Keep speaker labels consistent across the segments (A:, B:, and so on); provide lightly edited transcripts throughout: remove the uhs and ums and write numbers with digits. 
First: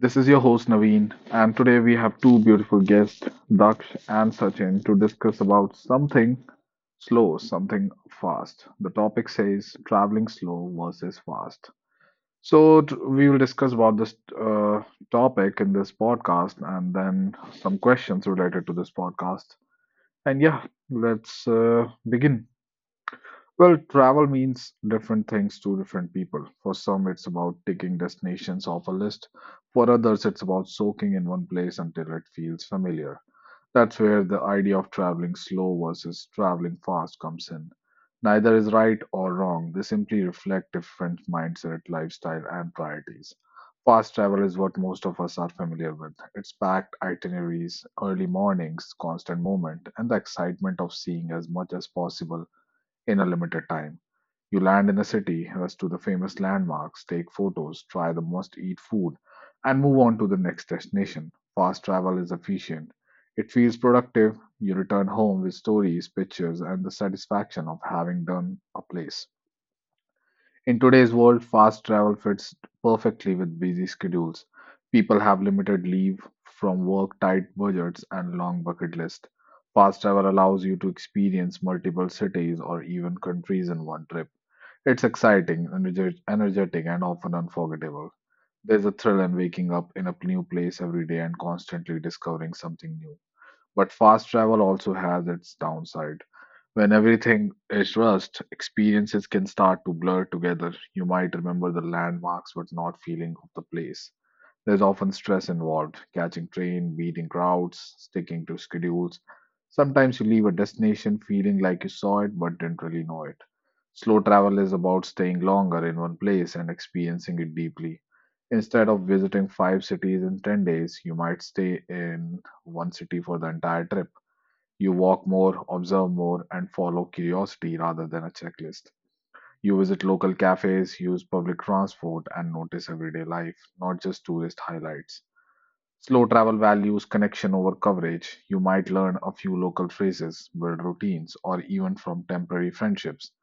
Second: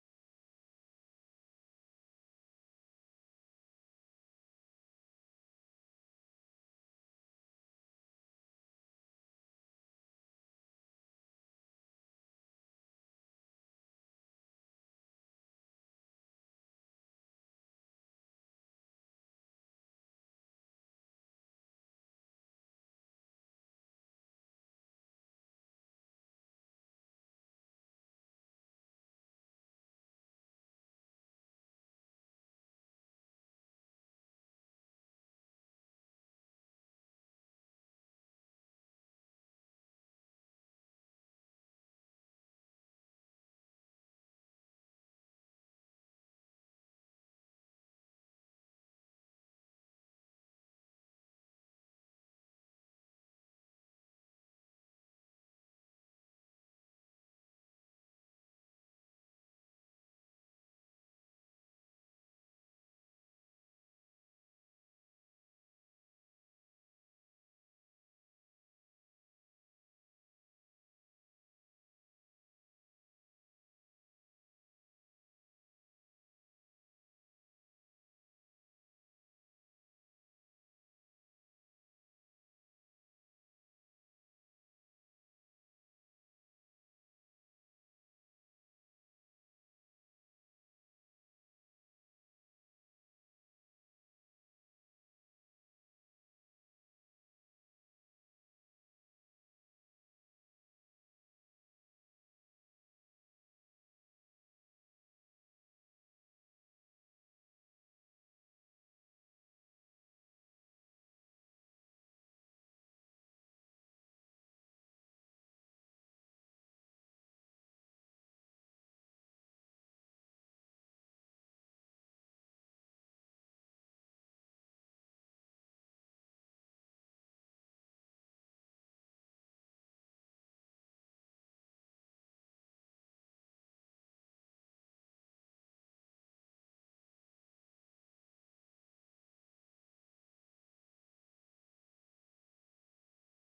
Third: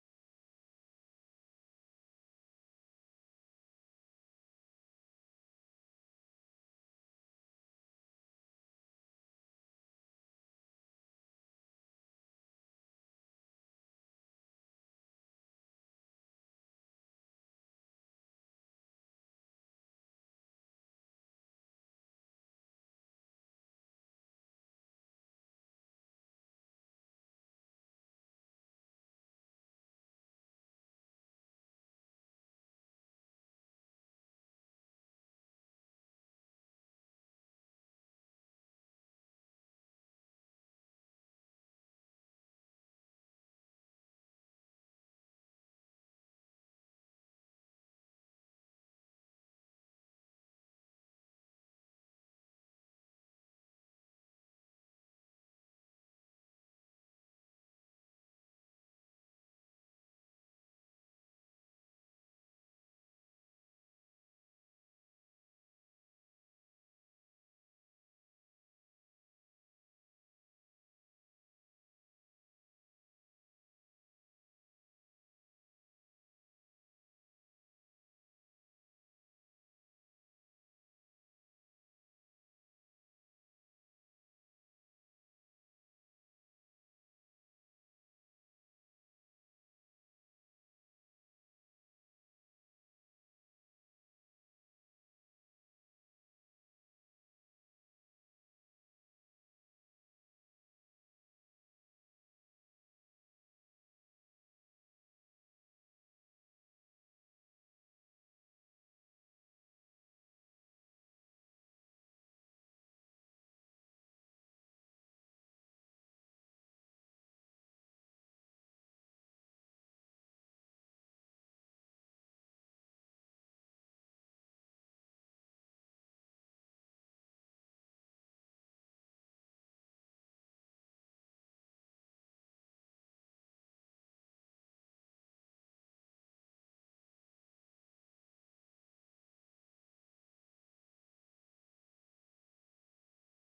A: This is your host Naveen, and today we have two beautiful guests, Daksh and Sachin, to discuss about something slow, something fast. The topic says traveling slow versus fast. So we will discuss about this uh, topic in this podcast, and then some questions related to this podcast. And yeah, let's begin. Well, travel means different things to different people. For some, it's about ticking destinations off a list. For others, it's about soaking in one place until it feels familiar. That's where the idea of traveling slow versus traveling fast comes in. Neither is right or wrong, they simply reflect different mindset, lifestyle, and priorities. Fast travel is what most of us are familiar with. It's packed itineraries, early mornings, constant movement, and the excitement of seeing as much as possible in a limited time. You land in a city, rush to the famous landmarks, take photos, try the must eat food, and move on to the next destination. Fast travel is efficient. It feels productive. You return home with stories, pictures, and the satisfaction of having done a place. In today's world, fast travel fits perfectly with busy schedules. People have limited leave from work, tight budgets, and long bucket lists. Fast travel allows you to experience multiple cities or even countries in one trip. It's exciting, energetic, and often unforgettable. There's a thrill in waking up in a new place every day and constantly discovering something new. But fast travel also has its downside. When everything is rushed, experiences can start to blur together. You might remember the landmarks but not feeling of the place. There's often stress involved, catching train, beating crowds, sticking to schedules. Sometimes you leave a destination feeling like you saw it but didn't really know it. Slow travel is about staying longer in one place and experiencing it deeply. Instead of visiting five cities in 10 days, you might stay in one city for the entire trip. You walk more, observe more, and follow curiosity rather than a checklist. You visit local cafes, use public transport, and notice everyday life, not just tourist highlights. Slow travel values connection over coverage. You might learn a few local phrases, build routines, or even from temporary friendships.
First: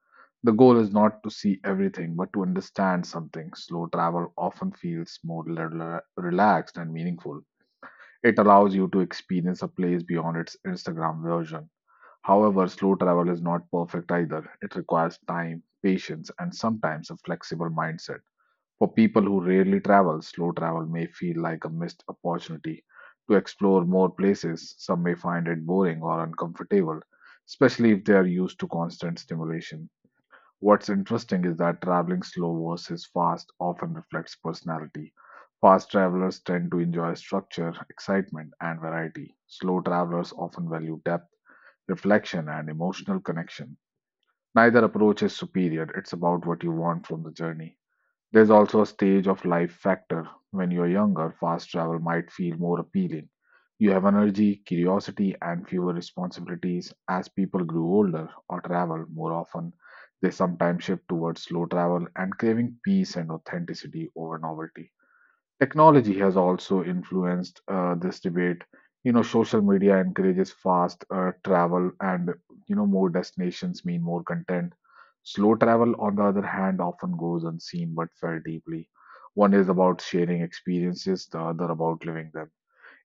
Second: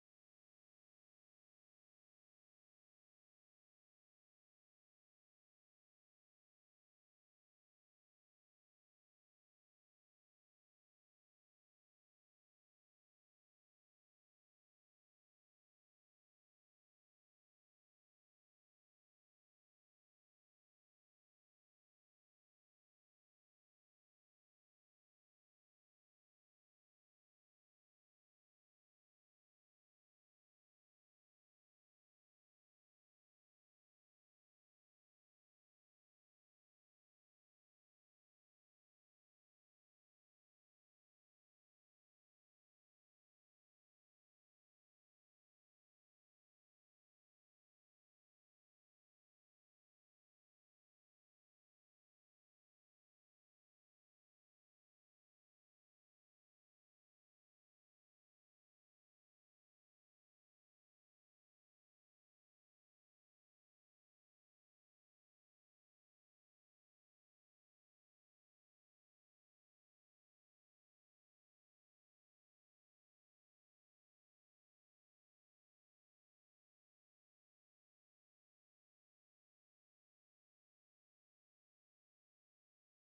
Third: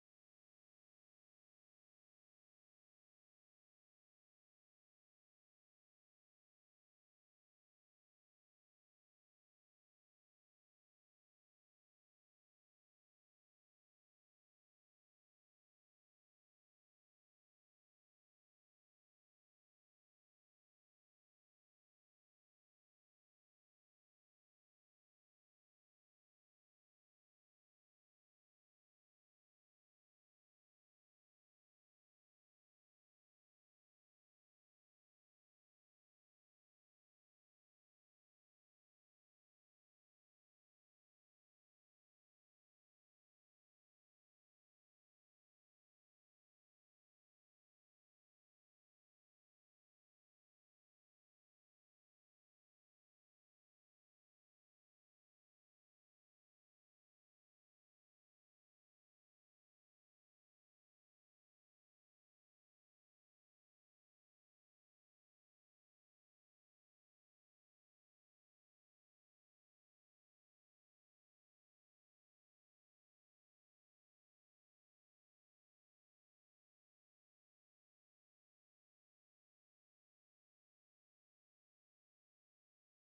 A: The goal is not to see everything, but to understand something. Slow travel often feels more relaxed and meaningful. It allows you to experience a place beyond its Instagram version. However, slow travel is not perfect either. It requires time, patience, and sometimes a flexible mindset. For people who rarely travel, slow travel may feel like a missed opportunity to explore more places. Some may find it boring or uncomfortable, especially if they are used to constant stimulation. What's interesting is that traveling slow versus fast often reflects personality. Fast travelers tend to enjoy structure, excitement, and variety. Slow travelers often value depth, reflection, and emotional connection. Neither approach is superior, it's about what you want from the journey. There's also a stage of life factor. When you're younger, fast travel might feel more appealing. You have energy, curiosity, and fewer responsibilities. As people grew older or travel more often, they sometimes shift towards slow travel and craving peace and authenticity over novelty. Technology has also influenced this debate. Social media encourages fast travel, and more destinations mean more content. Slow travel, on the other hand, often goes unseen but felt deeply. One is about sharing experiences, the other about living them.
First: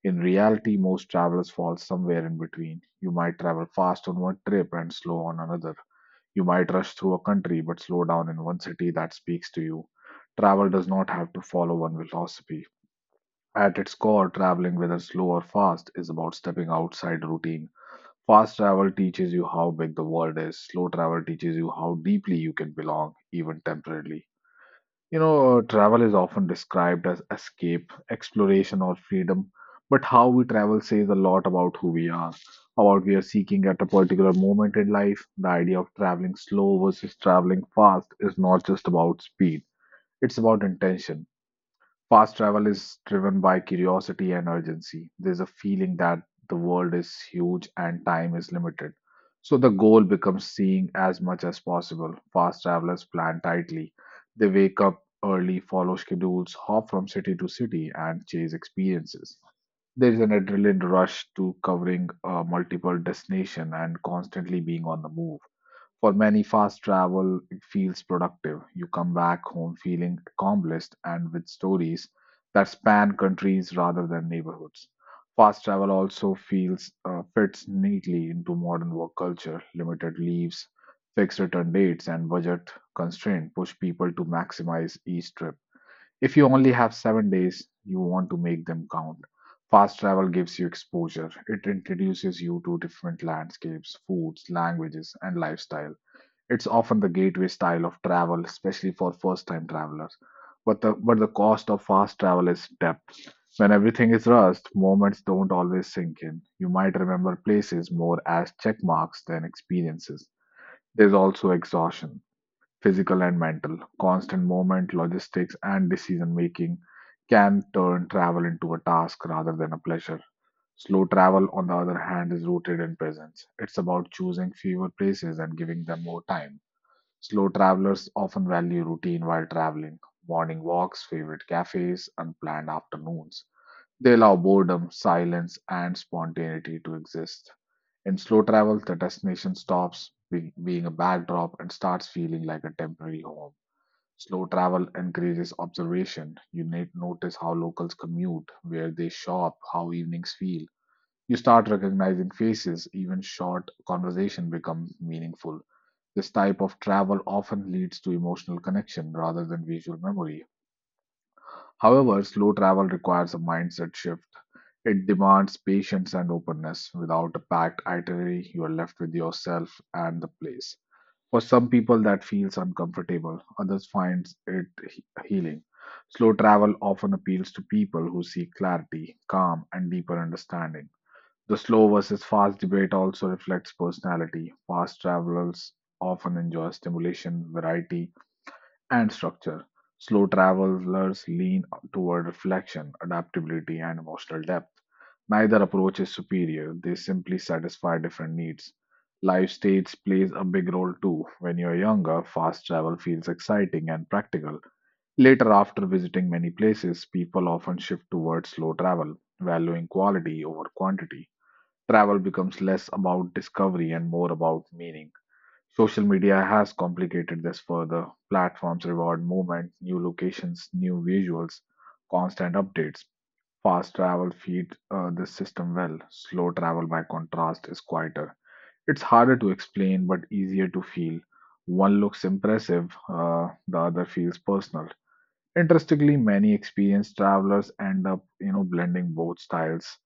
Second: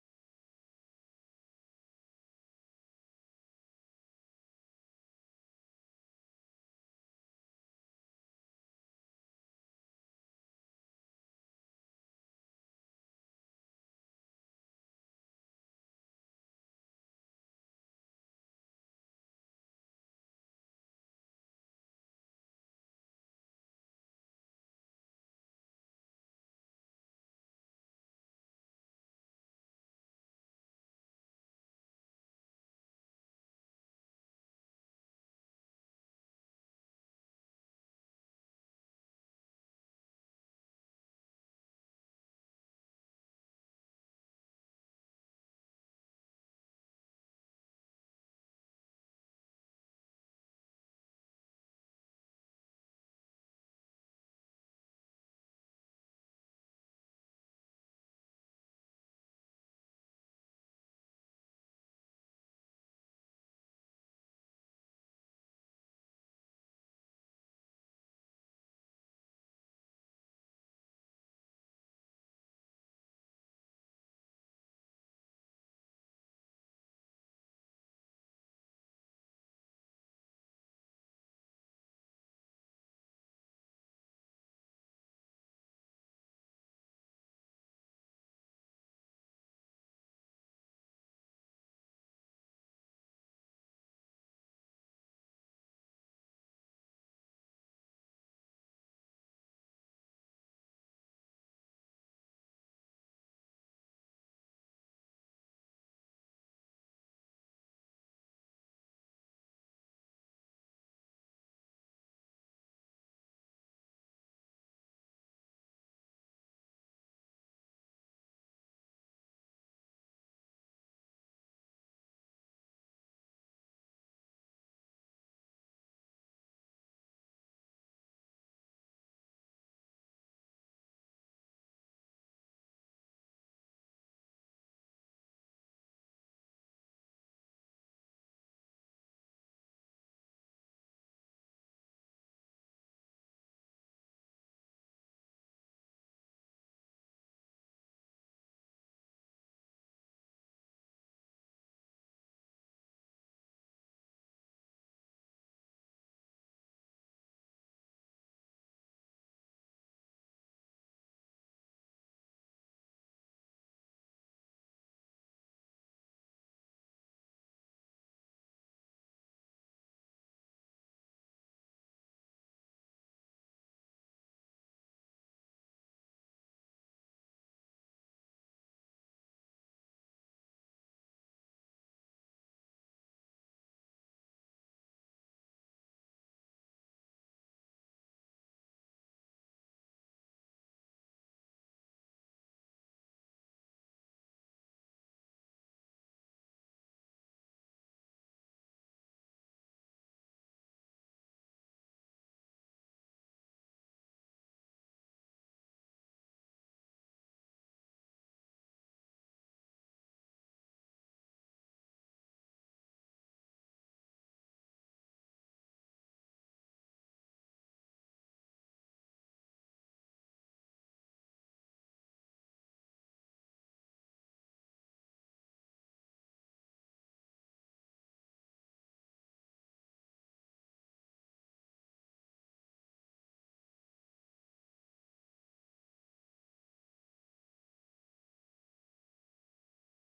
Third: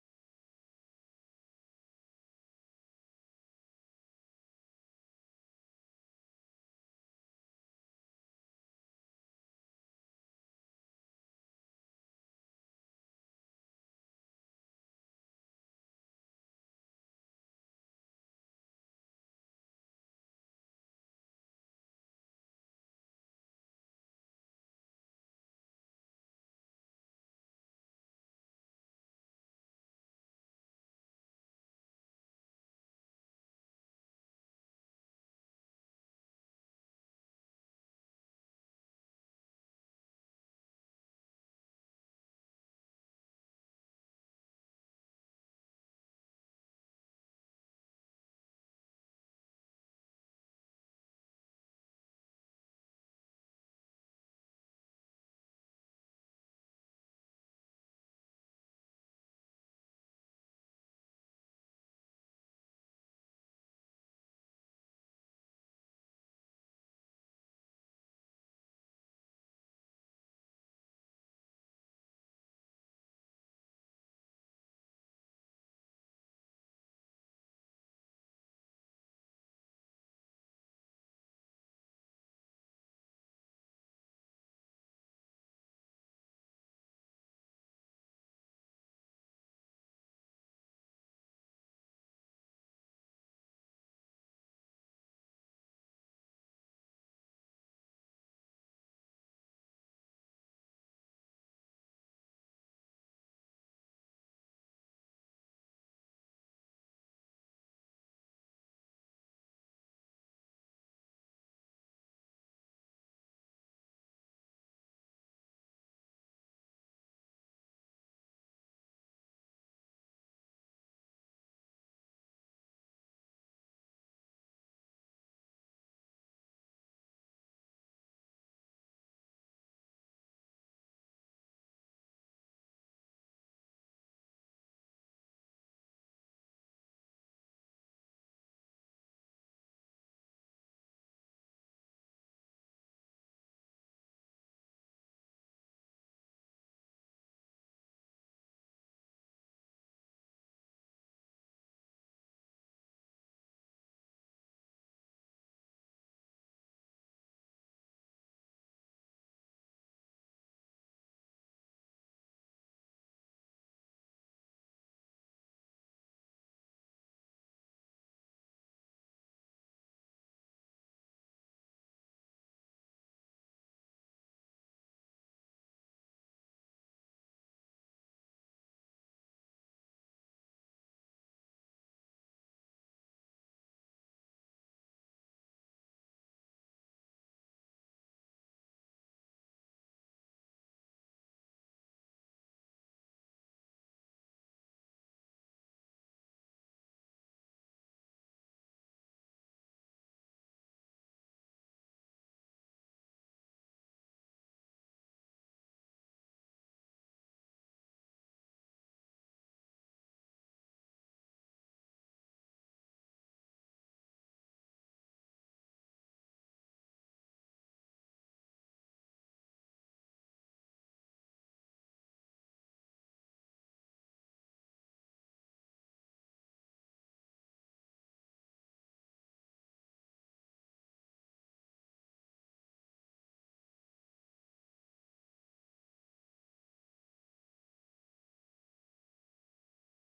A: In reality, most travelers fall somewhere in between. You might travel fast on one trip and slow on another. You might rush through a country but slow down in one city that speaks to you. Travel does not have to follow one philosophy. At its core, traveling, whether slow or fast, is about stepping outside routine. Fast travel teaches you how big the world is. Slow travel teaches you how deeply you can belong, even temporarily. Travel is often described as escape, exploration, or freedom, but how we travel says a lot about who we are, about we are seeking at a particular moment in life. The idea of traveling slow versus traveling fast is not just about speed, it's about intention. Fast travel is driven by curiosity and urgency. There's a feeling that the world is huge and time is limited. So the goal becomes seeing as much as possible. Fast travelers plan tightly. They wake up early, follow schedules, hop from city to city, and chase experiences. There is an adrenaline rush to covering multiple destinations and constantly being on the move. For many, fast travel feels productive. You come back home feeling accomplished and with stories that span countries rather than neighborhoods. Fast travel also feels fits neatly into modern work culture. Limited leaves, fixed return dates, and budget constraint push people to maximize each trip. If you only have 7 days, you want to make them count. Fast travel gives you exposure. It introduces you to different landscapes, foods, languages, and lifestyle. It's often the gateway style of travel, especially for first-time travelers. But the cost of fast travel is depth. When everything is rushed, moments don't always sink in. You might remember places more as check marks than experiences. There's also exhaustion, physical and mental. Constant movement, logistics, and decision making can turn travel into a task rather than a pleasure. Slow travel, on the other hand, is rooted in presence. It's about choosing fewer places and giving them more time. Slow travelers often value routine while traveling, morning walks, favorite cafes, unplanned afternoons. They allow boredom, silence, and spontaneity to exist. In slow travel, the destination stops being a backdrop and starts feeling like a temporary home. Slow travel encourages observation. You need notice how locals commute, where they shop, how evenings feel. You start recognizing faces, even short conversation become meaningful. This type of travel often leads to emotional connection rather than visual memory. However, slow travel requires a mindset shift. It demands patience and openness. Without a packed itinerary, you are left with yourself and the place. For some people, that feels uncomfortable, others find it healing. Slow travel often appeals to people who seek clarity, calm, and deeper understanding. The slow versus fast debate also reflects personality. Fast travelers often enjoy stimulation, variety, and structure. Slow travelers lean toward reflection, adaptability, and emotional depth. Neither approach is superior, they simply satisfy different needs. Life stage plays a big role too. When you're younger, fast travel feels exciting and practical. Later, after visiting many places, people often shift towards slow travel, valuing quality over quantity. Travel becomes less about discovery and more about meaning. Social media has complicated this further. Platforms reward movement, new locations, new visuals, constant updates. Fast travel feeds this system well. Slow travel, by contrast, is quieter. It's harder to explain but easier to feel. One looks impressive, the other feels personal. Interestingly, many experienced travelers end up blending both styles.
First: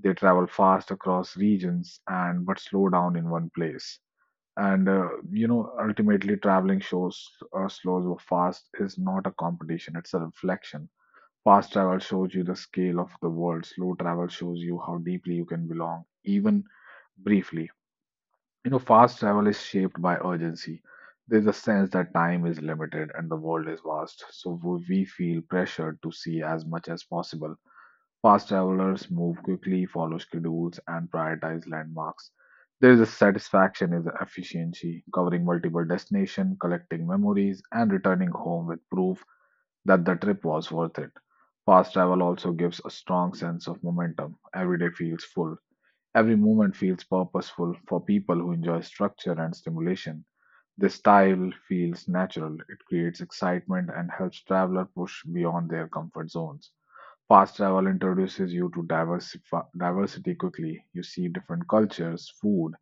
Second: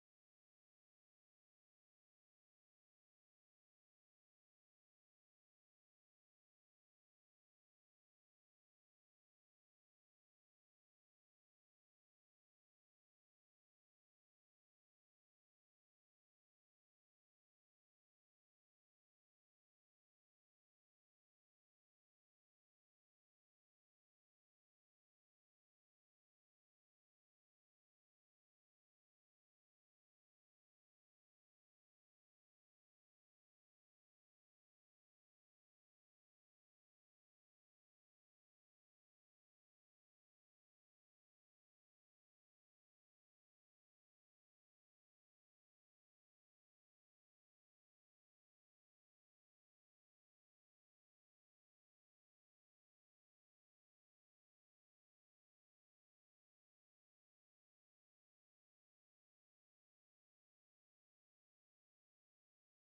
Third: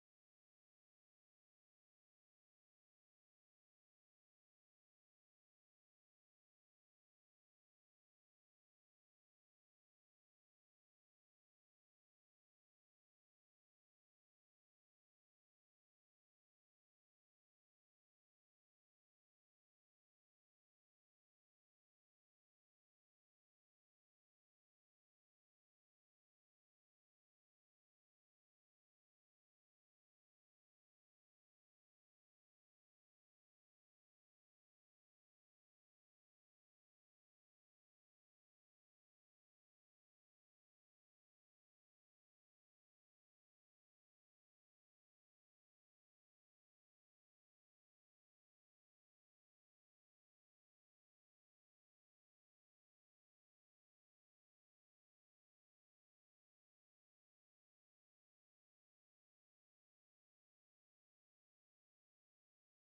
A: They travel fast across regions and but slow down in one place. Ultimately, traveling shows slows or fast is not a competition; it's a reflection. Fast travel shows you the scale of the world. Slow travel shows you how deeply you can belong, even briefly. Fast travel is shaped by urgency. There's a sense that time is limited and the world is vast, so we feel pressured to see as much as possible. Fast travelers move quickly, follow schedules, and prioritize landmarks. There is a satisfaction in the efficiency, covering multiple destinations, collecting memories, and returning home with proof that the trip was worth it. Fast travel also gives a strong sense of momentum. Every day feels full. Every movement feels purposeful for people who enjoy structure and stimulation. The style feels natural. It creates excitement and helps traveler push beyond their comfort zones. Fast travel introduces you to diversity quickly. You see different cultures, food,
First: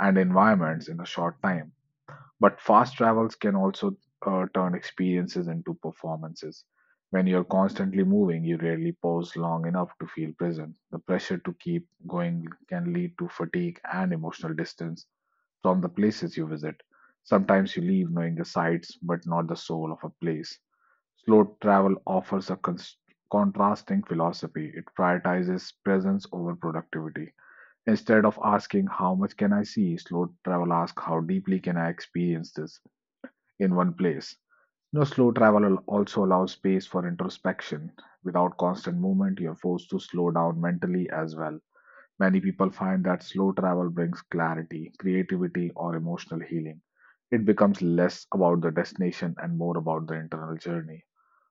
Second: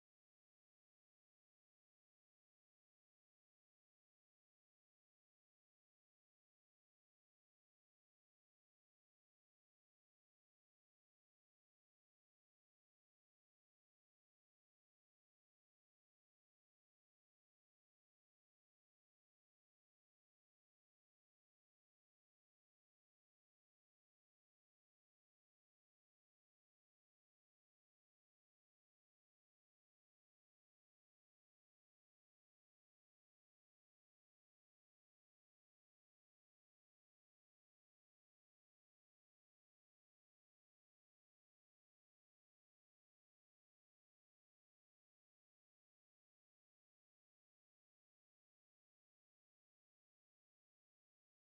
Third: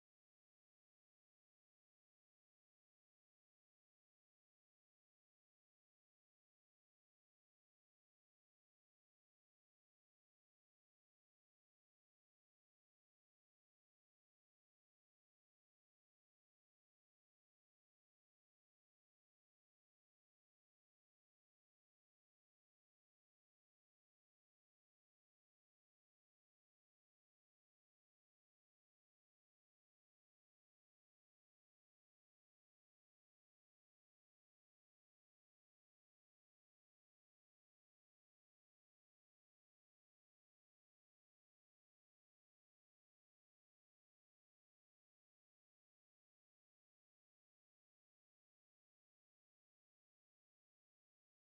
A: and environments in a short time. But fast travels can also turn experiences into performances. When you're constantly moving, you rarely pause long enough to feel present. The pressure to keep going can lead to fatigue and emotional distance from the places you visit. Sometimes you leave knowing the sights but not the soul of a place. Slow travel offers a contrasting philosophy. It prioritizes presence over productivity. Instead of asking, How much can I see? Slow travel asks, How deeply can I experience this? In one place. No slow travel also allows space for introspection. Without constant movement, you're forced to slow down mentally as well. Many people find that slow travel brings clarity, creativity, or emotional healing. It becomes less about the destination and more about the internal journey.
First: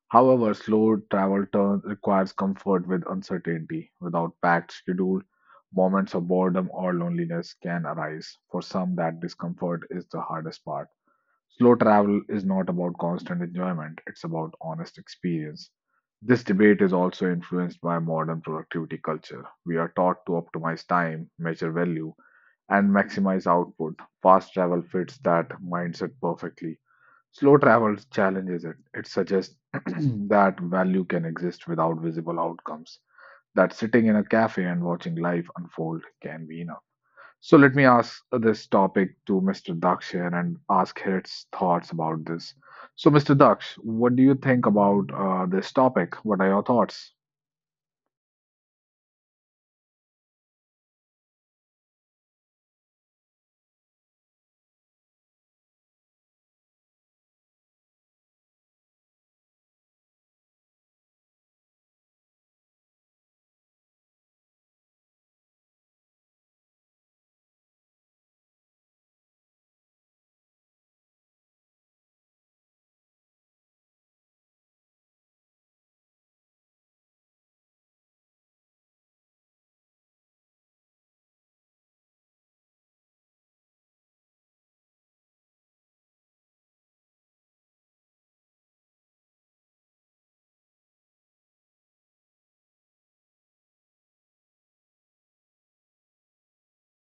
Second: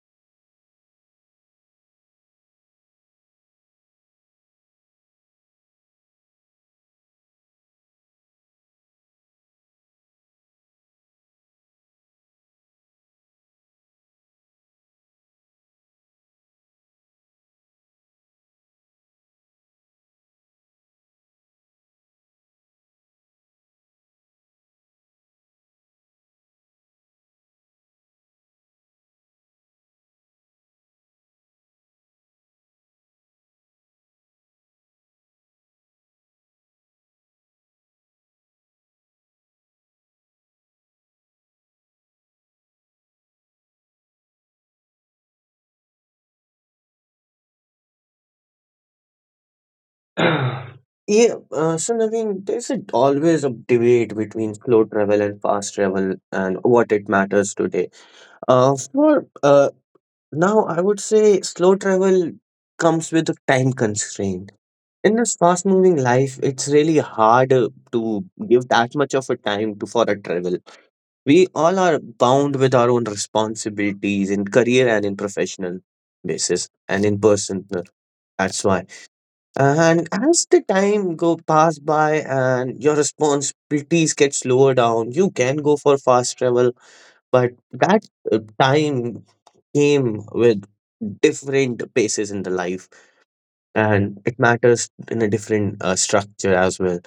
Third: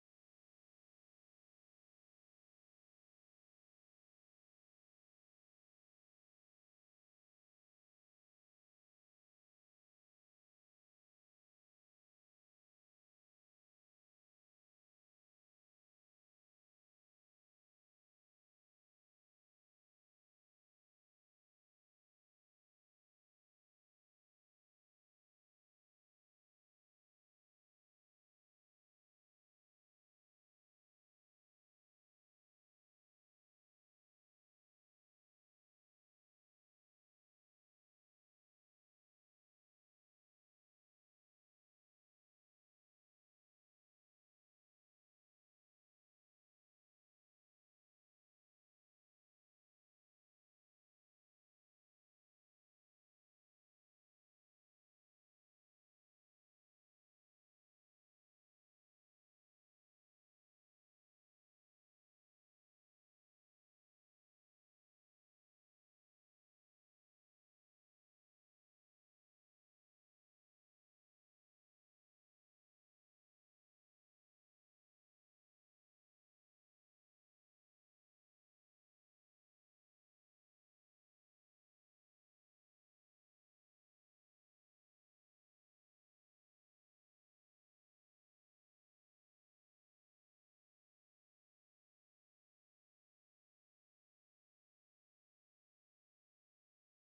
A: However, slow travel turn requires comfort with uncertainty. Without packed schedule, moments of boredom or loneliness can arise. For some, that discomfort is the hardest part. Slow travel is not about constant enjoyment, it's about honest experience. This debate is also influenced by modern productivity culture. We are taught to optimize time, measure value, and maximize output. Fast travel fits that mindset perfectly. Slow travel challenges it. It suggests that value can exist without visible outcomes, that sitting in a cafe and watching life unfold can be enough. So let me ask this topic to Mr. Daksh here and ask his thoughts about this. So, Mr. Daksh, what do you think about this topic? What are your thoughts?
B: Yeah, so Naveen, always a debate between slow travel and fast travel and what it matters today. For now, I would say slow travel comes with a time constraint. In this fast-moving life, it's really hard to give that much of a time to for a travel. We all are bound with our own responsibilities in career and in professional basis and in personal. That's why. Uh-huh. And as the time go pass by and your responsibilities get slower down, you can go for fast travel, but that time came with different paces in the life, and it matters in a different structure as well.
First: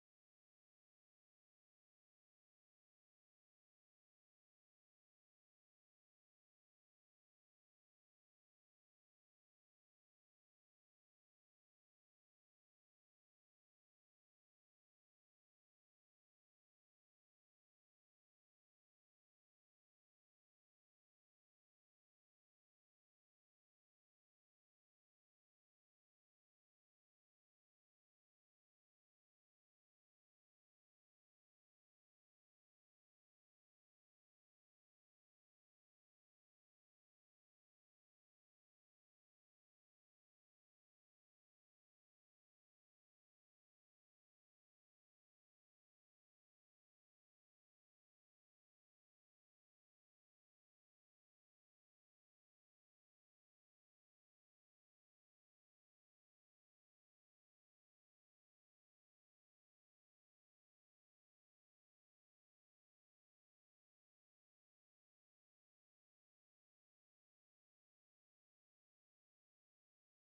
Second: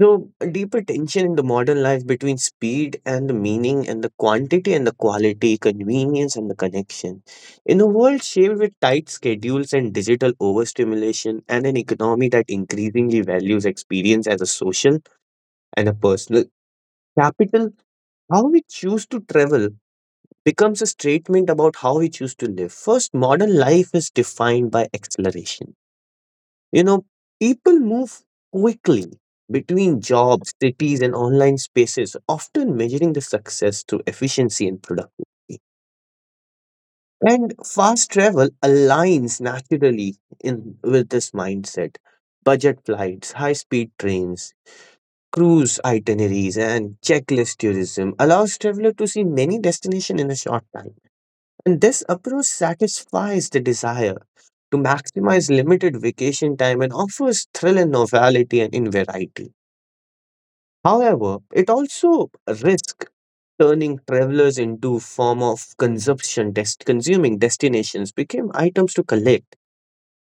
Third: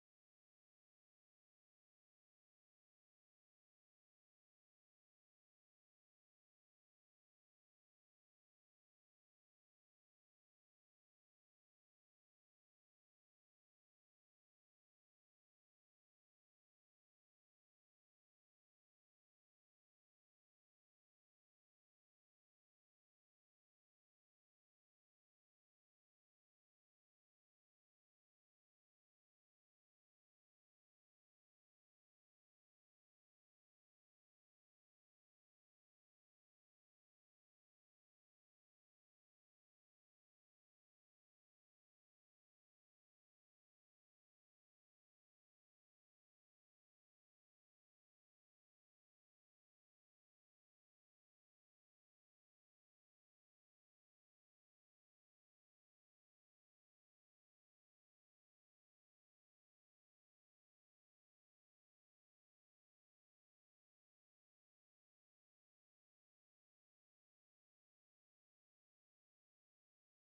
B: So, a deeper tension in the modern life between speed and the meaning, and the quantity and the quality, convenience and the connection. In a world shaped with tight schedules and digital overstimulation, and an economy that increasingly values experience as a social and a personal capital, how we choose to travel becomes a statement about how we choose to live. First, modern life is defined by acceleration you know, people move quickly between jobs, cities, and online spaces, often measuring the success through efficiency and productivity. And fast travel aligns naturally in with this mindset. Budget flights, high-speed trains, cruise itineraries, and checklist tourism allows traveler to see many destinations in a short time, and this approach satisfies the desire to maximize limited vacation time and offers thrill and novelty and in variety. However, it also risks turning travelers into form of consumption consuming destinations became items to collect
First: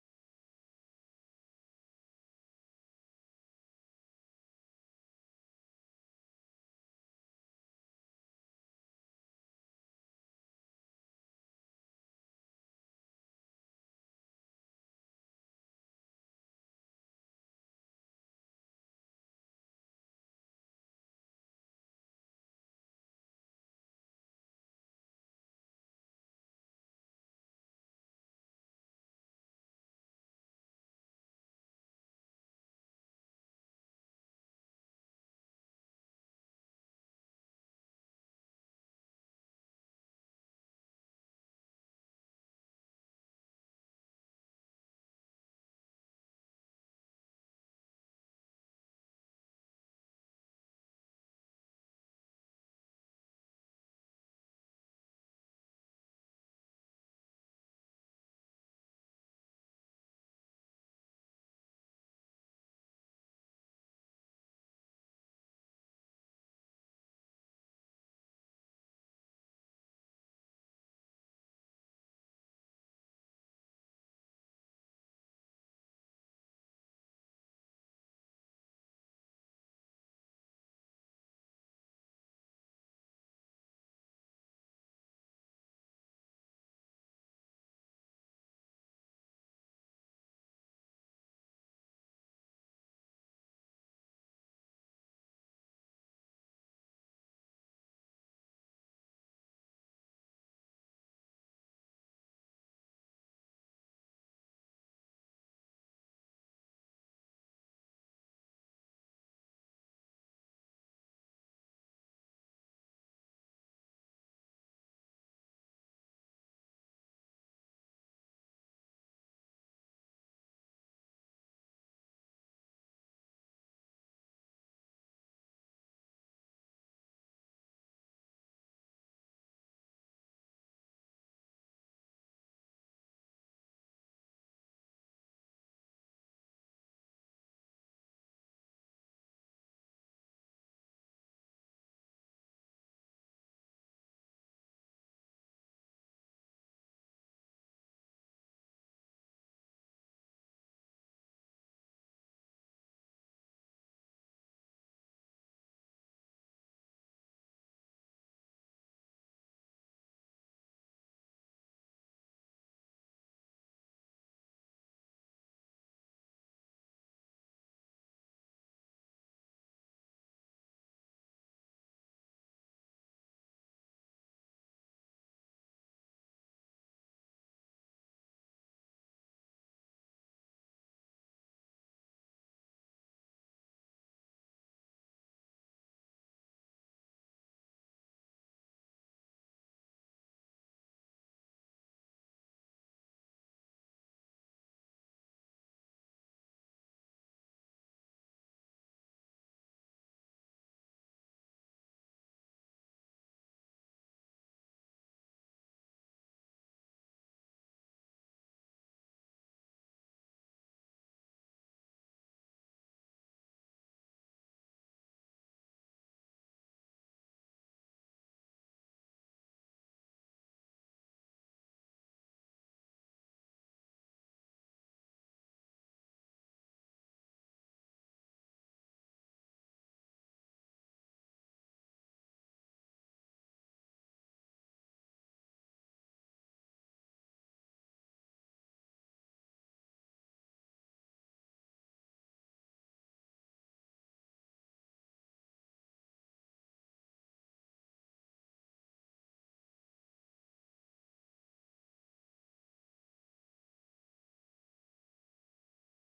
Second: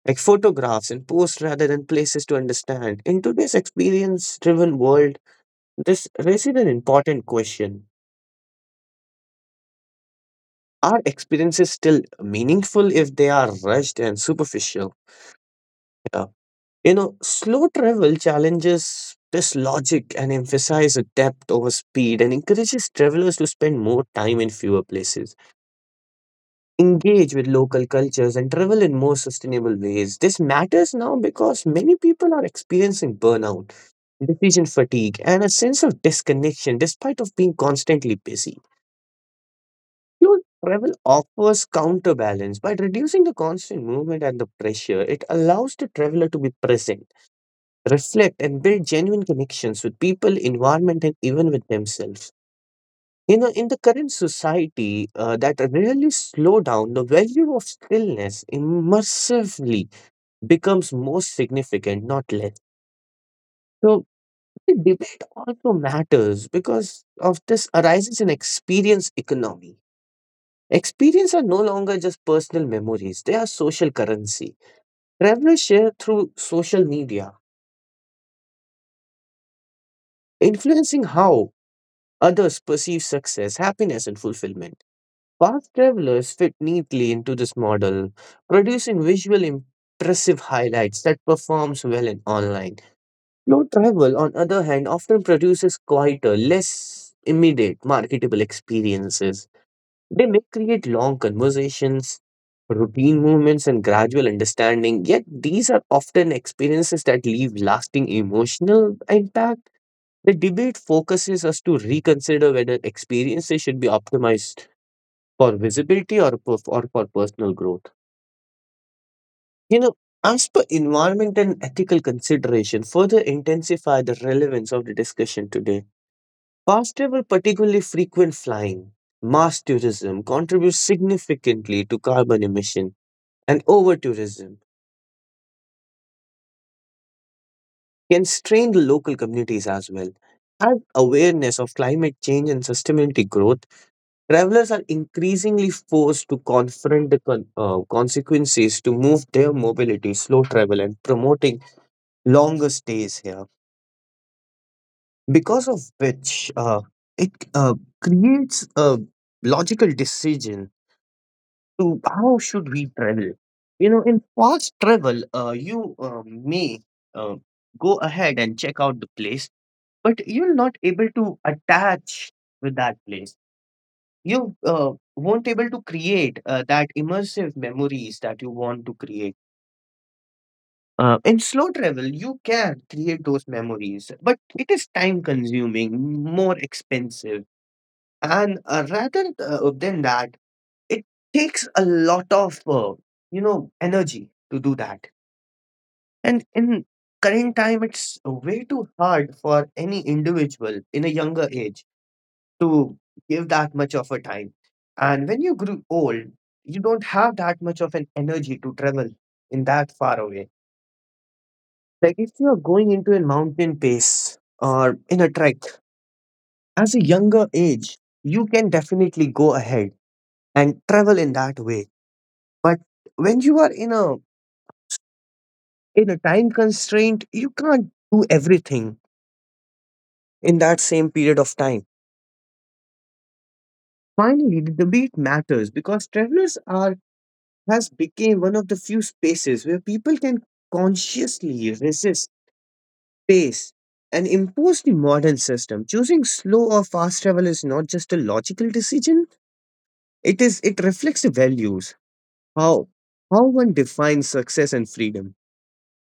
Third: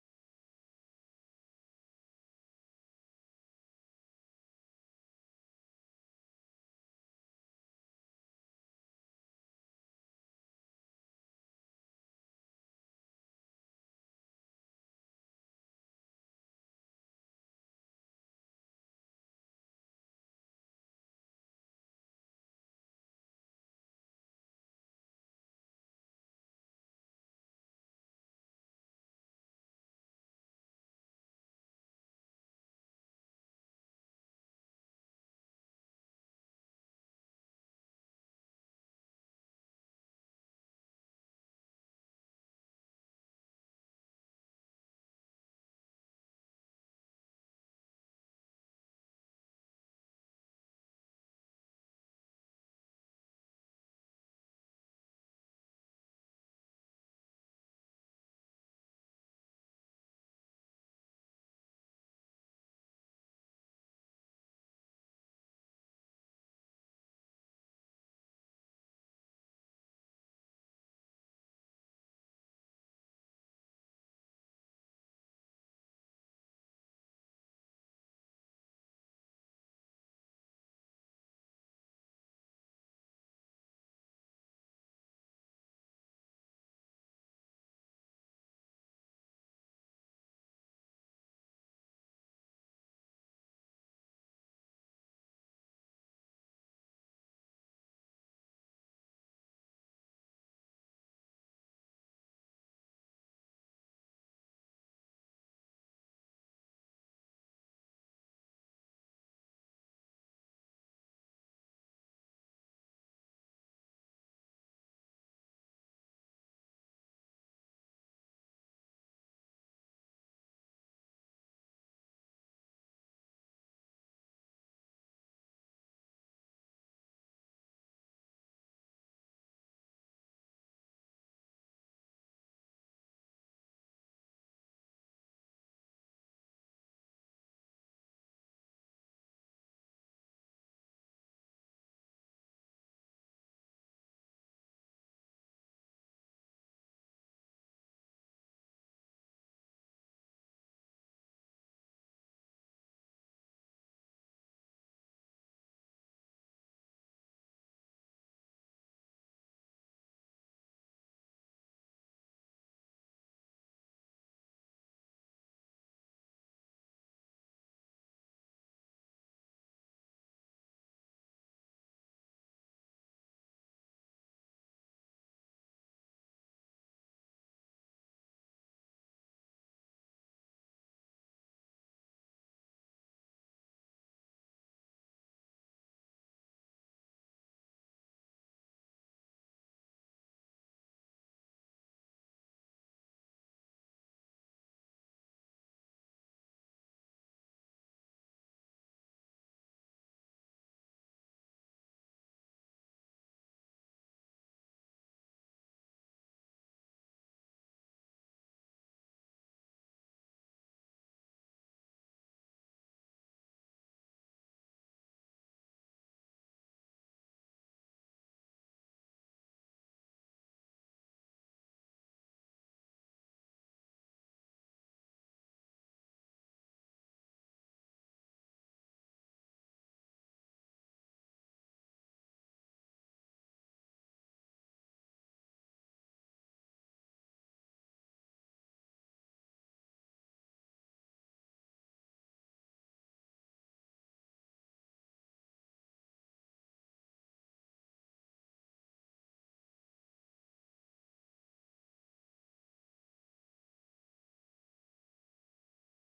B: like photographs and posts rather than places to understand in today's experience driven world. This raises an important question: are experiences still meaningful if they are rushed and superficial? Yeah. You know, slow travel challenges this logic and emphasizes depth over speed and encourages travelers to spend more time in fewer places, engage with local cultures, and travel in more sustainable ways. This matters now because many people are experiencing burnout, decision fatigue, and a sense of disconnection despite of being constantly busy. Slow travel offers counterbalance by reducing the constant movement and the pressure. It allows the traveler to be present, reflect, and build genuine connections with people, environment, and even with themselves. You know, in the current society that really slow down, the value of stillness immersively becomes more significant, not less. So the debate also matters because of this arises in experience economy. Experience are no longer just personal memories; they are social currency. Travelers share through social media, influencing how others perceive success, happiness, and fulfillment. Fast travelers fit neatly into this model, producing visual impressive highlights that performs well in online. Slow travel, on other hand, often produces quieter, less immediate marketable experiences. They may create long conversations, routine movements, and gradual understanding, yet these are often experiences that leave lasting emotional impact. The debate focuses us to reconsider whether experiences should be optimized for visibility or for personal growth. You know, as per environment and ethical consideration, further intensify the relevance of the discussion today. Fast travel, particularly frequent flying, mass tourism contributes significantly to carbon emission, and over tourism can strain the local communities as well. As awareness of climate change and sustainability growth, travelers are increasingly forced to confront the consequences to move their mobility, slow travel, and promoting longer stays here. Because of which, it creates a logical decision to how should we travel. You know, in fast travel, you may uh, go ahead and check out the place, but you're not able to attach with that place. You won't able to create that immersive memories that you want to create. In slow travel you can create those memories, but it is time consuming, more expensive, and rather than that, it takes a lot of energy to do that, and in current time it's way too hard for any individual in a younger age to give that much of a time. And when you grew old, you don't have that much of an energy to travel in that far away. Like if you're going into a mountain pace or in a trek, as a younger age, you can definitely go ahead and travel in that way. But when you are in a time constraint, you can't do everything in that same period of time. Finally, the debate matters because travelers are has become one of the few spaces where people can consciously resist pace and impose the modern system. Choosing slow or fast travel is not just a logical decision, it reflects the values, how how one defines success and freedom.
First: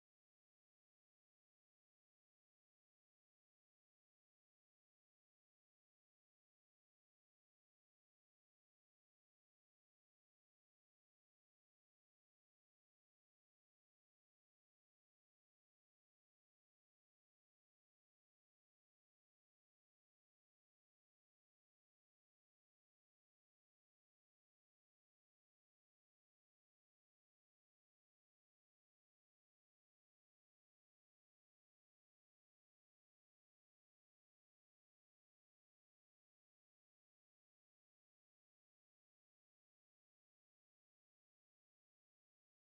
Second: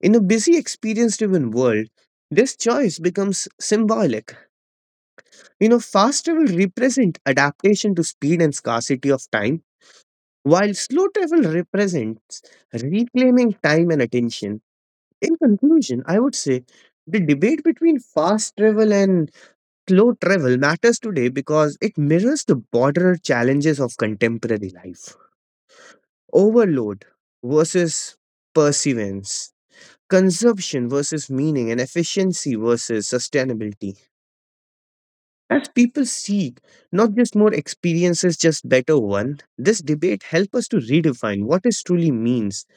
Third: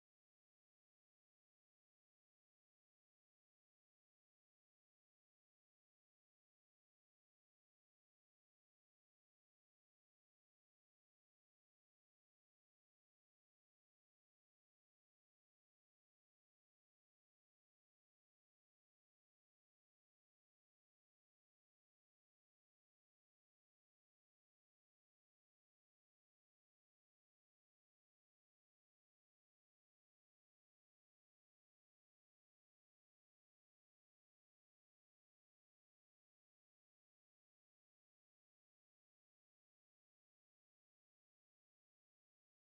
B: In a busy experience driven world, this choice becomes symbolic. You know, fast travel represent adaptation to speed and scarcity of time, while slow travel represents reclaiming time and attention. In conclusion, I would say the debate between fast travel and slow travel matters today because it mirrors the broader challenges of contemporary life. Overload versus perseverance, consumption versus meaning, and efficiency versus sustainability. As people seek not just more experiences, just better one, this debate helps us to redefine what it truly means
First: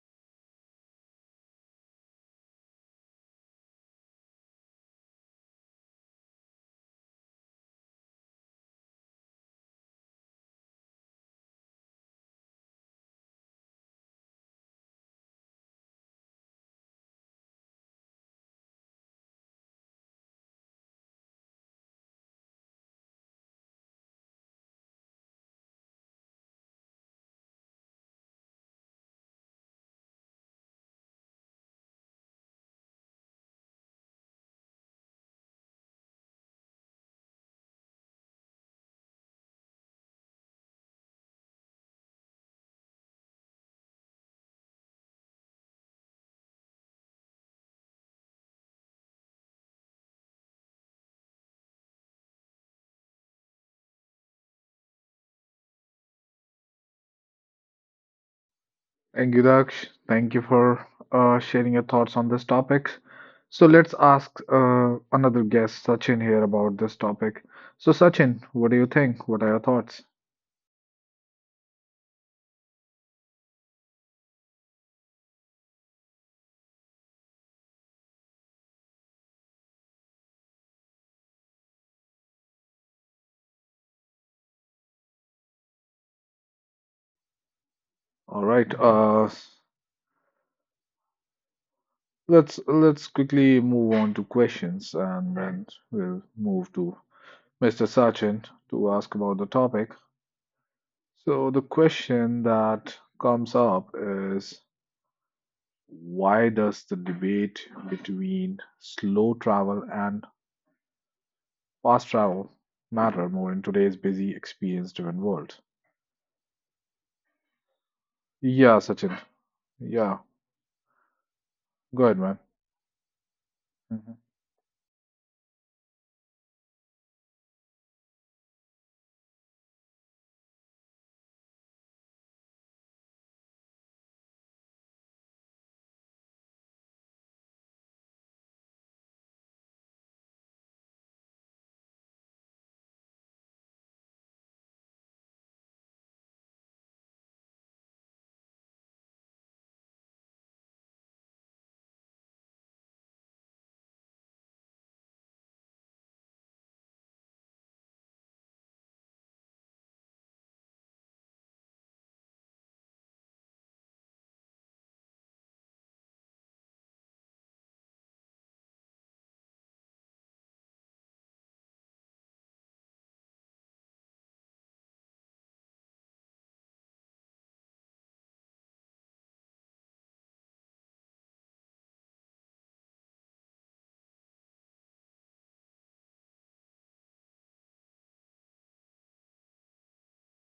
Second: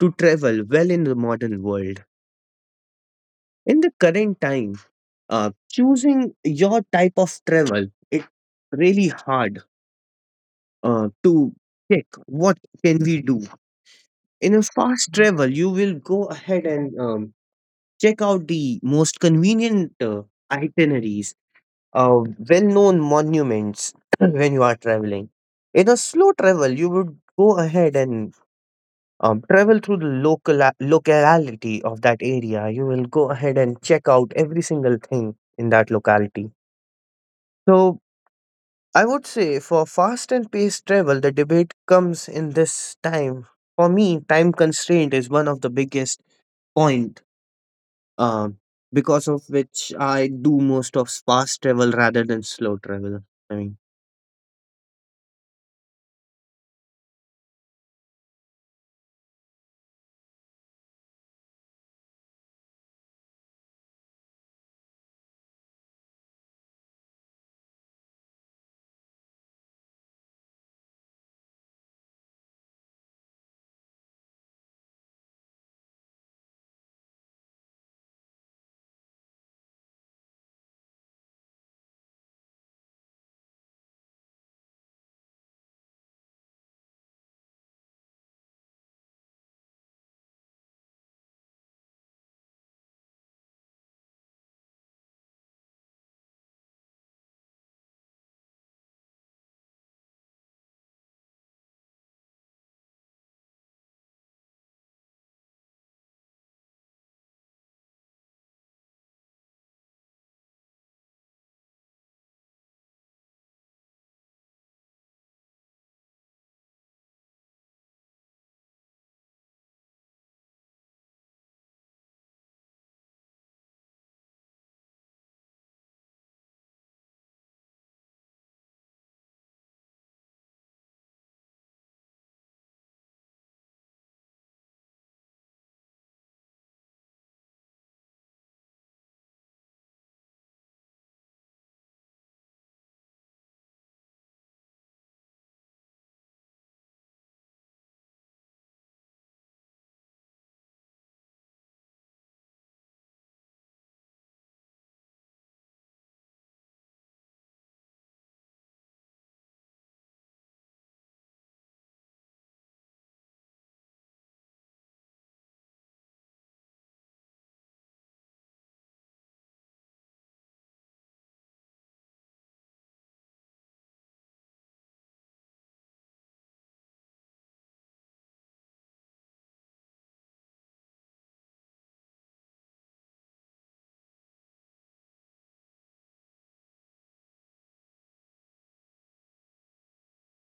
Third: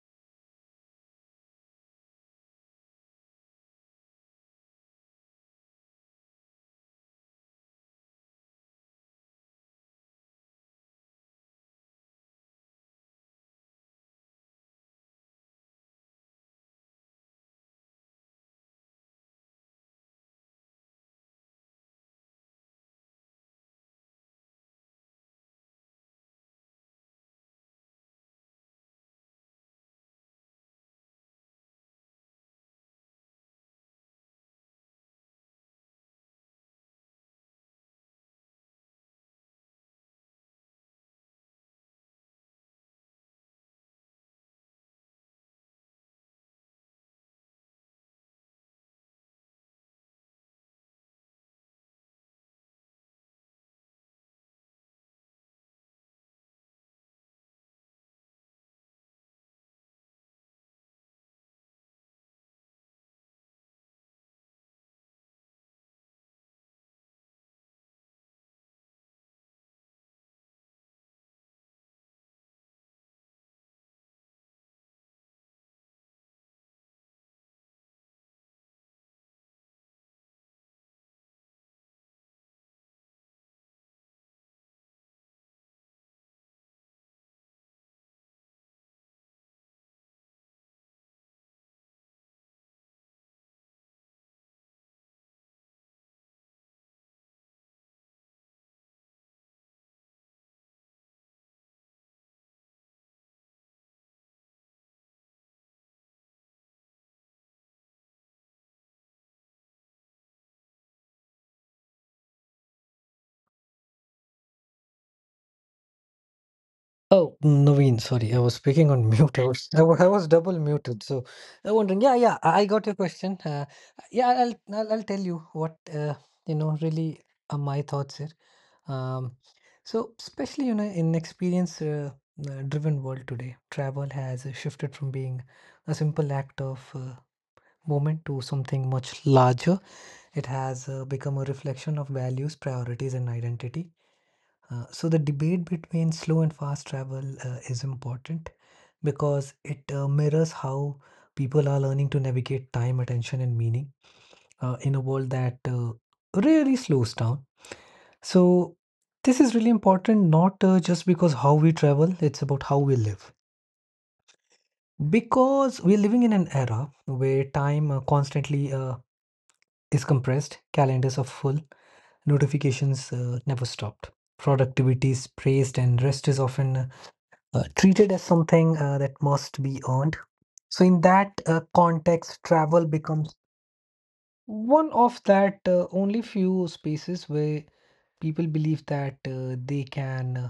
B: to travel well in the modern world. In the current time, choosing your type of travel, it's really hard to check what can we do. In a fast travel, you will go ahead and check out the most convenient itineraries, uh, well-known monuments when you are traveling. In a slow travel, you would go ahead and travel through the local locality of that area. You will go ahead and check out every single thing in that locality. So I would say for fast and paced travel, the debate comes in this time. For me, time constraint is one of the biggest point, um, because of which I do most of fast travel rather than slow travel. I mean,
A: Thank you, Daksh. Thank you for sharing your thoughts on this topic. So let's ask another guest, Sachin, here about this topic. So, Sachin, what do you think? What are your thoughts? All right. Let's quickly move on to questions, and then we'll move to Mr. Sachin to ask about the topic. So, the question that comes up is why does the debate between slow travel and fast travel matter more in today's busy, experience driven world?
C: Oh, Naveen, sorry. I was
A: Yeah,
C: speaking on
A: Sachin.
C: mute. I
A: Yeah,
C: was double muted. So I wondering,
A: go
C: yeah,
A: ahead,
C: yeah,
A: man.
C: I got your question. Uh,
A: Mhm.
C: yeah, I'll tell you what, really are my thoughts here. Um, so especially, you know, in experience driven world today, travel has shifted from being a simple act of moment to something much larger. It has become a reflection of values, priorities, and identity. So the debate between slow and fast travel is important because it mirrors how people are learning to navigate time, attention, and meaning in a world that really slows down. So this is really important, not just because how we travel, it's about how we live. Because we're living in an era where time constantly is compressed, calendars are full, notifications never stopped, productivity is praised, and rest is often treated as something that must be earned. So, in that context, travel becomes one of that only few spaces where people believe that they can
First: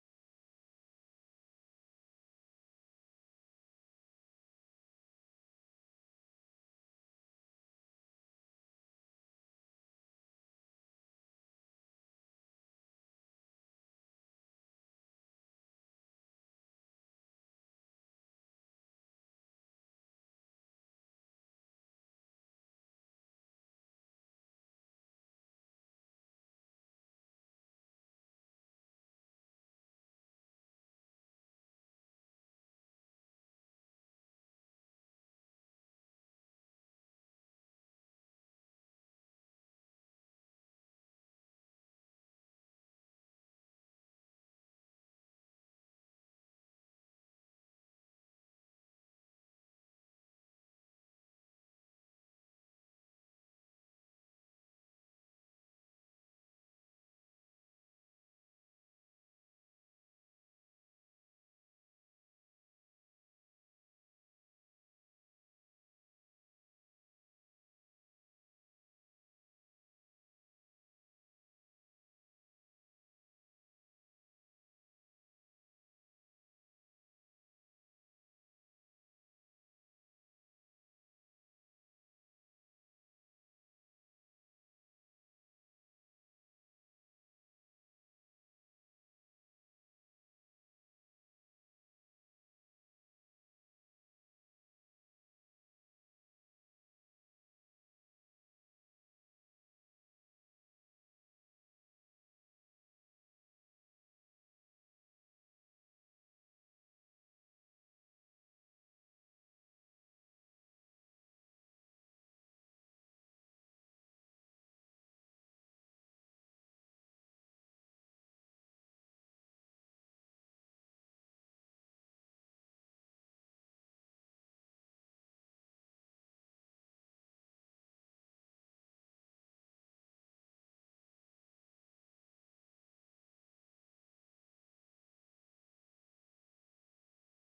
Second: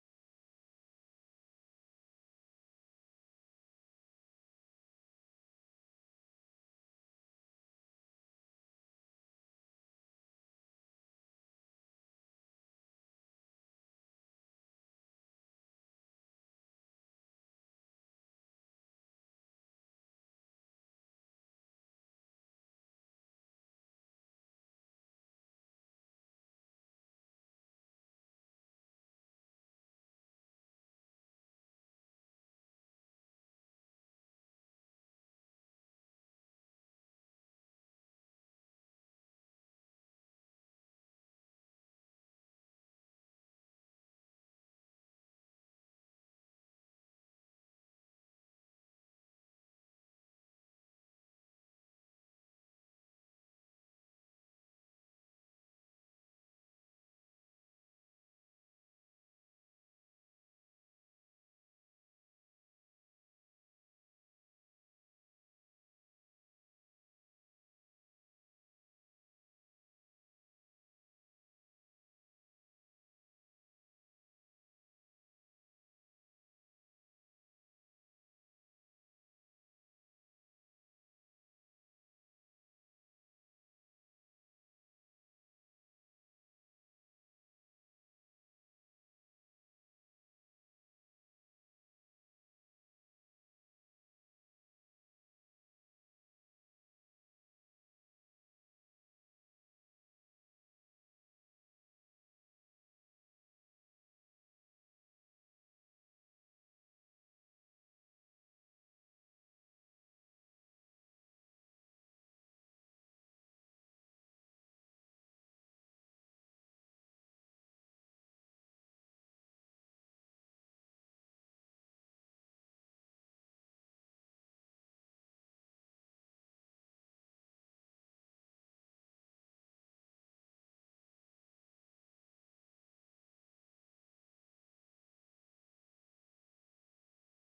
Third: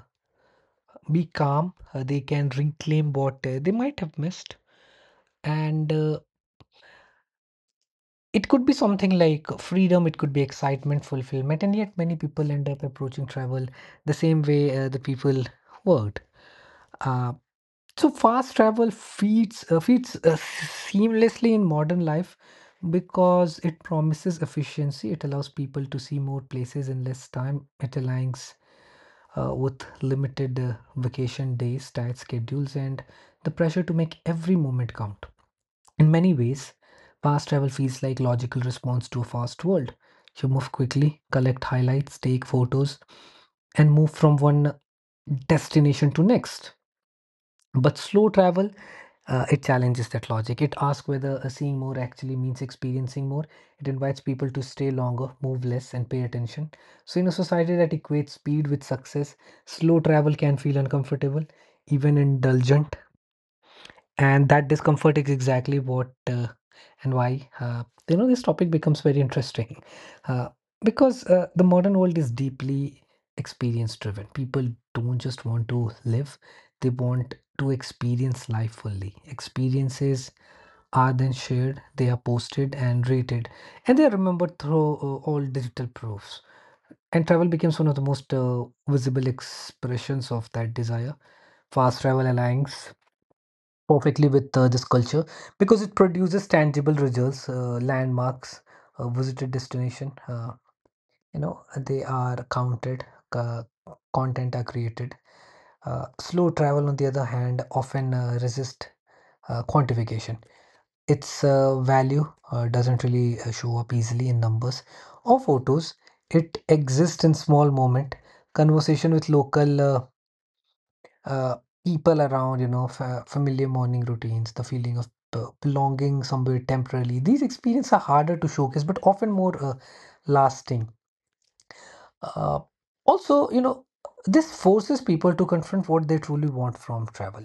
C: be calm, they can reclaim what they might have missed. And it could be something like freedom, it could be excitement, fulfillment, and yet many people end up approaching travel the same way the people worked. Uh, So fast travel feeds seamlessly in modern life because it promises efficiency. It allows people to see more places in less time. It aligns with limited vacation days, tight schedules, and the pressure to make every moment count. In many ways, fast travel feels like logical response to a fast world. You move quickly, collect highlights, take photos, and move from one destination to next. But slow travel it challenges that logic. It asks whether seeing more actually means experiencing more. It invites people to stay longer, move less, and pay attention. So, in a society that equates speed with success, slow travel can feel uncomfortable, even indulgent, and that discomfort is exactly what and why this topic becomes very interesting uh, because the modern world is deeply experience driven. People don't just want to live, they want to experience life fully. Experiences are then shared, they are posted and rated, and they are remembered through all digital proofs. And travel becomes one of the most visible expressions of that desire. Fast travel airlines perfectly with this culture because it produces tangible results. Landmarks, visited destination, you know they are counted, uh, content are created. Slow travel, on the other hand, often resist quantification. Its value doesn't really show up easily in numbers or photos. It exists in small moment, conversation with local uh, people around, you know, familiar morning routines, the feeling of belonging somewhere temporarily. These experiences are harder to showcase, but often more lasting. Uh, also, you know, this forces people to confront what they truly want from travel.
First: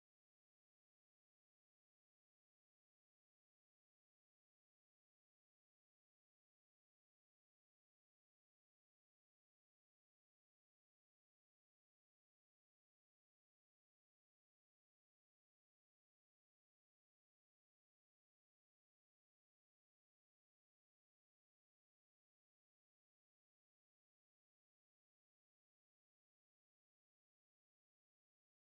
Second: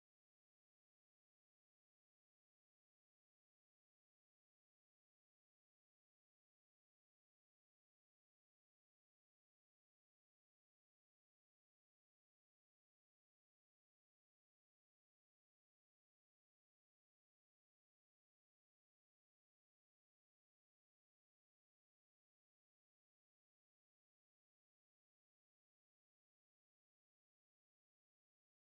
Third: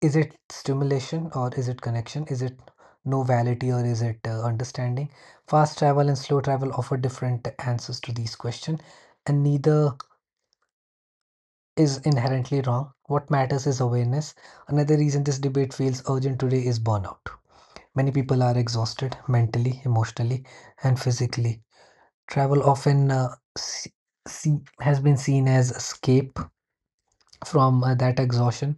C: Is it stimulation or is it connection? Is it novelty or is it understanding? Fast travel and slow travel offer different answers to these questions, and neither is inherently wrong. What matters is awareness. Another reason this debate feels urgent today is burnout. Many people are exhausted mentally, emotionally, and physically. Travel often see, has been seen as escape from that exhaustion.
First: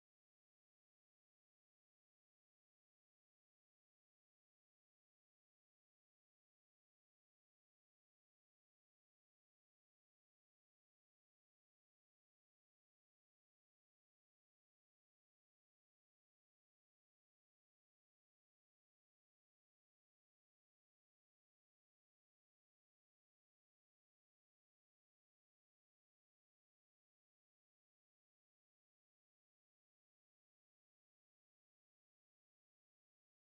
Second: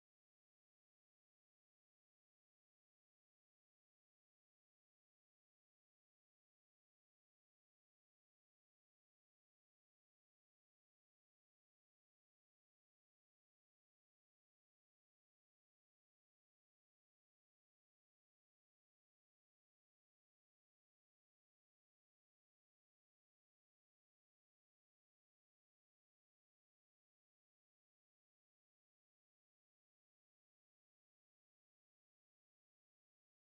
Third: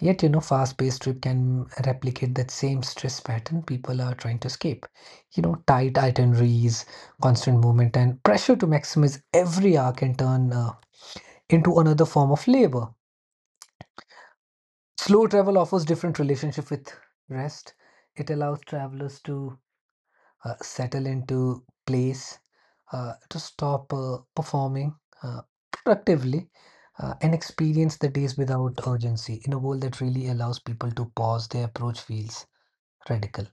C: Yet, you know, fast-paced trip can replicate that same stress pattern people are trying to escape. You know, tight itineraries, constant movement, and pressure to maximize every hour can turn into another form of labor. Slow travel offers different relationship with rest. It allows travelers to settle into place, to stop performing uh, productively, and experience the days without urgency in a world that really allows people to pause. Their approach feels radical.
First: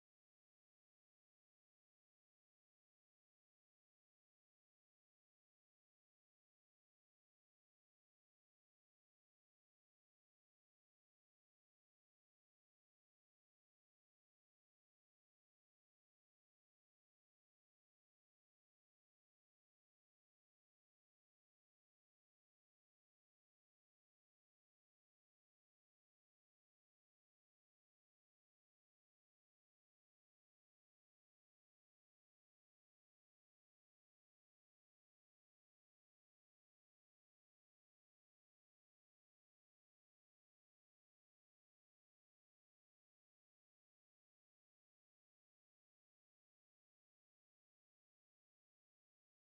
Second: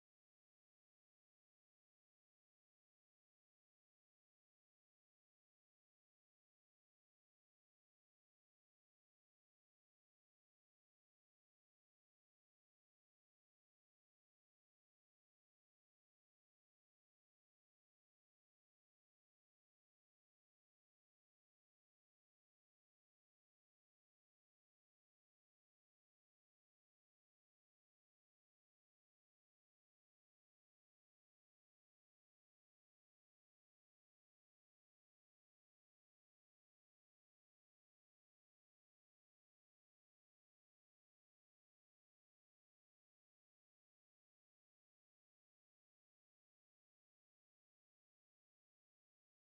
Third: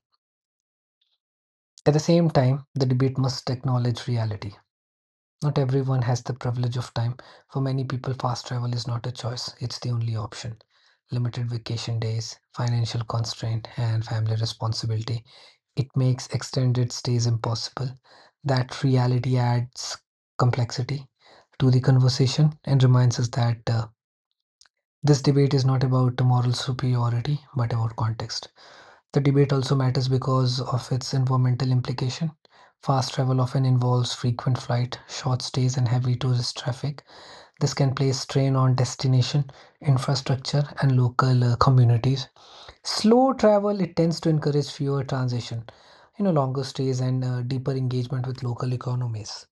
C: At the same time, the debate must acknowledge reality. Not everyone has the privilege of time. For many people, fast travel is not a choice, it's the only option. Limited vacation days, financial constraint, and family responsibility. It makes extended stays impossible. That reality adds complexity to the conversation and reminds us that this debate is not about moral superiority, but about context. The debate also matters because of its environmental implication. Fast travel often involves frequent flight, short stays, and heavy tourist traffic. This can place strain on destination, infrastructure, and local communities. Slow travel, it tends to encourage fewer transition, you know, longer stays and deeper engagement with local economies.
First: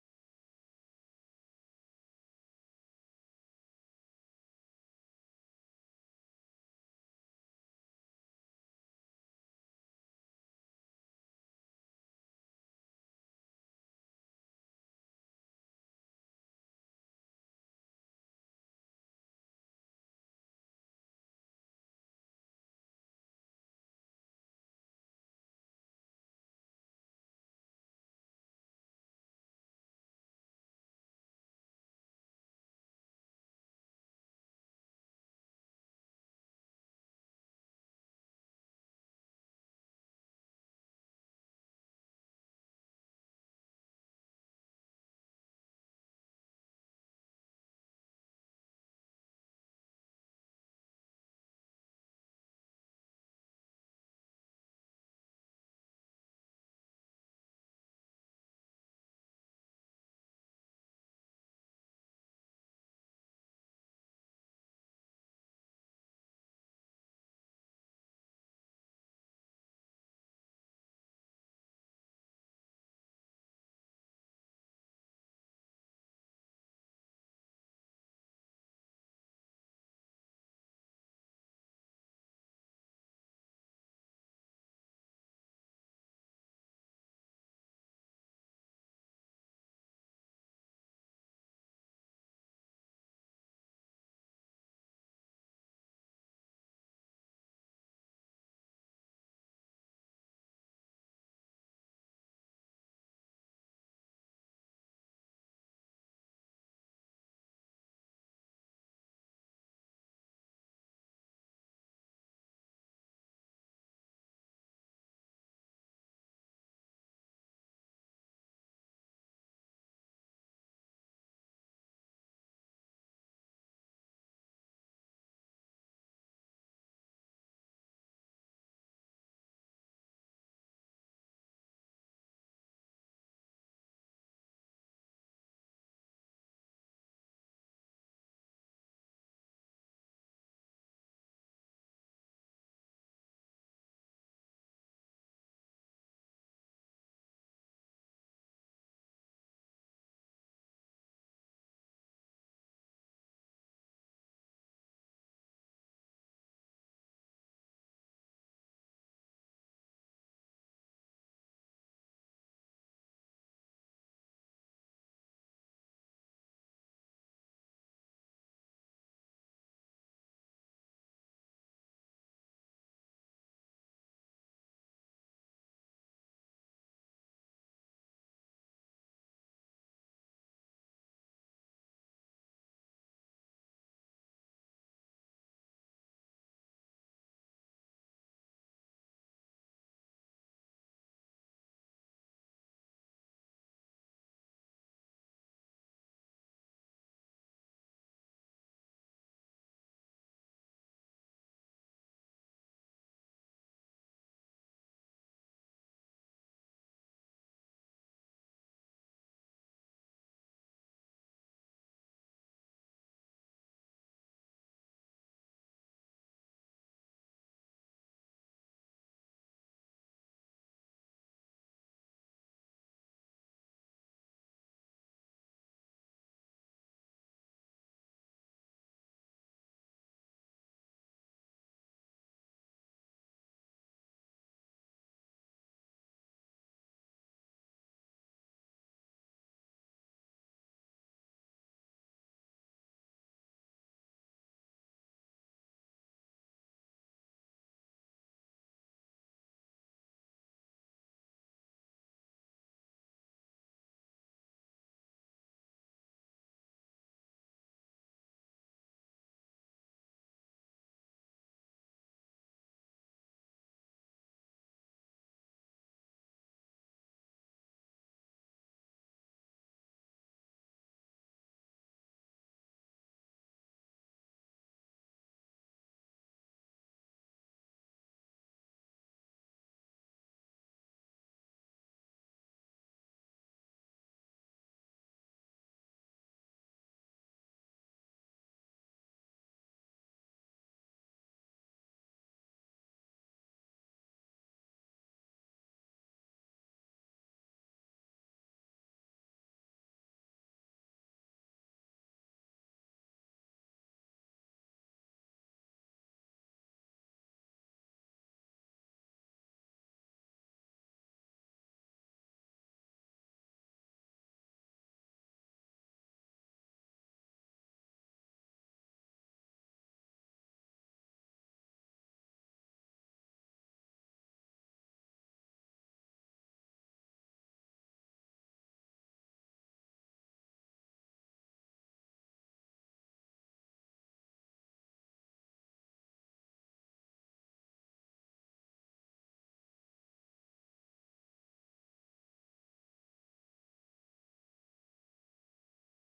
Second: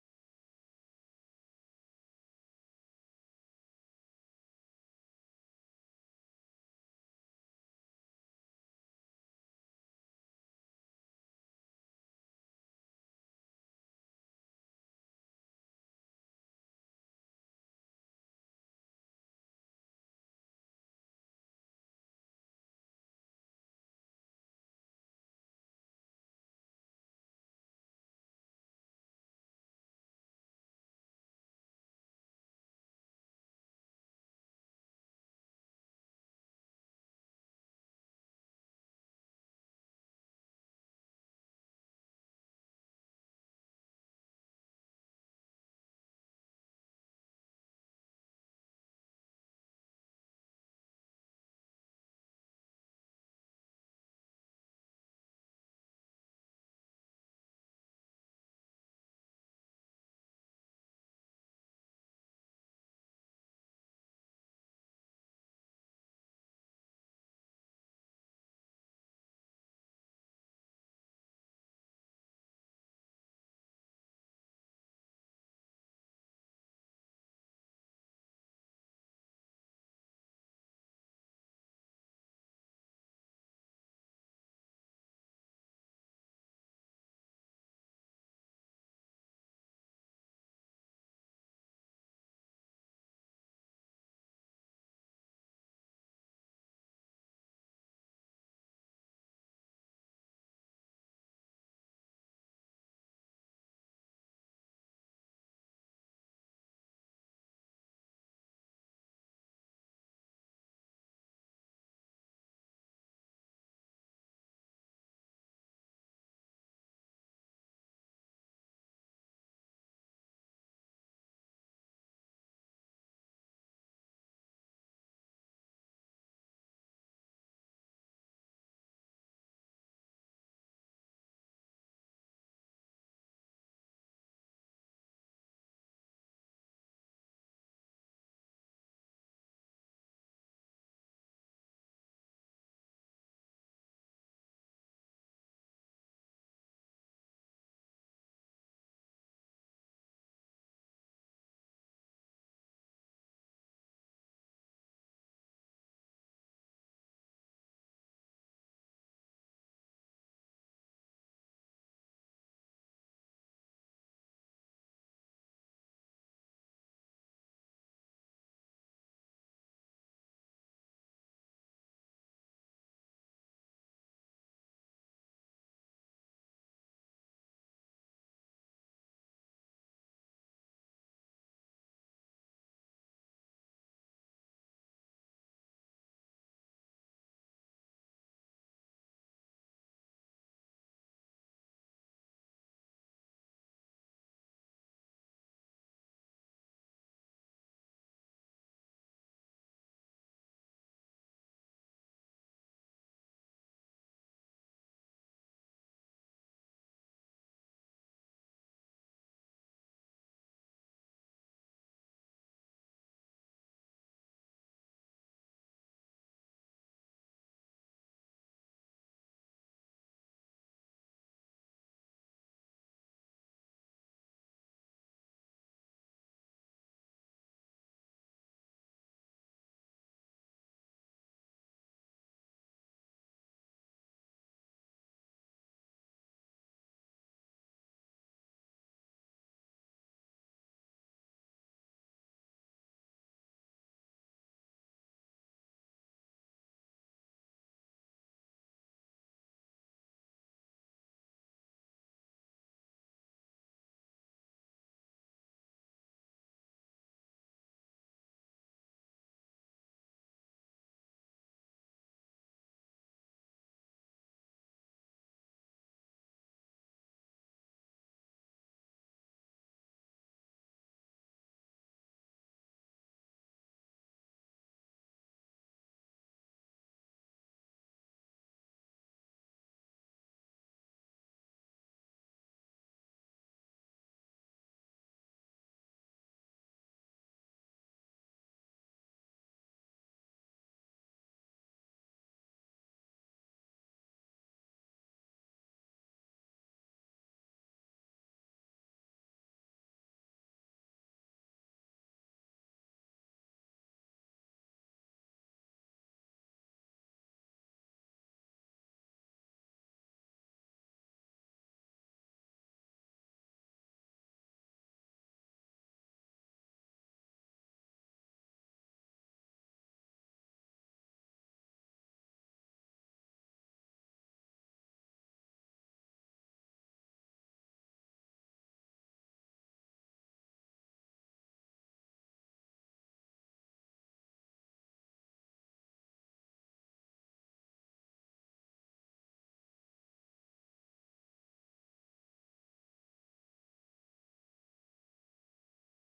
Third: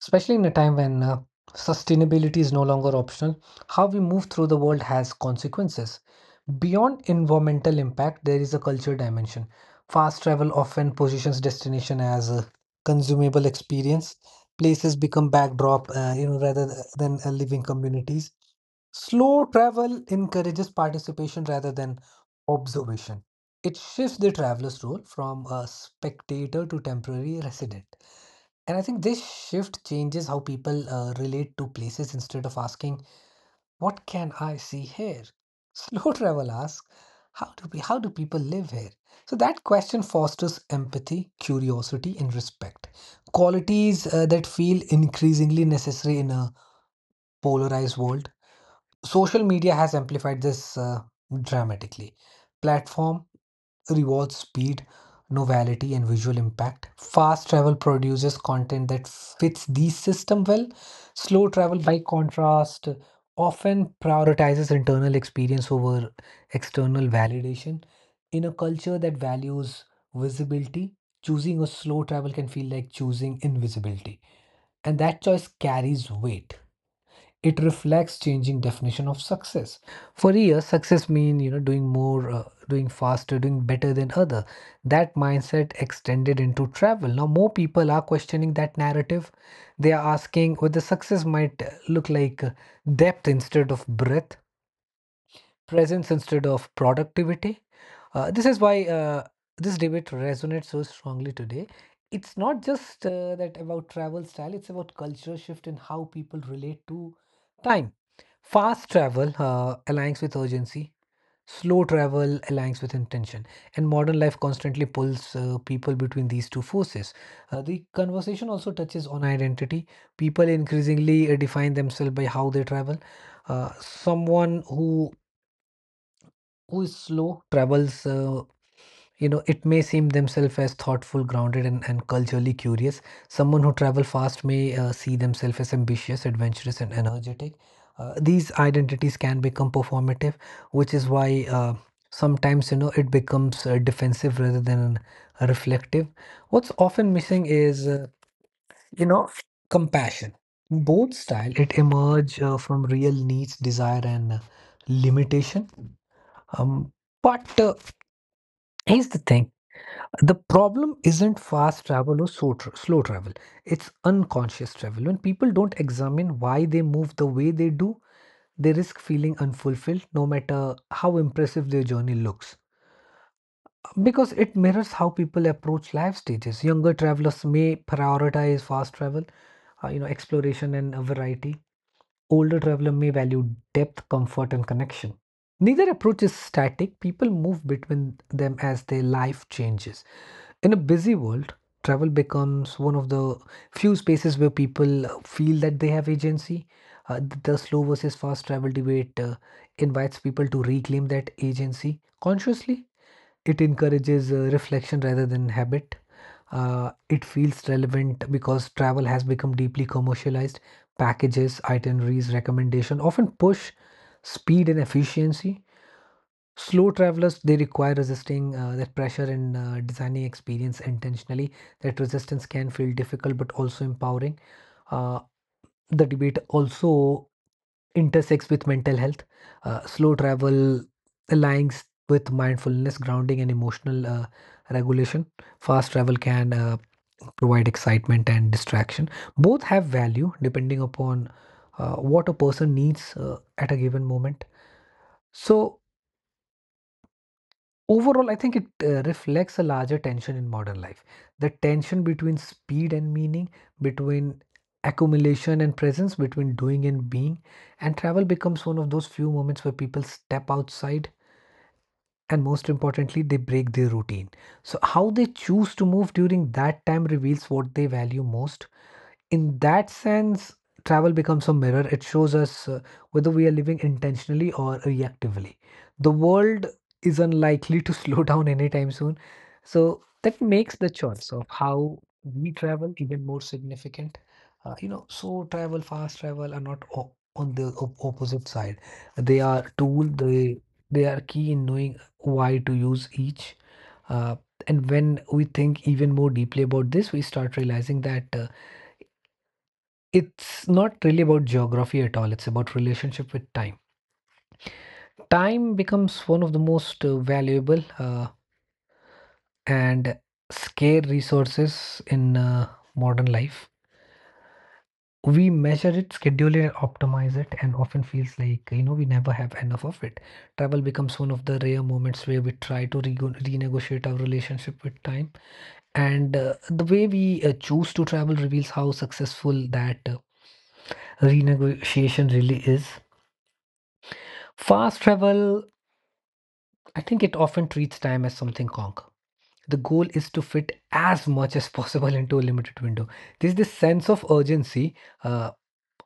C: Especially in a time when sustainability is no longer optional, how we move through the world has consequences. Beyond environmental impact, there is a culture dimension. Fast travel often positions destination as a consumable experience. Places become backdrop, rather than living communities. Slow travel encourages participation rather than observation. It shifts the traveler's role from a spectator to temporary resident. And I think this shift changes how people relate to places. Instead of asking, what can I see here? Slow travel asks, how do people live here? So that question fosters empathy, curiosity, and respect. Qualities that feel increasingly necessary in a polarized world. Social media has amplified this dramatically. Platform rewards speed, novelty, and visual impact. Fast travel produces content that fits these system well. Slow travel, by contrast, often prioritizes internal experience over external validation. In a culture that values visibility, choosing a slow travel can feel like choosing invisibility, and that choice carries weight. It reflects changing definition of success. For years success mean, you know, doing more, doing faster, doing better than other. That mindset extended into travel. Now more people are questioning that narrative. They are asking whether success might look like depth instead of breadth, presence instead of productivity. This is why this debate resonates so strongly today. It's not just that about travel style, it's about cultural shift in how people relate to time. Fast travel aligns with urgency, slow travel aligns with intention, and modern life constantly pulls people between these two forces. The conversation also touches on identity. People increasingly define themselves by how they travel. Someone who is slow travels, it may seem themselves as thoughtful, grounded, and culturally curious. Someone who travel fast may see themselves as ambitious, adventurous, and energetic. These identities can become performative, which is why sometimes, you know, it becomes defensive rather than reflective. What's often missing is you know compassion. Both style it emerge from real needs, desire, and limitation. Um, but Here's the thing. The problem isn't fast travel or slow travel. It's unconscious travel. When people don't examine why they move the way they do, they risk feeling unfulfilled no matter how impressive their journey looks. Because it mirrors how people approach life stages. Younger travelers may prioritize fast travel, exploration and variety. Older traveler may value depth, comfort, and connection. Neither approach is static. People move between them as their life changes. In a busy world, travel becomes one of the few spaces where people feel that they have agency. The slow versus fast travel debate invites people to reclaim that agency consciously. It encourages reflection rather than habit. It feels relevant because travel has become deeply commercialized. Packages, itineraries, recommendation often push speed and efficiency. Slow travelers, they require resisting that pressure and designing experience intentionally. That resistance can feel difficult but also empowering. Uh, the debate also intersects with mental health. Slow travel aligns with mindfulness, grounding, and emotional regulation. Fast travel can provide excitement and distraction. Both have value depending upon what a person needs at a given moment. So, Overall, I think it reflects a larger tension in modern life. The tension between speed and meaning, between accumulation and presence, between doing and being. And travel becomes one of those few moments where people step outside and, most importantly, they break their routine. So, how they choose to move during that time reveals what they value most. In that sense, travel becomes a mirror. It shows us whether we are living intentionally or reactively. The world is unlikely to slow down anytime soon. So that makes the choice of how we travel even more significant. So travel, fast travel are not on the opposite side. They are tool, they are key in knowing why to use each. Uh, and when we think even more deeply about this, we start realizing that it's not really about geography at all. It's about relationship with time. Time becomes one of the most valuable and scarce resources in modern life. We measure it, schedule it, optimize it, and often feels like we never have enough of it. Travel becomes one of the rare moments where we try to rego renegotiate our relationship with time, and the way we choose to travel reveals how successful that renegotiation really is. Fast travel, I think it often treats time as something conk. The goal is to fit as much as possible into a limited window. There's this sense of urgency, uh,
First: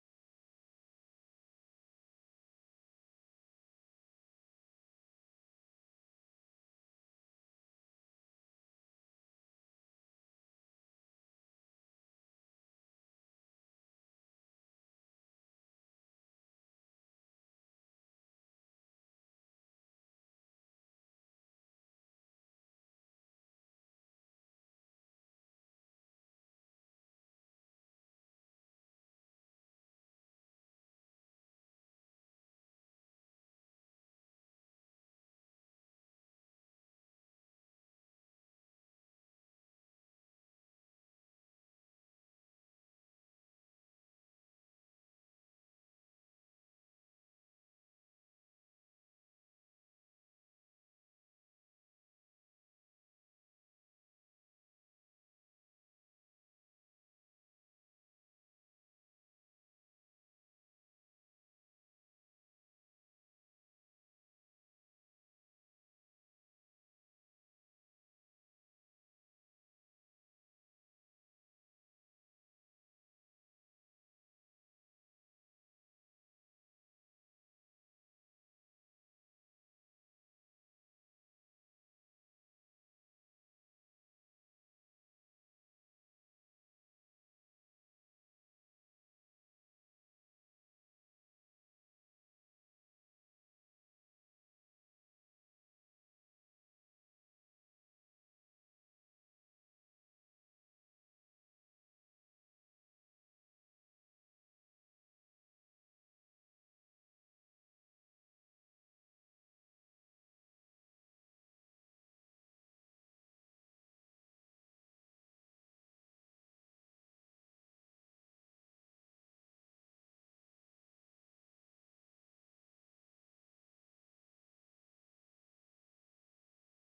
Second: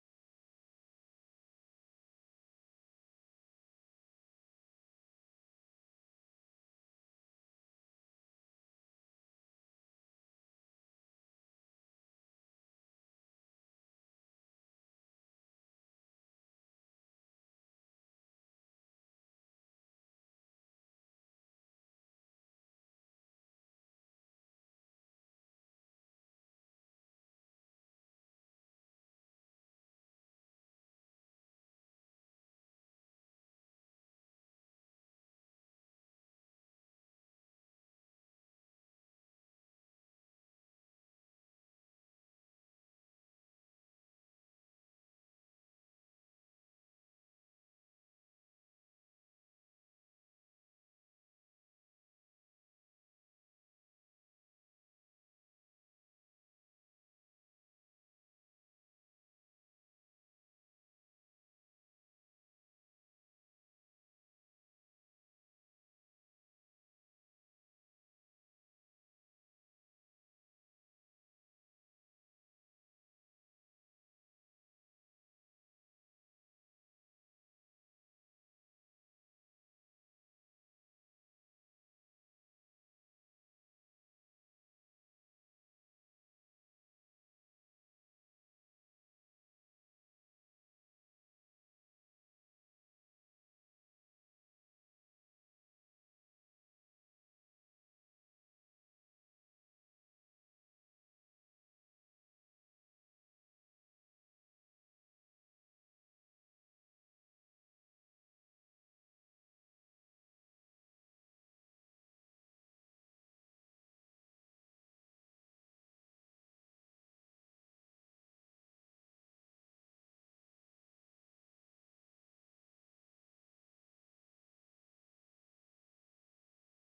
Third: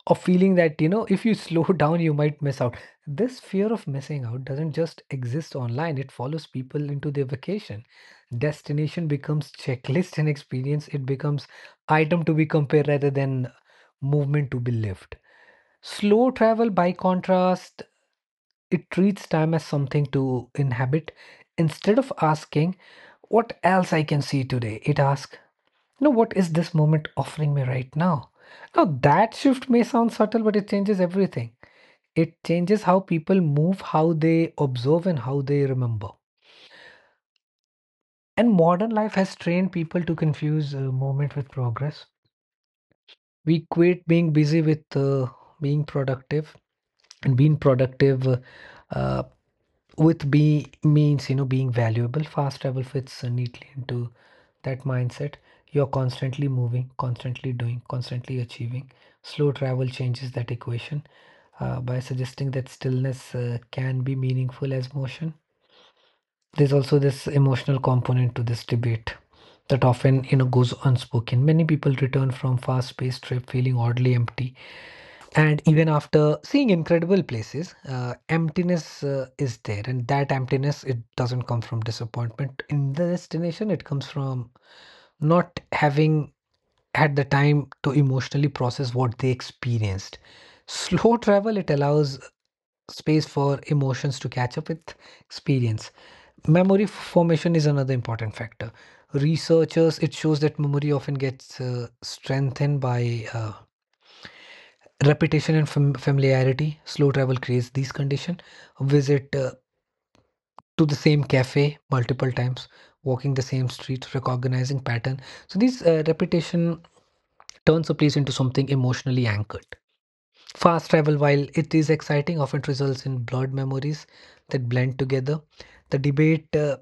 C: of feeling that, if you slow down, you might miss out. This fear of missing out doesn't just exist online, it follows people into their vacation. Destination becomes checklist and experience, it becomes item to be compared rather than movement to be lived. Slow travel, by contrast, it treats time as something to inhabit. Instead of asking what else I can see today? It asks, what is this moment offering me right now? Now, that shift may sound subtle, but it changes everything. It changes how people move, how they observe, and how they remember. And modern life has trained people to confuse moment with progress. We quit being busy with being productive, and being productive uh, with be means being valuable. Fast travel fits neatly into that mindset. You're constantly moving, constantly doing, constantly achieving. Slow travel changes that equation by suggesting that stillness can be meaningful as motion. There's also this emotional component to this debate that often goes unspoken. Many people return from fast-paced trip feeling oddly empty, and even after seeing incredible places, emptiness is there, and that emptiness, it doesn't come from disappointment in the destination. It comes from not having at the time to emotionally process what they experienced. Slow travel, it allows space for emotions to catch up with experience. Memory formation is another important factor. Researchers, it shows that memory often gets strengthened by repetition and familiarity. Slow travel creates these conditions. Visit to the same cafe multiple times, walking the same street, recognizing pattern. So these repetition turns a place into something emotionally anchored. Fast travel, while it is exciting, often results in blurred memories that blend together. The debate,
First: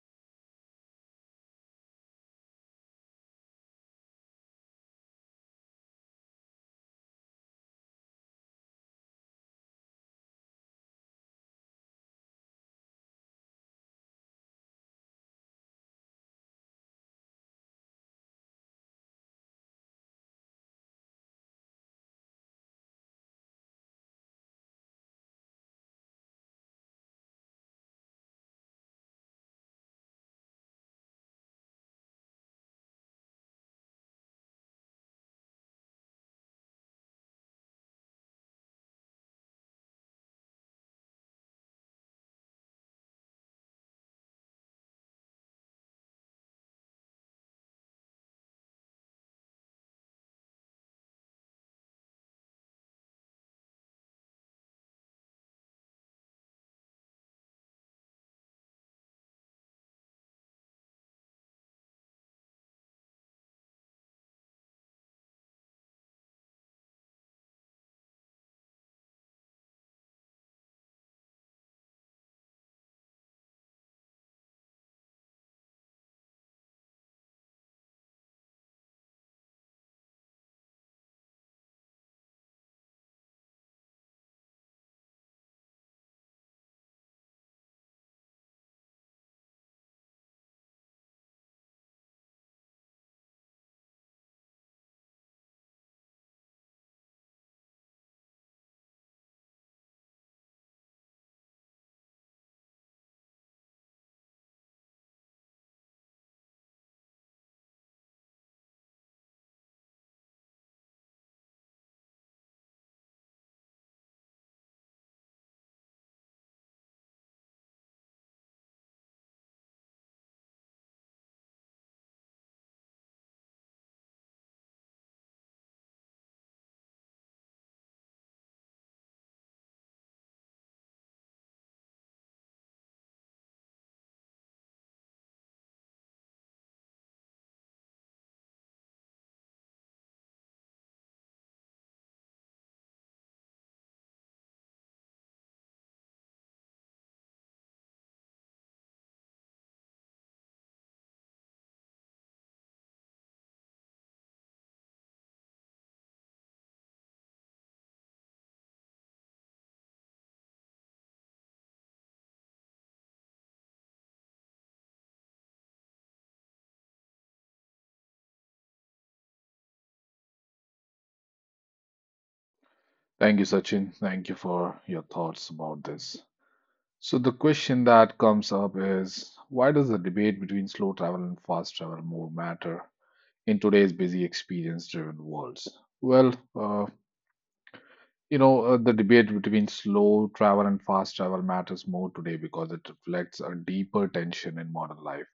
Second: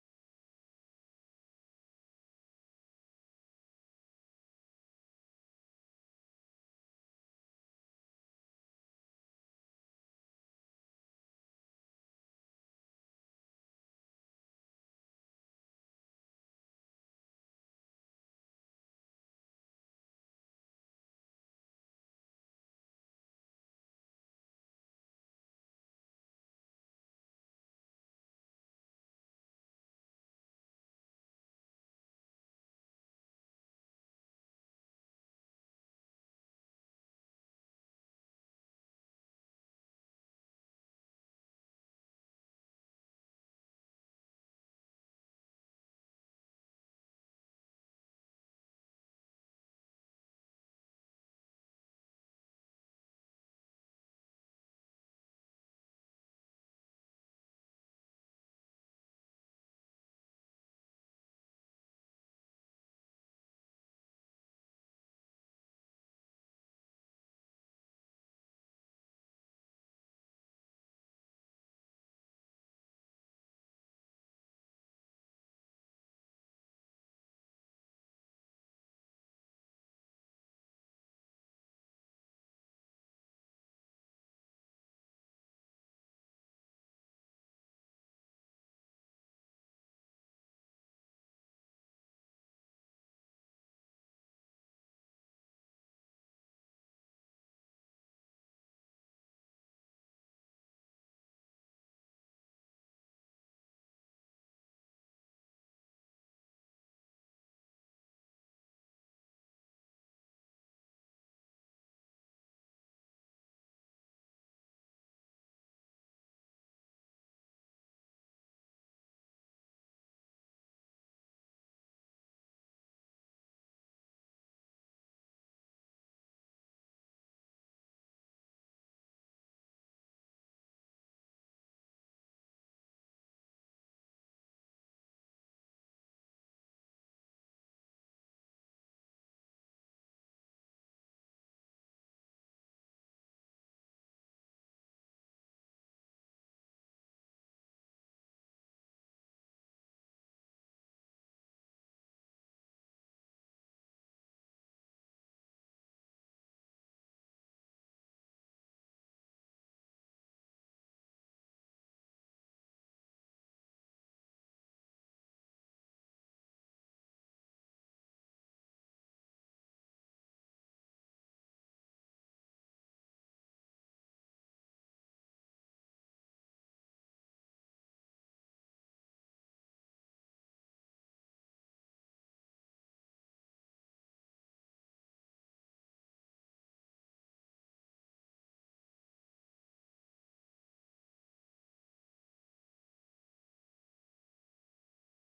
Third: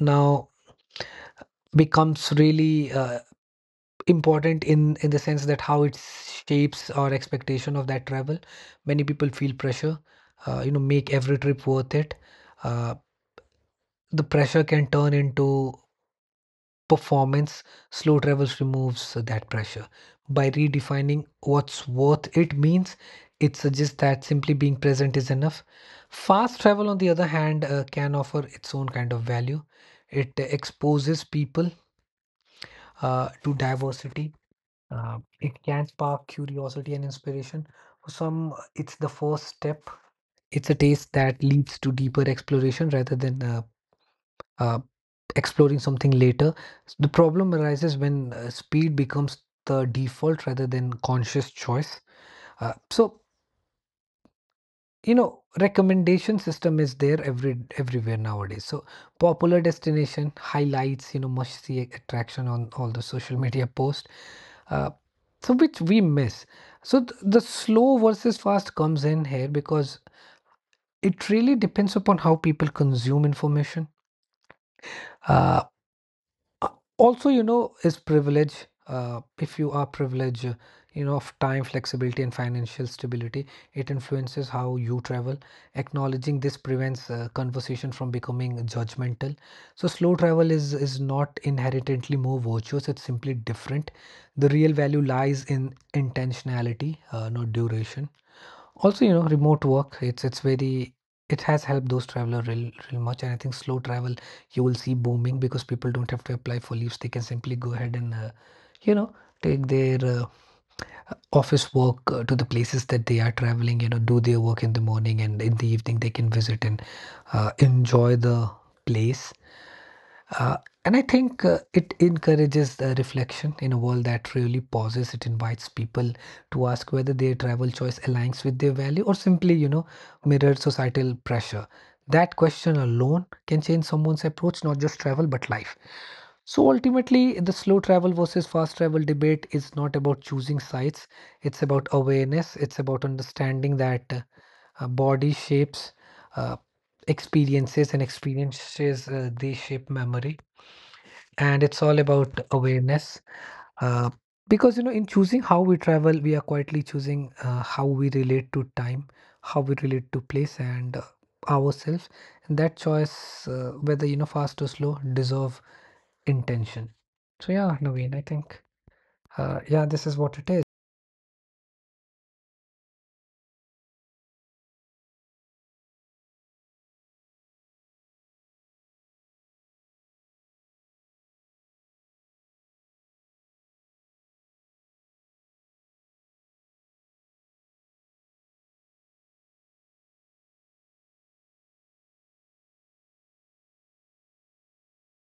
C: now, becomes really important in the sense that how it shapes our expectation of that travel. Many people feel pressure, make every trip worth it. Uh, the pressure can turn into performance. Slow travels removes that pressure. By redefining what's worth it means, it suggests that simply being present is enough. Fast travel, on the other hand, can offer its own kind of value. It exposes people to diversity. It can spark curiosity and inspiration. For some, it's the first step. It's a taste that leads to deeper exploration rather than uh, exploring something later. The problem arises when speed becomes the default rather than conscious choice. So recommendation system is there everywhere nowadays. So popular destination highlights, must see attraction on all the social media posts. Uh, so which we miss. So the slow versus fast comes in here because it really depends upon how people consume information. Uh, Uh, Also, is privilege. If you are privileged, of time flexibility and financial stability, it influences how you travel. Acknowledging this prevents conversation from becoming judgmental. So slow travel is not inherently more virtuous, it's simply different. The real value lies in intentionality, not duration. Also, remote work, it's very, it has helped those traveler real much. And I think slow travel you will see booming because people don't have to apply for leaves. They can simply go ahead and you know take their office work to the places that they are traveling. You know, do their work in the morning and in the evening they can visit and enjoy the place, uh, and I think it encourages the reflection in a world that really pauses. It invites people to ask whether their travel choice aligns with their value or simply, mirrors societal pressure. That question alone can change someone's approach, not just travel, but life. So ultimately, the slow travel versus fast travel debate is not about choosing sites. It's about awareness. It's about understanding that body shapes uh, experiences, and experiences they shape memory, and it's all about awareness, uh, because in choosing how we travel we are quietly choosing how we relate to time, how we relate to place and ourselves, and that choice, whether fast or slow, deserve intention. So yeah, Naveen, I think yeah, this is what it is.
A: Thank you, Sachin. Thank you for your thoughts about this. So, the question that comes up is why does the debate between slow travel and fast travel more matter in today's busy experience driven worlds? Well, uh, the debate between slow travel and fast travel matters more today because it reflects a deeper tension in modern life,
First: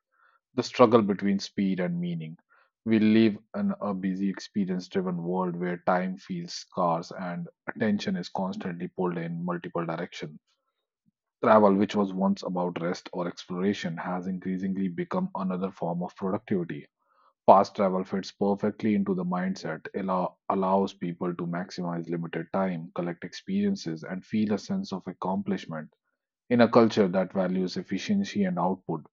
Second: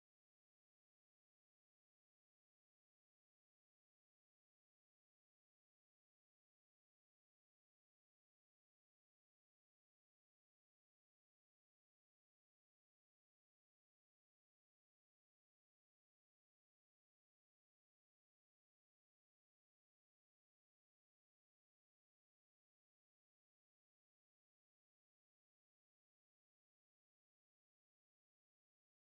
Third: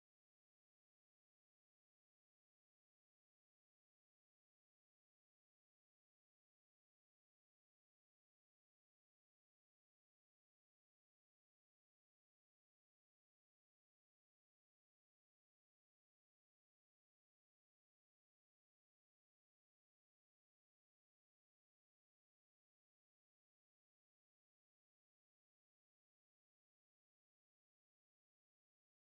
A: the struggle between speed and meaning. We live in a busy experience driven world where time feels scarce and attention is constantly pulled in multiple directions. Travel, which was once about rest or exploration, has increasingly become another form of productivity. Fast travel fits perfectly into the mindset, allows people to maximize limited time, collect experiences, and feel a sense of accomplishment. In a culture that values efficiency and output,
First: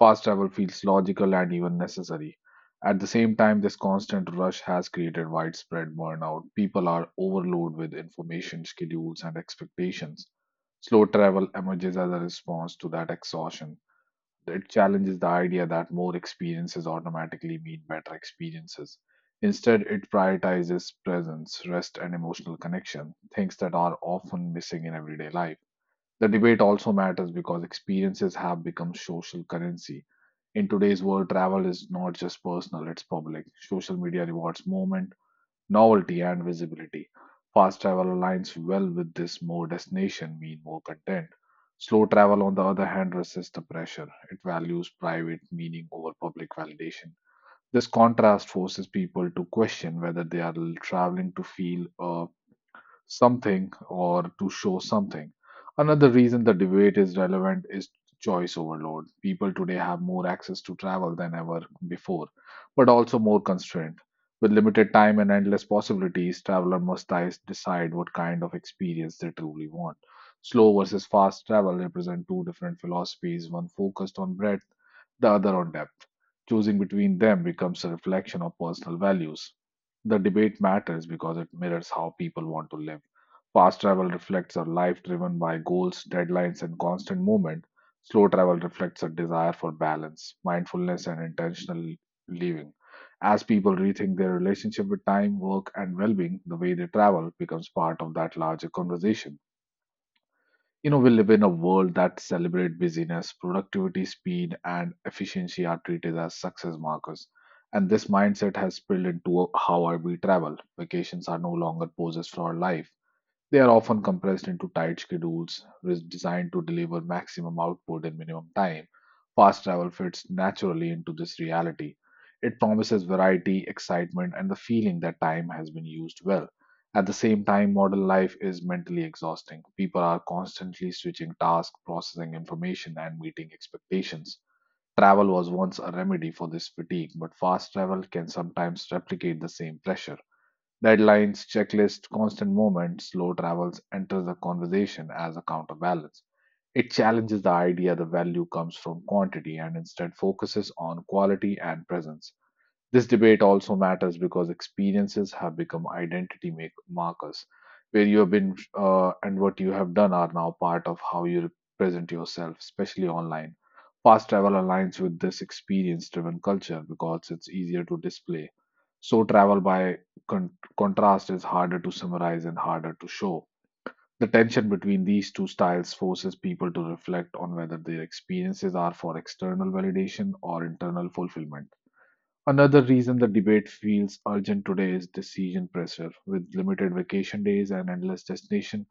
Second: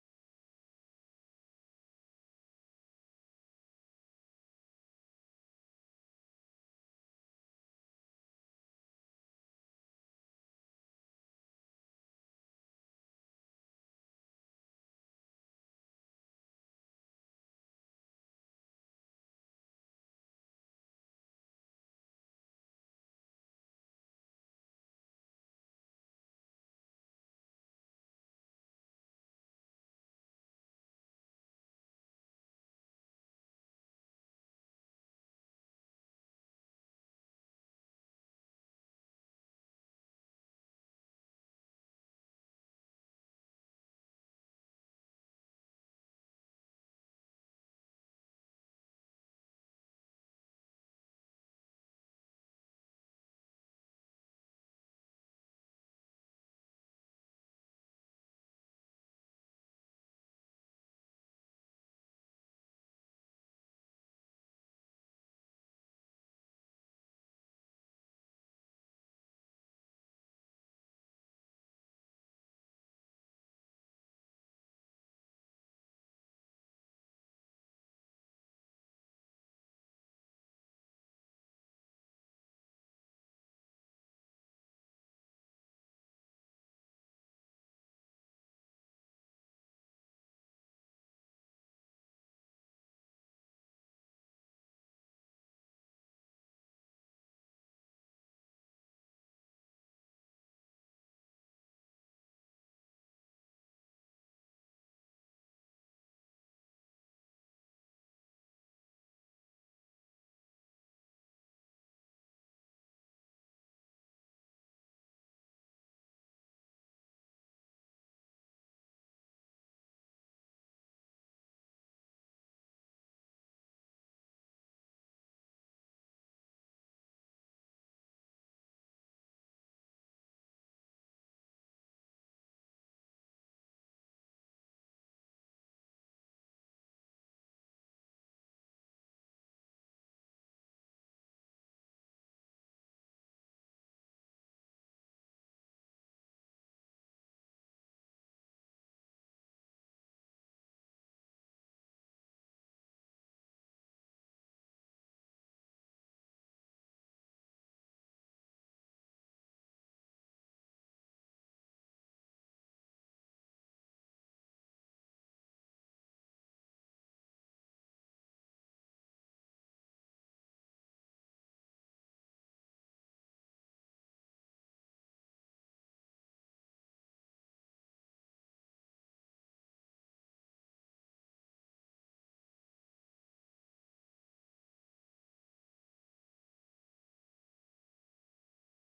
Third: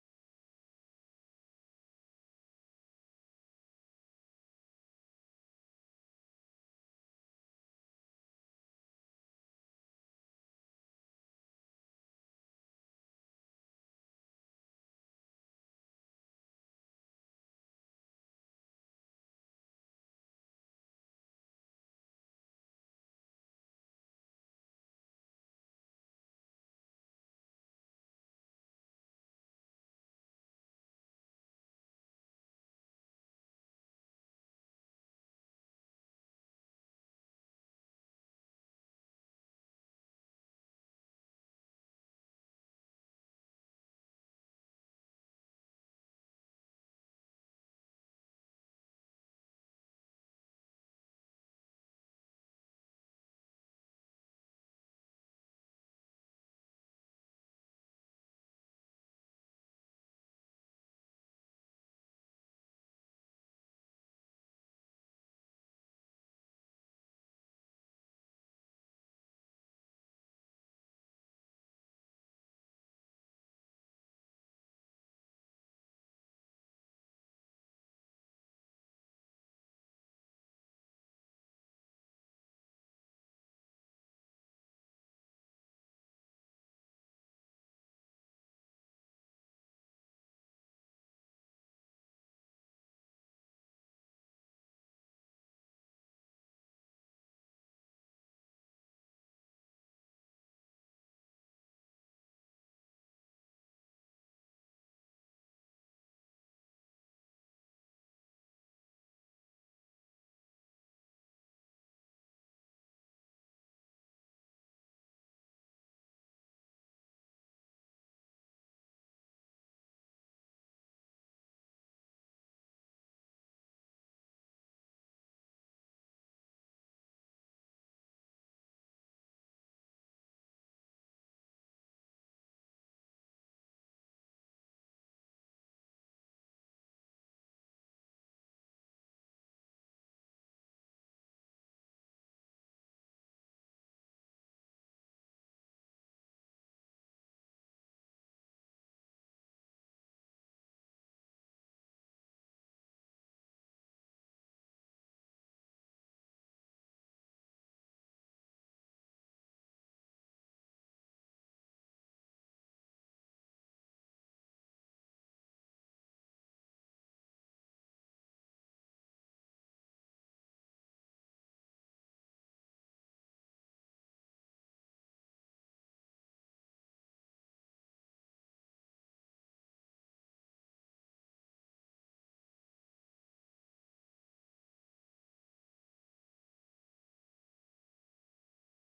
A: fast travel feels logical and even necessary. At the same time, this constant rush has created widespread burnout. People are overloaded with information, schedules, and expectations. Slow travel emerges as a response to that exhaustion. It challenges the idea that more experiences automatically mean better experiences. Instead, it prioritizes presence, rest, and emotional connection, things that are often missing in everyday life. The debate also matters because experiences have become social currency. In today's world, travel is not just personal, it's public. Social media rewards moments, novelty, and visibility. Fast travel aligns well with this: more destination, mean more content. Slow travel, on the other hand, resists the pressure. It values private meaning over public validation. This contrast forces people to question whether they are traveling to feel a something or to show something. Another reason the debate is relevant is choice overload. People today have more access to travel than ever before, but also more constraint. With limited time and endless possibilities, traveler must decide what kind of experience they truly want. Slow versus fast travel represent two different philosophies, one focused on breadth, the other on depth. Choosing between them becomes a reflection of personal values. The debate matters because it mirrors how people want to live. Fast travel reflects a life driven by goals, deadlines, and constant movement. Slow travel reflects a desire for balance, mindfulness, and intentional living. As people rethink their relationship with time, work, and well being, the way they travel becomes part of that larger conversation. You know, we live in a world that celebrates busyness, productivity, speed, and efficiency are treated as success markers. And this mindset has spilled into how I we travel. Vacations are no longer poses for life. They are often compressed into tight schedules designed to deliver maximum output in minimum time. Fast travel fits naturally into this reality. It promises variety, excitement, and the feeling that time has been used well. At the same time, modern life is mentally exhausting. People are constantly switching tasks, processing information, and meeting expectations. Travel was once a remedy for this fatigue, but fast travel can sometimes replicate the same pressure. Deadlines, checklists, constant movement, slow travels enters the conversation as a counterbalance. It challenges the idea the value comes from quantity and instead focuses on quality and presence. This debate also matters because experiences have become identity make markers, where you have been and what you have done are now part of how you present yourself, especially online. Fast travel aligns with this experience driven culture because it's easier to display. So, travel by con- contrast is harder to summarize and harder to show. The tension between these two styles forces people to reflect on whether their experiences are for external validation or internal fulfillment. Another reason the debate feels urgent today is decision pressure. With limited vacation days and endless destination,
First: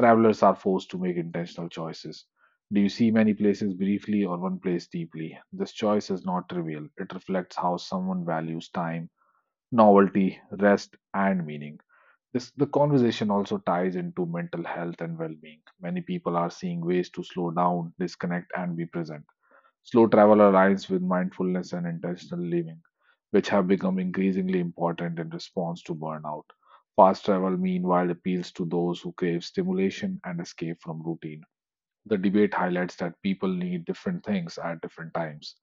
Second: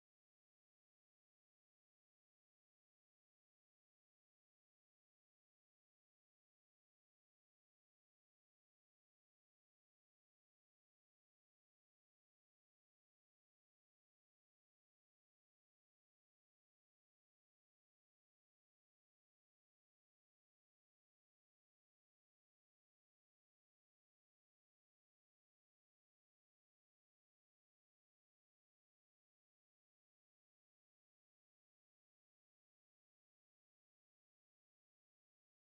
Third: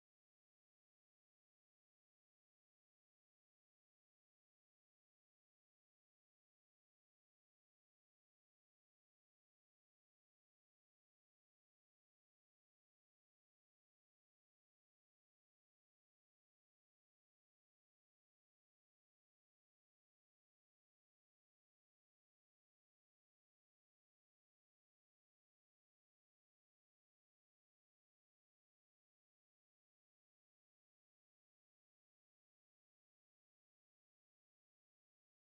A: travelers are forced to make intentional choices. Do you see many places briefly or one place deeply? This choice is not trivial. It reflects how someone values time, novelty, rest, and meaning. This, the conversation also ties into mental health and well being. Many people are seeing ways to slow down, disconnect, and be present. Slow travel aligns with mindfulness and intentional living, which have become increasingly important in response to burnout. Fast travel, meanwhile, appeals to those who crave stimulation and escape from routine. The debate highlights that people need different things at different times.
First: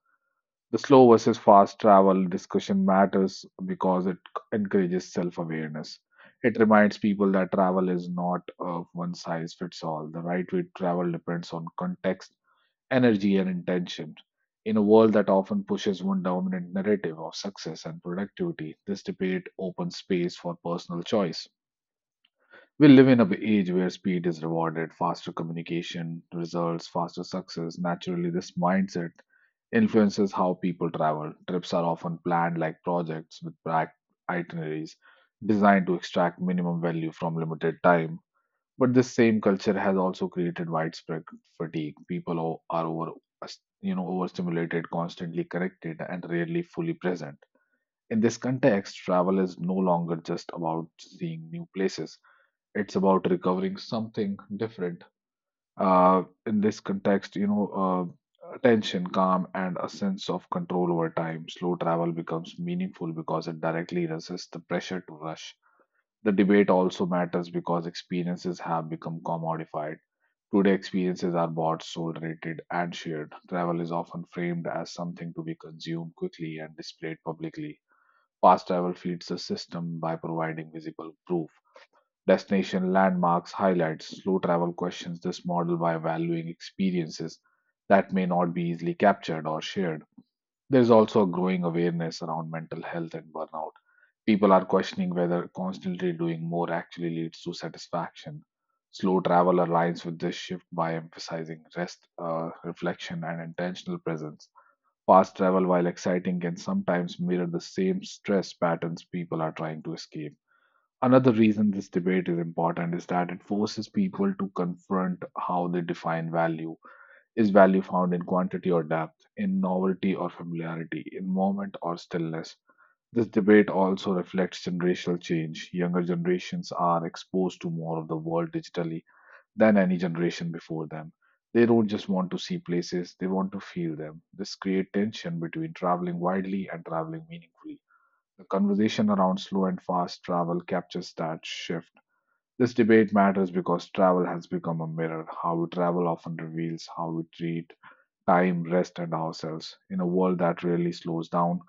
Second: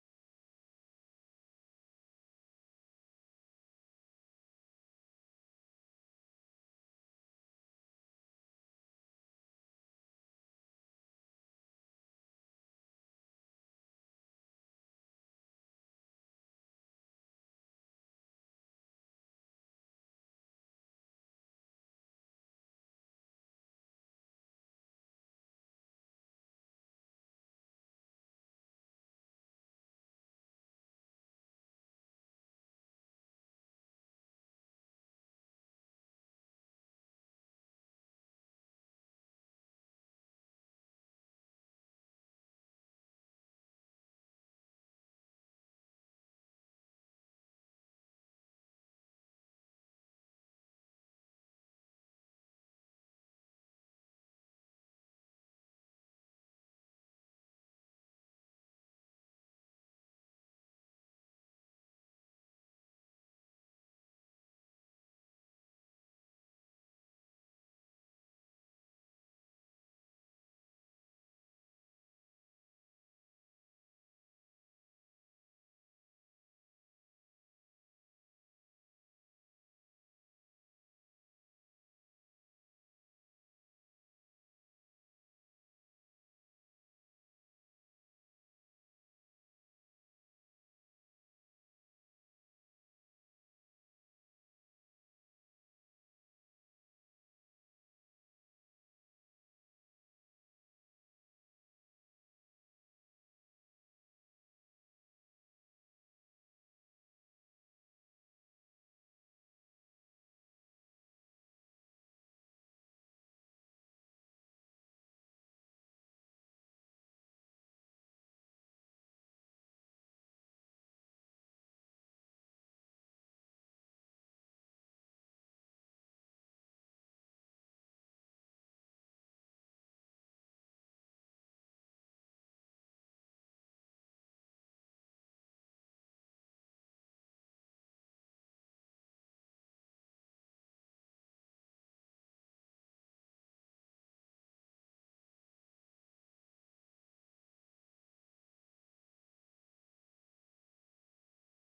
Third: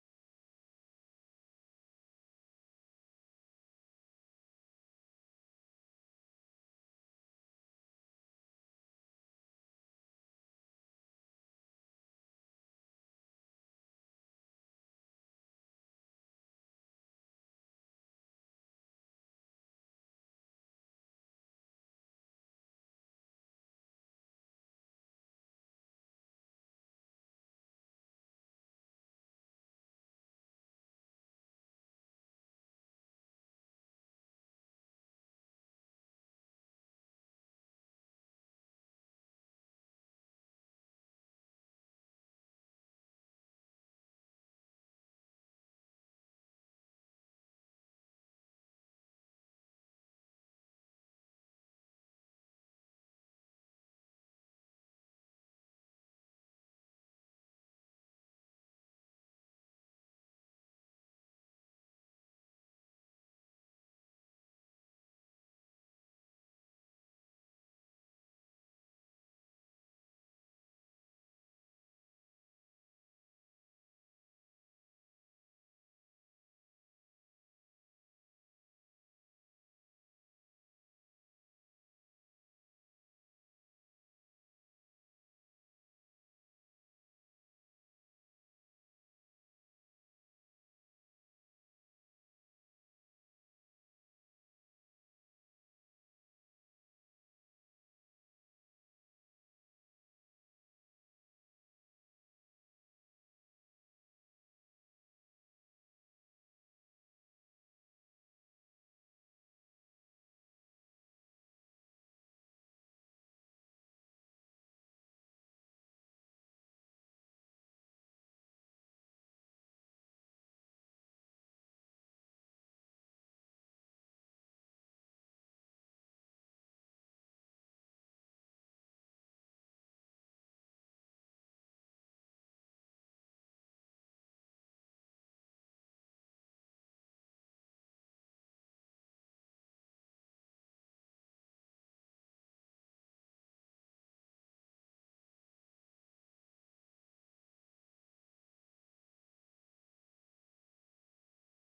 A: The slow versus fast travel discussion matters because it encourages self awareness. It reminds people that travel is not a one size fits all. The right way to travel depends on context, energy and intention. In a world that often pushes one dominant narrative of success and productivity, this debate opens space for personal choice. We live in an age where speed is rewarded, faster communication results, faster success. Naturally, this mindset influences how people travel. Trips are often planned like projects with packed itineraries designed to extract minimum value from limited time. But this same culture has also created widespread fatigue. People are over, you know, overstimulated, constantly corrected, and rarely fully present. In this context, travel is no longer just about seeing new places. It's about recovering something different. In this context, you know, attention, calm, and a sense of control over time. Slow travel becomes meaningful because it directly resists the pressure to rush. The debate also matters because experiences have become commodified. Today, experiences are bought, sold, rated, and shared. Travel is often framed as something to be consumed quickly and displayed publicly. Fast travel feeds the system by providing visible proof. Destination landmarks highlights. Slow travel questions this model by valuing experiences that may not be easily captured or shared. There's also a growing awareness around mental health and burnout. People are questioning whether constantly doing more actually leads to satisfaction. Slow travel aligns with this shift by emphasizing rest, reflection, and intentional presence. Fast travel, while exciting, can sometimes mirror the same stress patterns people are trying to escape. Another reason this debate is important is that it forces people to confront how they define value, is value found in quantity or depth, in novelty or familiarity, in moment or stillness? This debate also reflects generational change. Younger generations are exposed to more of the world digitally than any generation before them. They don't just want to see places, they want to feel them. This creates tension between traveling widely and traveling meaningfully. The conversation around slow and fast travel captures that shift. This debate matters because travel has become a mirror. How we travel often reveals how we treat time, rest, and ourselves. In a world that really slows down,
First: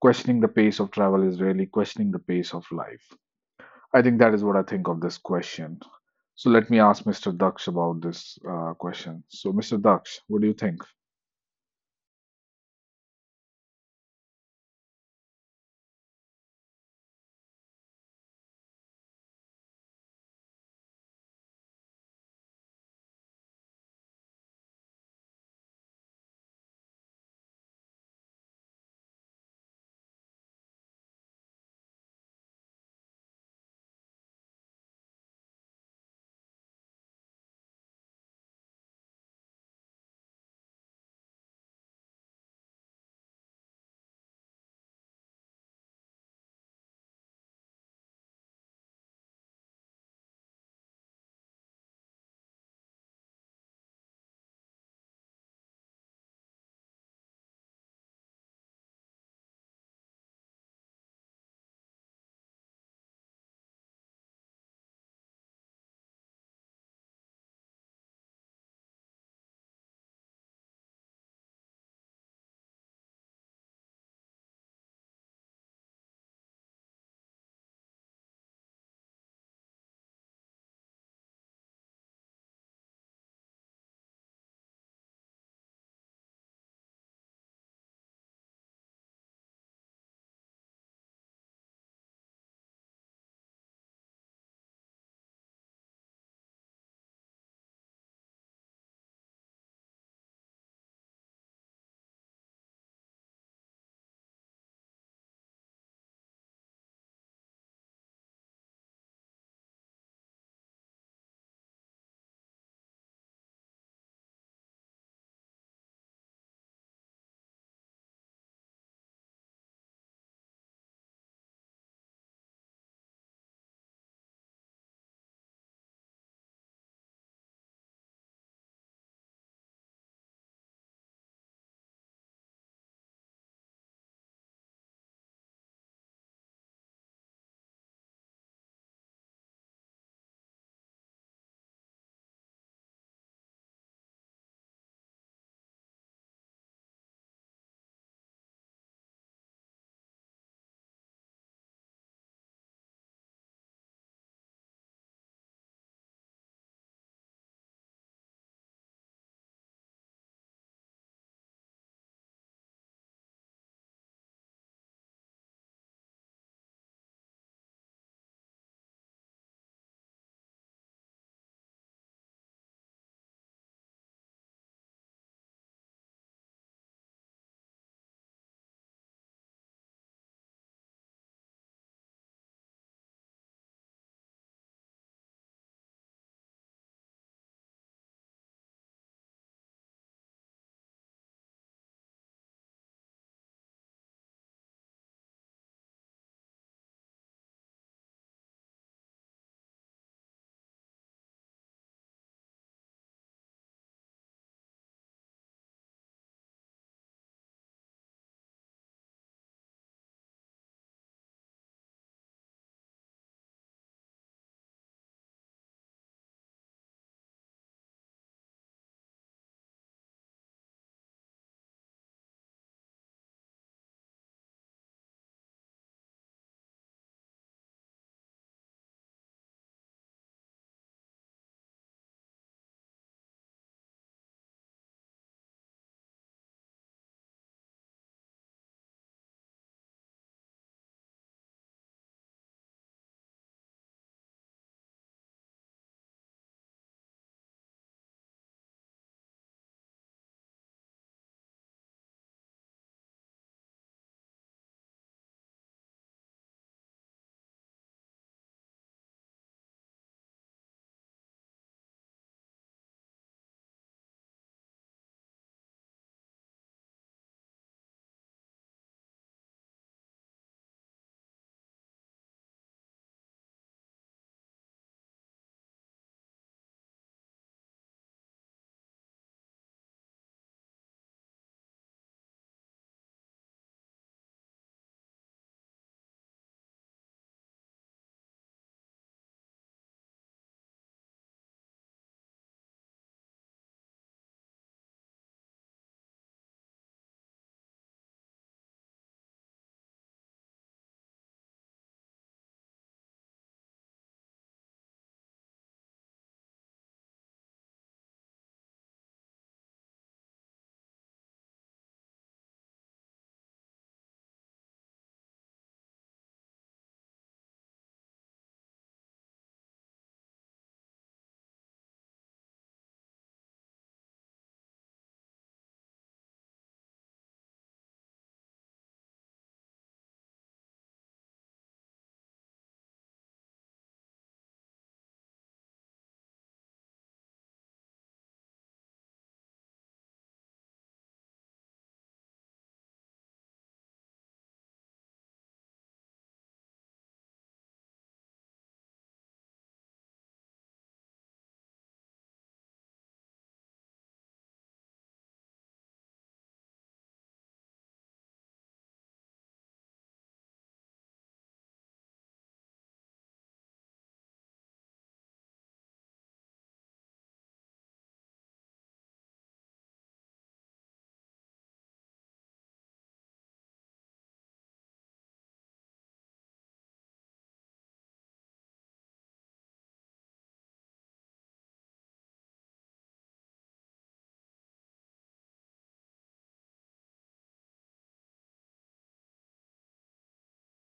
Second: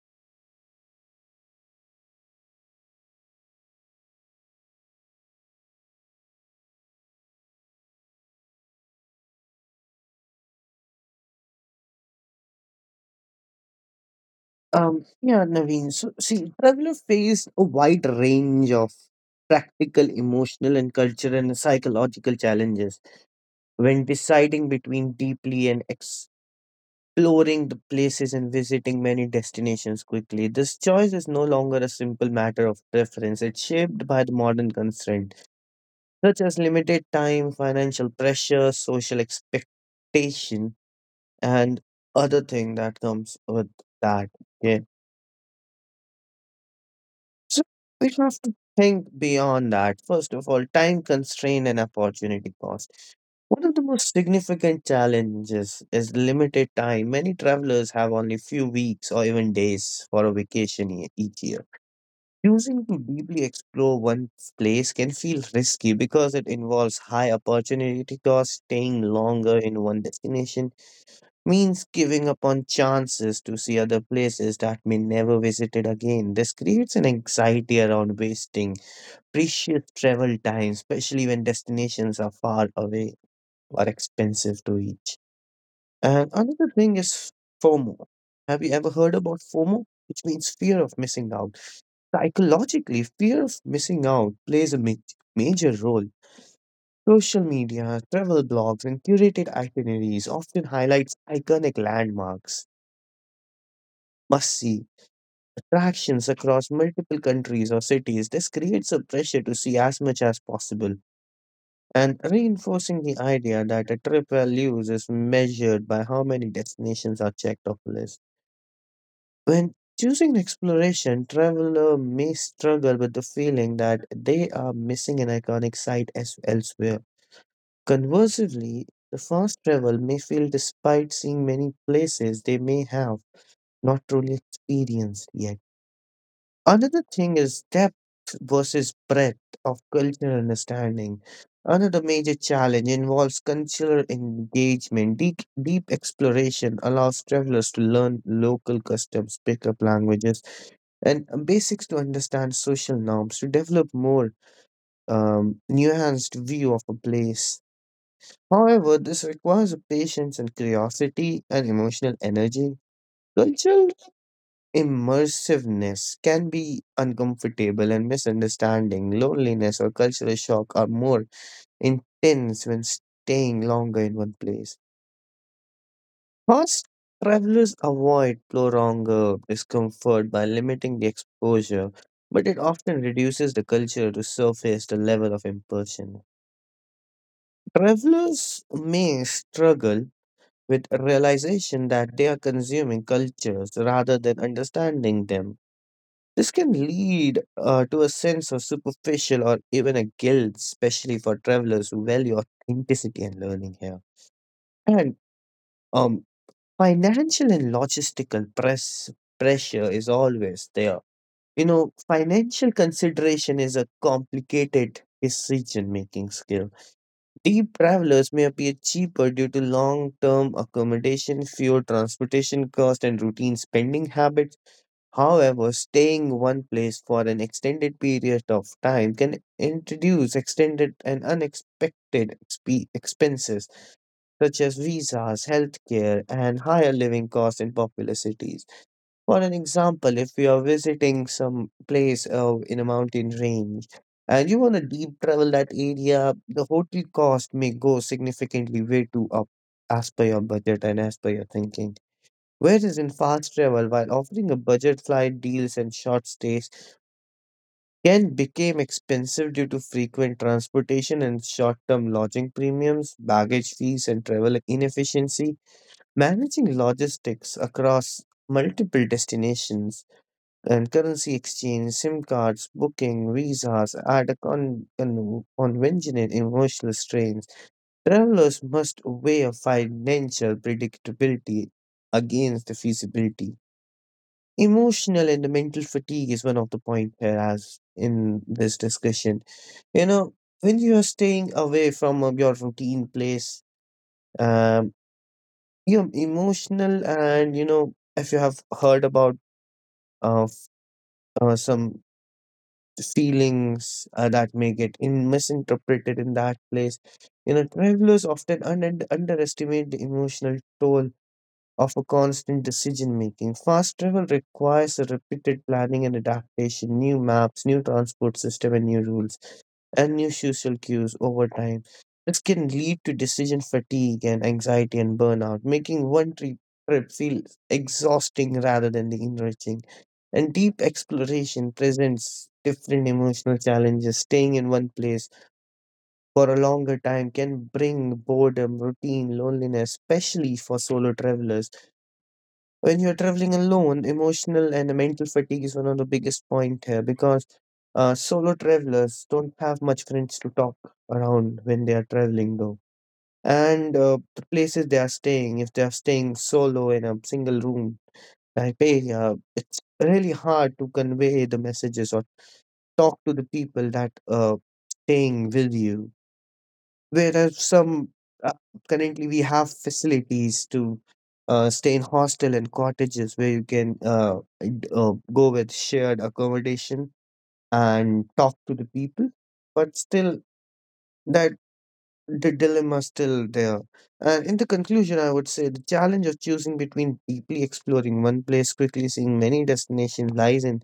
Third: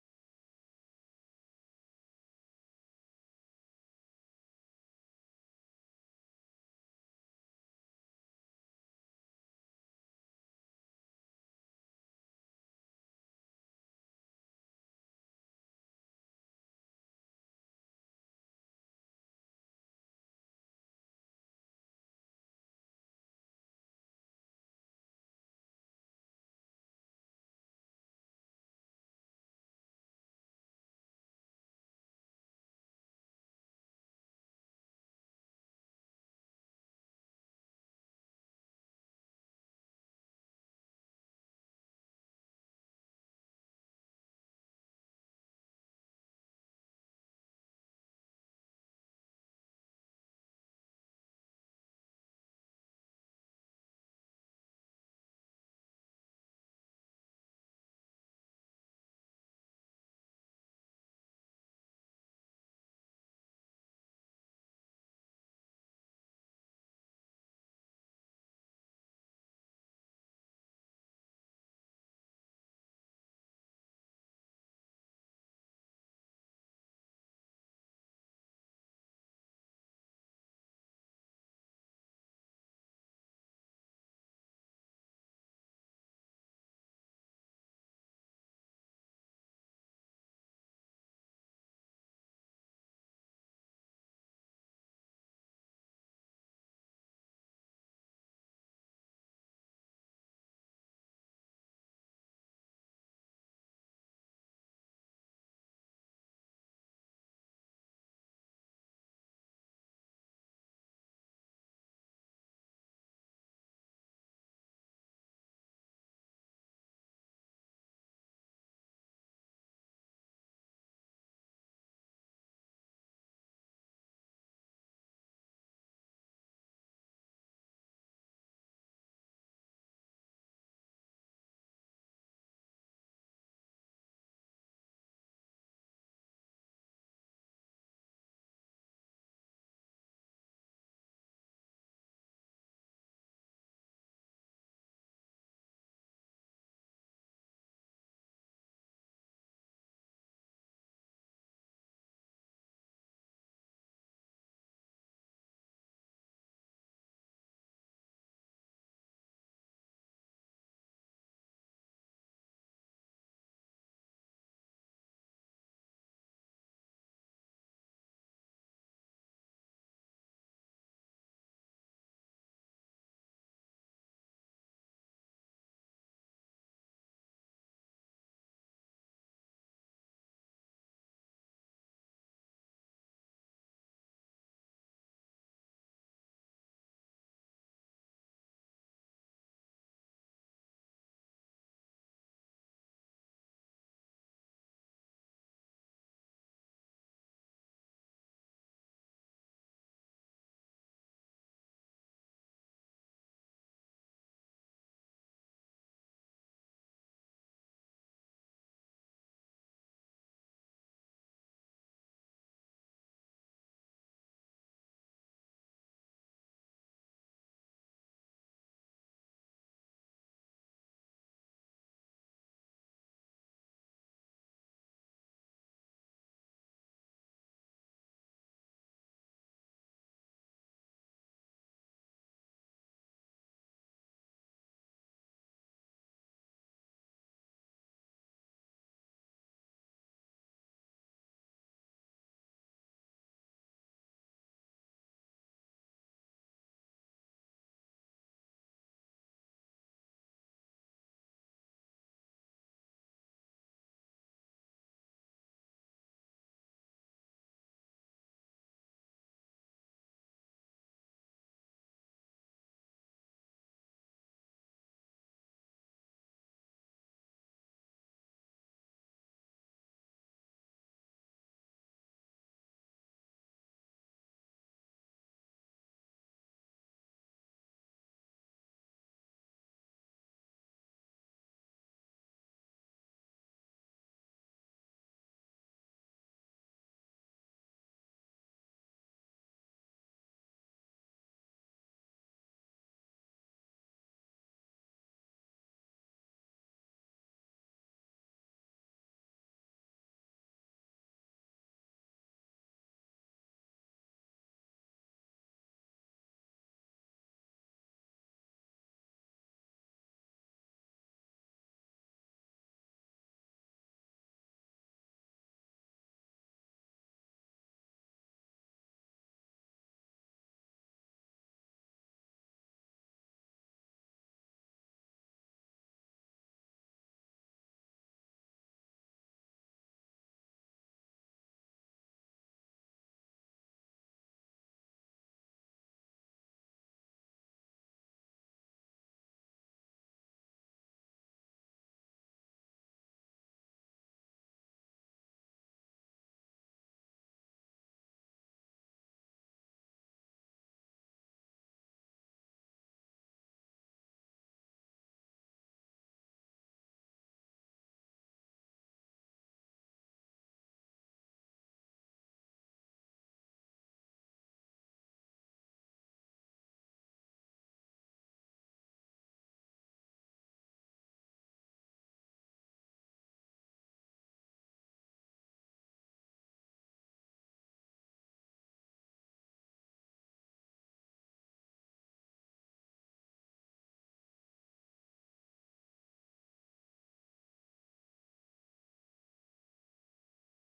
A: questioning the pace of travel is really questioning the pace of life. I think that is what I think of this question. So let me ask Mr. Daksh about this question. So, Mr. Daksh, what do you think?
B: yeah, Naveen. So see, travel faced a wide range of practical, emotional, and cultural and psychological challenges when deciding between deeply and exploring the places and visiting many destinations quickly. This choice is no longer a simple matter of preference. It's shaped by the modern constraints, such as limited time, financial pressure, social expectation, and other thing that comes with that. Yeah. So we have to think beyond that. First of all, time constraint and opportunity cost. One of the most significant challenges is limited time. Many travelers have only few weeks or even days for a vacation each year. Choosing to deeply explore one place can feel risky because it involves high opportunity cost, staying longer in one destination, means giving up on chances to see other places that may never visited again. This creates an anxiety around wasting precious travel time, especially when destinations are far away or expensive to reach. And another thing is FOMO. Have you ever heard about FOMO? Which means fear of missing out. Psychologically, fear of missing out plays a major role. Social media, travel blogs, and curated itineraries often highlights iconic landmarks, must see attractions across multiple countries or cities. This creates a pressure to see as much as possible and reinforcing the idea that a trip values is measured by how many destinations are checked off the list. When choosing exploration, traveler may struggle with the feeling that they are missing an iconic site as elsewhere. Conversely, the fast travel may feel despite seeing many places they may have not truly experienced yet. Another thing is depth versus breadth of cultural understanding. Another major challenge involves cultural engagement. Deep exploration allows travelers to learn local customs, pick up languages, and basics to understand social norms to develop more nuanced view of a place. However, this requires a patience and curiosity and emotional energy. Cultural immersiveness can be uncomfortable, and misunderstanding, loneliness, or cultural shock are more intense when staying longer in one place. Thus, travelers avoid prolonged discomfort by limiting the exposure, but it often reduces the culture to surface the level of immersion. Travelers may struggle with realization that they are consuming cultures rather than understanding them. This can lead to a sense of superficial or even a guilt, especially for travelers who value authenticity and learning here. And um, Financial and logistical pressure is always there. You know, financial consideration is a complicated decision making skill. Deep travelers may appear cheaper due to long term accommodation, fewer transportation cost, and routine spending habits. However, staying in one place for an extended period of time can introduce extended and unexpected expenses such as visas, healthcare, and higher living costs in popular cities. For an example, if you are visiting some place in a mountain range and you want to deep travel that area, the hotel cost may go significantly way too up as per your budget and as per your thinking. Whereas in fast travel, while offering a budget flight deals and short stays can become expensive due to frequent transportation and short-term lodging premiums, baggage fees, and travel inefficiency, managing logistics across multiple destinations and currency exchange, SIM cards, booking, visas add a conventional emotional strains. Travelers must weigh a financial predictability against the feasibility. Emotional and mental fatigue is one of the point here as in this discussion. You know, when you are staying away from your routine place, um, you're emotional and you know if you have heard about uh, f- some feelings that may get in misinterpreted in that place, you know travelers often underestimate the emotional toll of a constant decision making. Fast travel requires a repeated planning and adaptation, new maps, new transport system and new rules, and new social cues over time. This can lead to decision fatigue and anxiety and burnout, making one trip feel exhausting rather than enriching. And deep exploration presents different emotional challenges. Staying in one place for a longer time can bring boredom, routine, loneliness, especially for solo travelers. When you're traveling alone, emotional and mental fatigue is one of the biggest point here because solo travelers don't have much friends to talk around when they are traveling though. And the places they are staying, if they are staying solo in a single room, Taipei, it's really hard to convey the messages or talk to the people that staying with you. There are some uh, currently we have facilities to stay in hostel and cottages where you can go with shared accommodation and talk to the people, but still that the dilemma is still there. And in the conclusion I would say the challenge of choosing between deeply exploring one place quickly seeing many destinations lies in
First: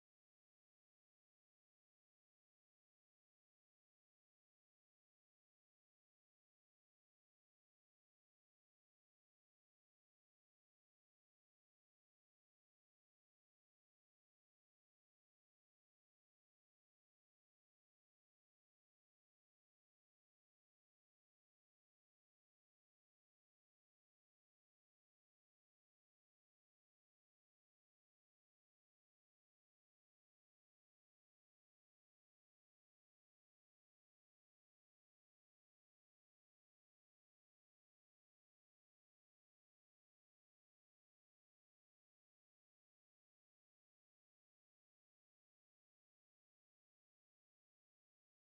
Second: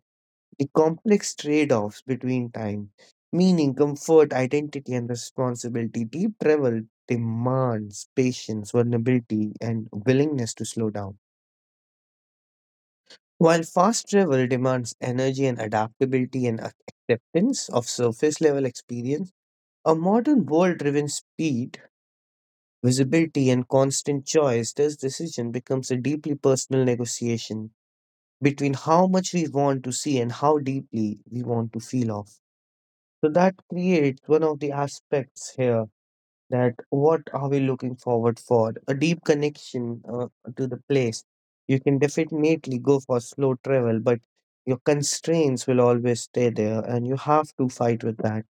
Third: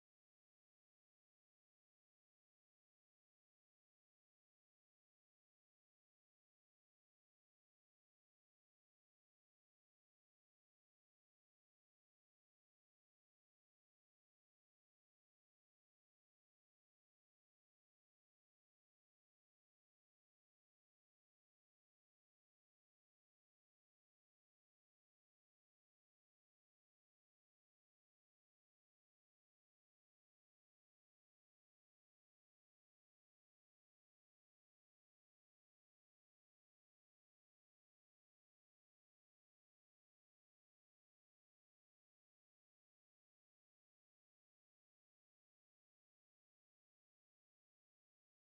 B: the complex trade offs between time, meaning, comfort, identity, and responsibility. Deep travel demands patience, vulnerability, and willingness to slow down. While fast travel demands energy and adaptability and acceptance of surface level experience, a modern world driven speed, visibility, and constant choice, this decision becomes a deeply personal negotiation between how much we want to see and how deeply we want to feel off. So that creates one of the aspects here that what are we looking forward for? A deep connection to the place. You can definitely go for slow travel, but your constraints will always stay there and you have to fight with that.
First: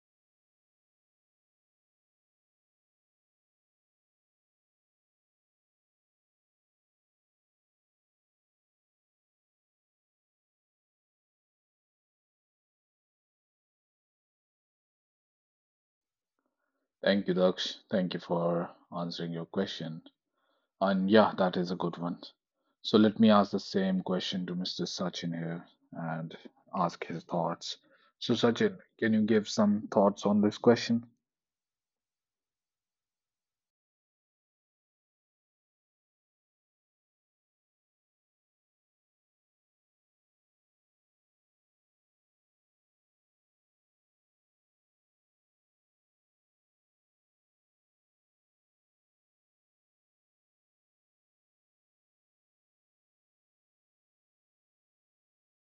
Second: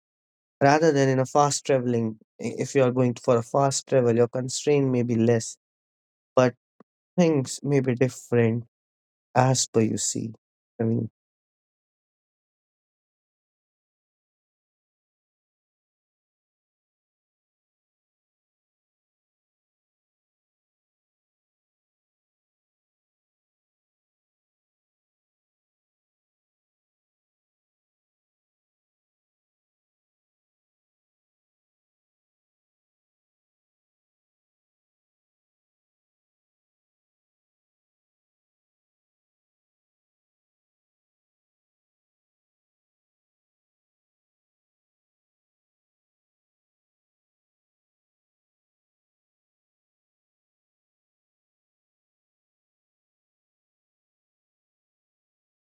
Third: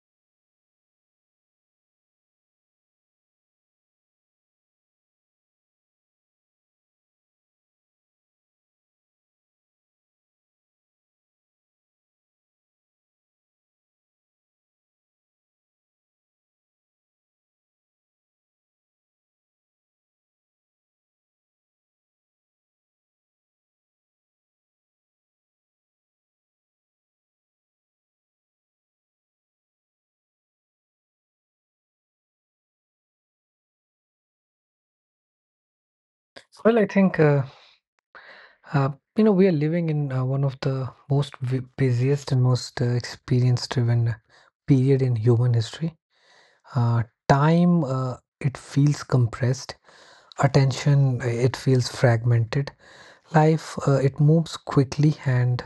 B: Rather than in a fast traveling, if you are going for a fast travel, your constraint may be less, but things may be different as per you see. I mean,
A: Thank you, Daksh. Thank you for answering your question. And yeah, that is a good one. So let me ask the same question to Mr. Sachin here and ask his thoughts. So, Sachin, can you give some thoughts on this question?
C: Well, I think uh, we are living in one of the most busiest and most experience driven period in human history. Uh, Time, it feels compressed. Attention, it feels fragmented. Life, it moves quickly, and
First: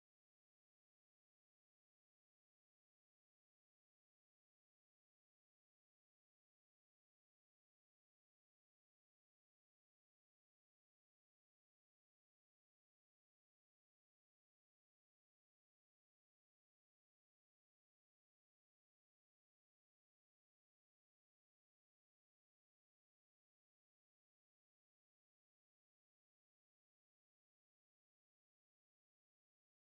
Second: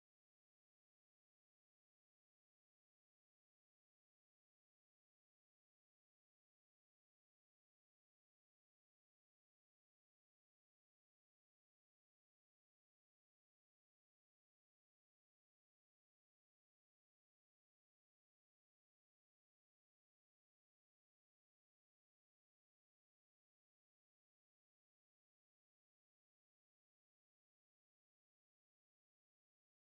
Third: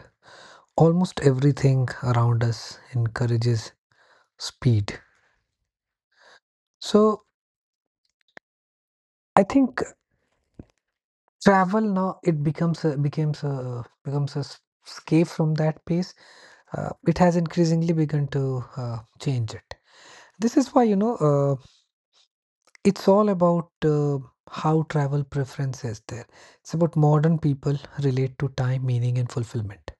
C: almost everything around us encourages speed. So I think travel now it becomes a escape from that pace. It has increasingly begun to change it. This is why, it's all about how travel preference is there. It's about modern people relate to time, meaning, and fulfillment.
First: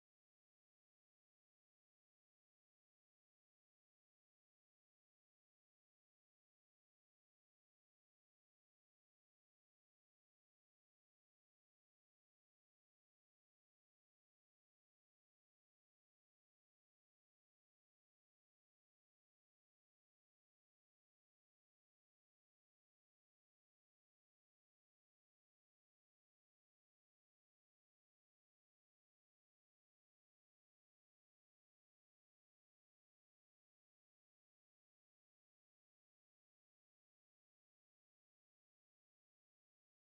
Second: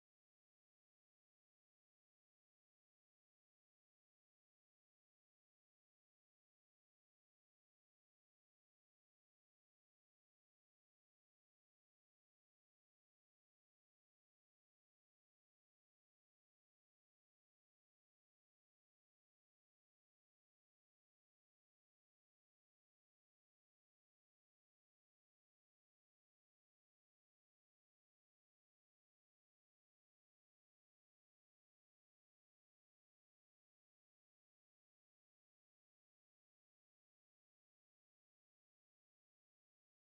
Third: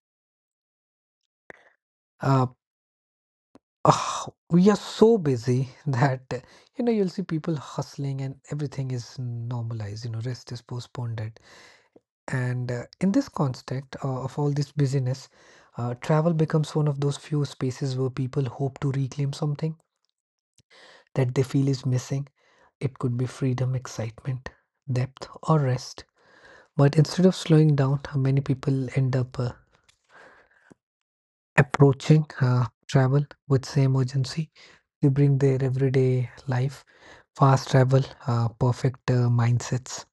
C: Uh, we are so busy that you'll see people hustling and everything is normalized. You know, rest is postponed. It. And in this context of all this busyness, travel becomes one of those few spaces where people hope to reclaim something that they feel is missing. It could be freedom, excitement, depth, or rest. But instead of slowing down, many people end up approaching travel with same urgency. They bring their everyday life, fast travel, perfect mindsets.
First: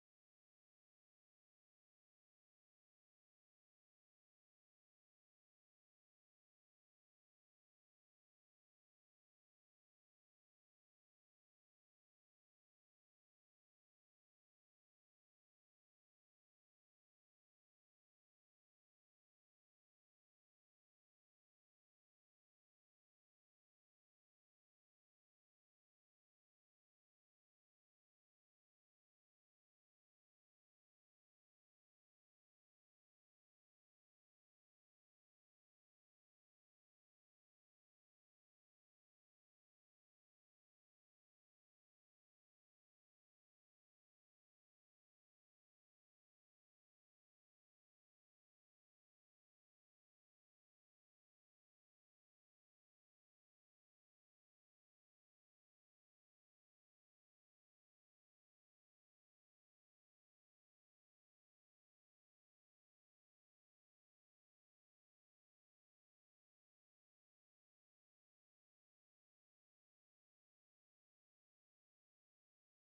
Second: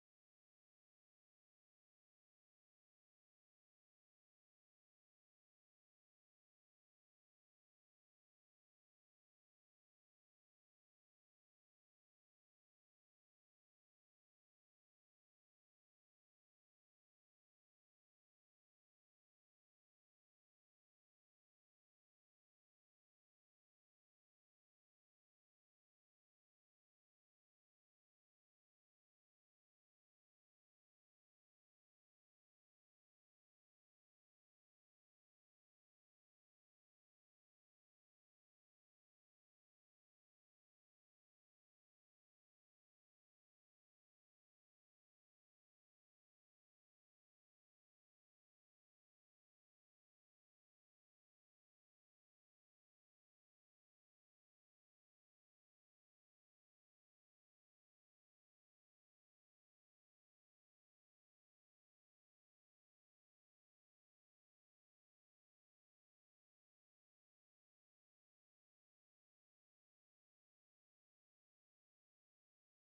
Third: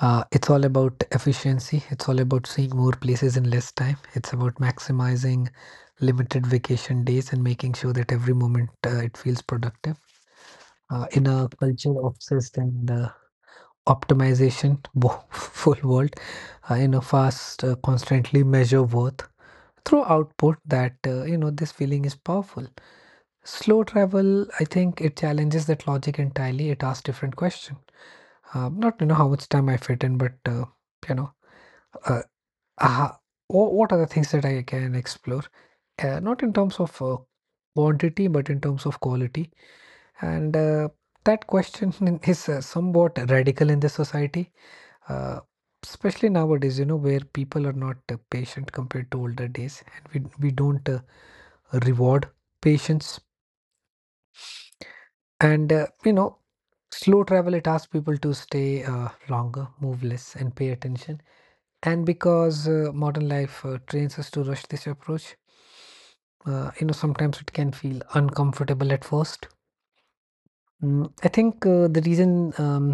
C: It's all about efficiency. It's all about seeing more places in less time. It's about maximizing limited vacation days and making sure that every moment it feels productive. In a culture obsessed and optimization full world, fast, constantly measure worth through output that this feeling is powerful. Slow travel, I think it challenges that logic entirely. It asks different question. Not how much time I fit in, but you know uh, uh, what are the things that I can explore, not in terms of quantity but in terms of quality. And that question is somewhat radical in this society, uh, especially nowadays, where people are not patient compared to older days, and we don't reward patience. And slow travel, it asks people to stay longer, move less, and pay attention. And because modern life trains us to rush this approach, sometimes it can feel uncomfortable at first. Mm, I think the reason,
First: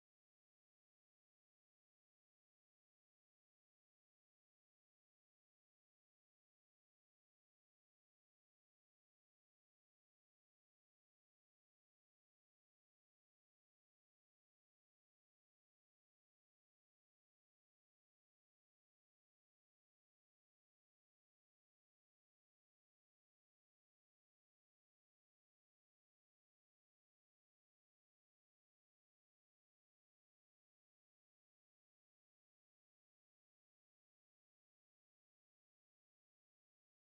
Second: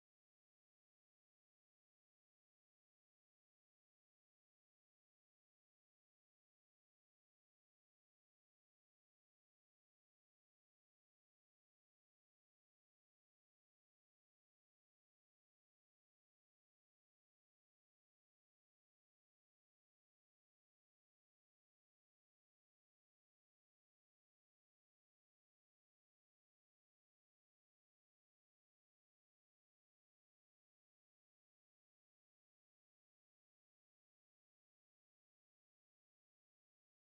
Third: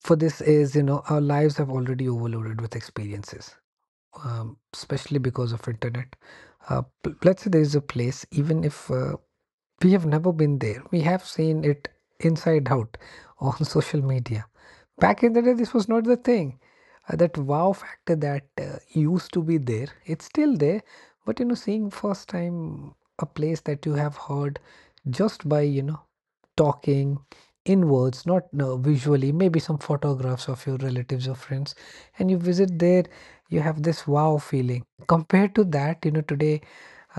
C: for this is our lives have already overloaded with experiences, especially because of internet. Let's say there is a place, even if we have never been there, we have seen it inside out on social media. Back in the day, this was not the thing. That wow factor that used to be there, it's still there. But you know, seeing first time a place that you have heard just by talking in words, not visually, maybe some photographs of your relatives or friends, and you visit there, you have this wow feeling. Compared to that, today,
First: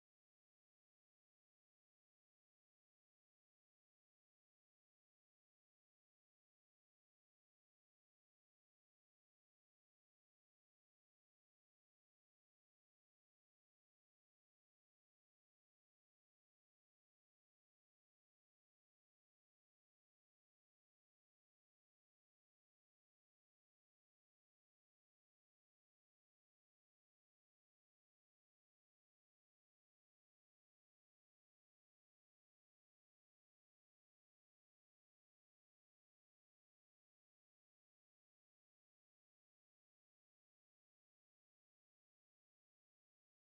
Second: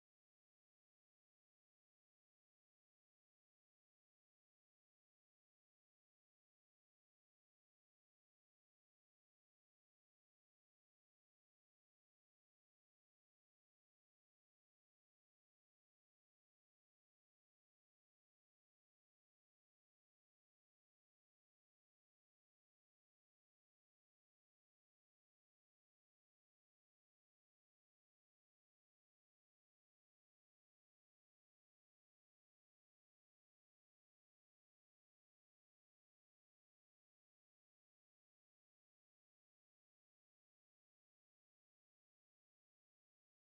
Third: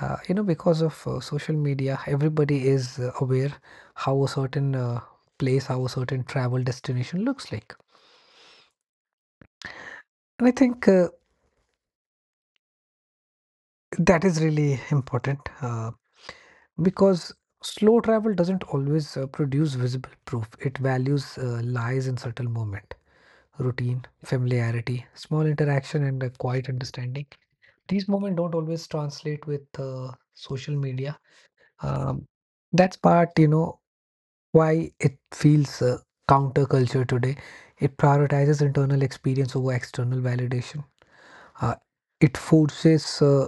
C: because of social media, everybody is aware how a certain place, how a certain travel destination looks like. And I think that is really important, because slow travel doesn't always produce visible proof. It values lies in subtle moment, routine, familiarity, small interaction, and a quiet understanding. These moments don't always translate with social media. Um, that's part, why it feels counterculture today. It prioritizes internal experience over external validation. Uh, it forces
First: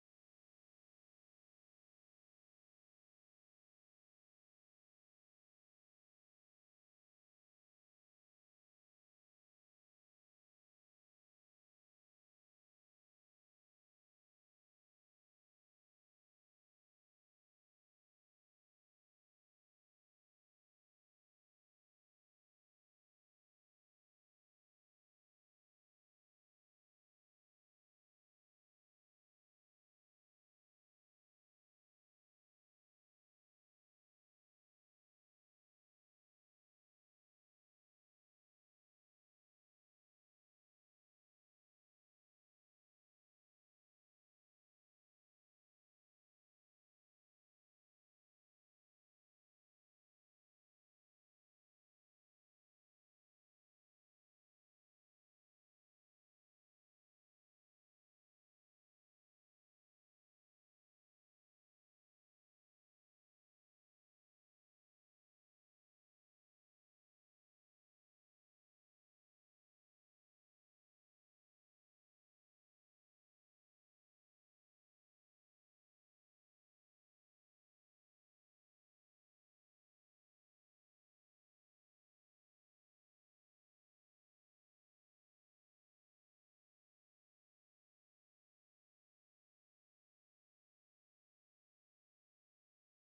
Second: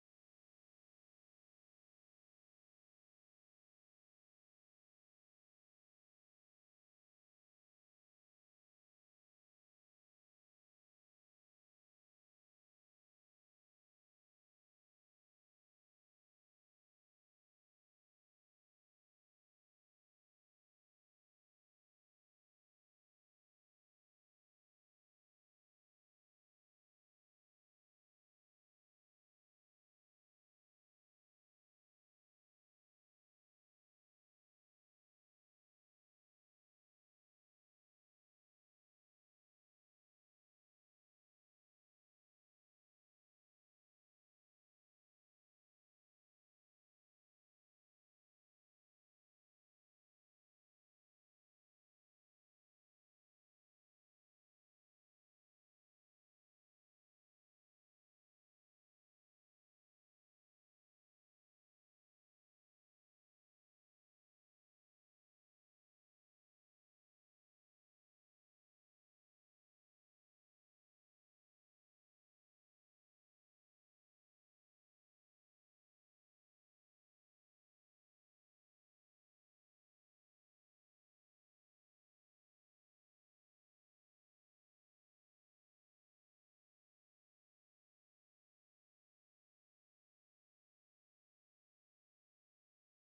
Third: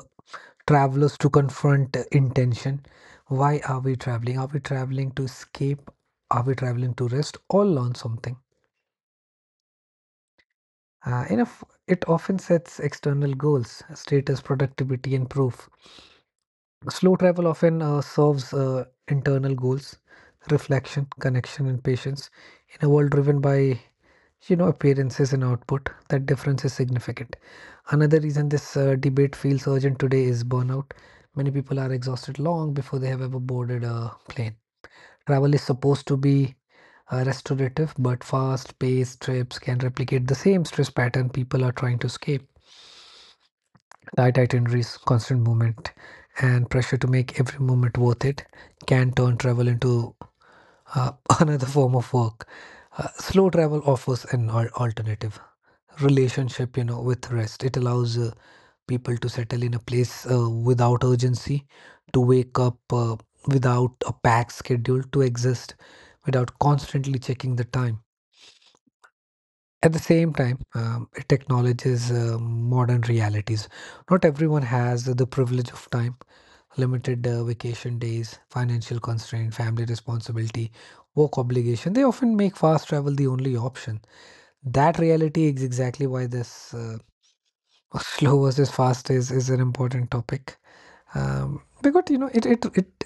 C: travelers to confront intention. Why are we traveling? Are we traveling to escape? Are we traveling to rest or learn something? Enough, it often sets external goals, status, productivity, and proof. Slow travel often serves internal goals, reflection, connection, and patience, in a world driven by appearances and output. That difference is significant. Another reason this debate feels urgent today is burnout. Many people are exhausted long before they have ever boarded a plane. Travel is supposed to be restorative, but fast-paced trips can replicate the same stress pattern people are trying to escape. Tight itineraries, constant movement, and pressure to make every moment worth it can turn travel into uh, another form of work. Slow travel offers alternative relationship with rest. It allows people to settle in a place without urgency, to wake up without a packed schedule, to exist without constantly checking the time. At the same time, it acknowledges modern realities. Not everyone has the privilege of time. Limited vacation days, financial constraint, family responsibility, work obligation, they often make fast travel the only option. That reality is exactly why this slow versus fast is an important topic, because it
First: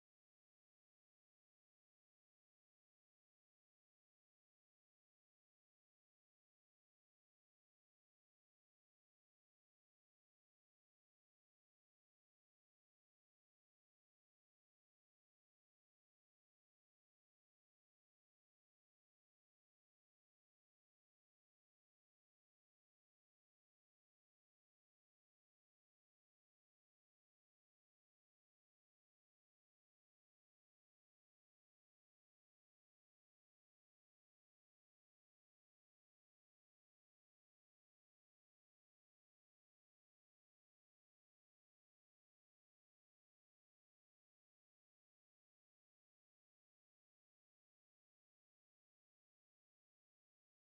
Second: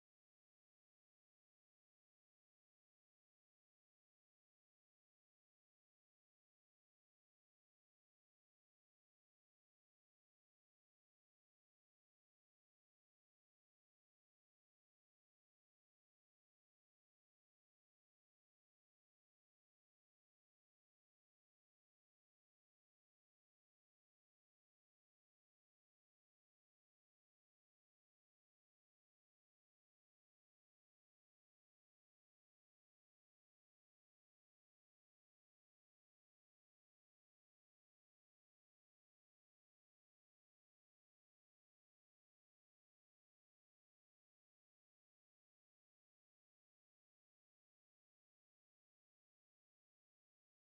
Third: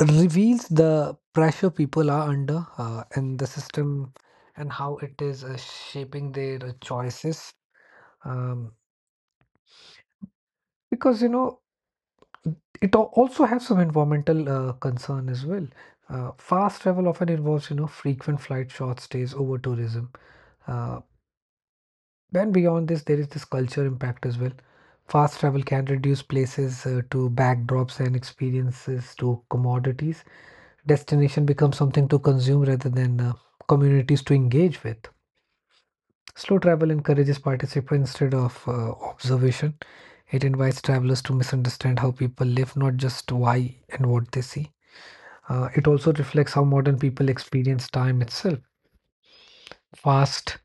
C: reveals the pressure people are under in the system and how it is shaping their choices, um, because it also has some environmental concern as well. Fast travel often involves, you know, frequent flight, short stays, over tourism. Uh, Then beyond this, there is this culture impact as well. Fast travel can reduce places to backdrops and experiences to commodities. Destination becomes something to consume rather than communities to engage with. Slow travel encourages participation instead of observation. It invites travelers to misunderstand how people live, not just why and what they see. It also reflects how modern people experience time itself. Fast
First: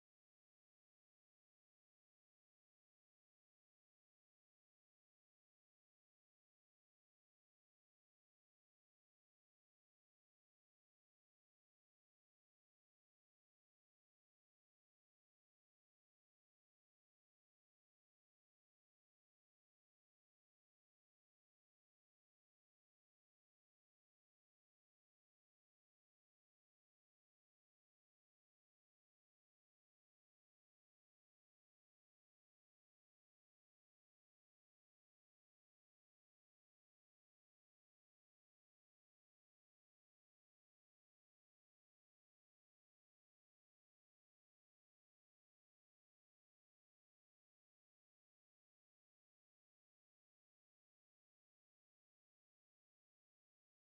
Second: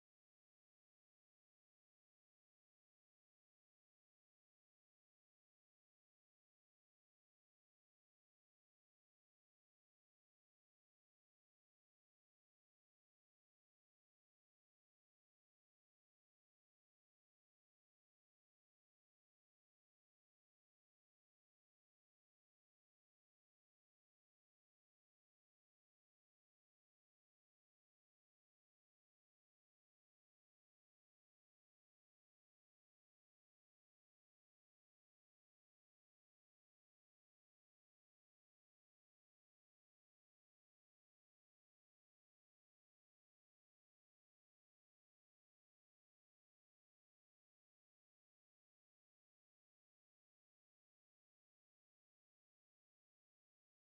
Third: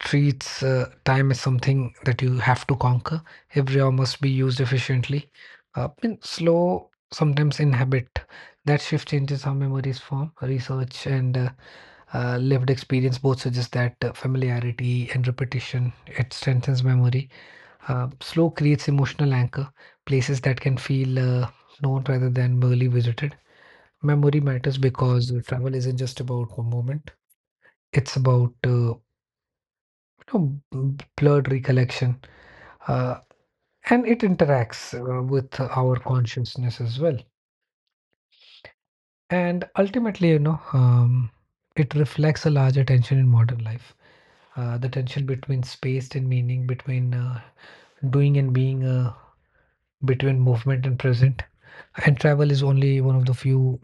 C: treats time as something that you have to conquer. Every hour must be used efficiently. And slow sometimes inhabit. That shift changes how memories form. Research and lived experience both suggest that familiarity and repetition, it strengthens memory. Slow creates emotional anchor, places that can feel known rather than merely visited. Memory matters because travel isn't just about one moment; it's about you know, blurred recollection uh, and it interacts with our consciousness as well. And ultimately, you know, it reflects a larger tension in modern life. The tension between space and meaning, between doing and being, between movement and present. And travel is only one of the few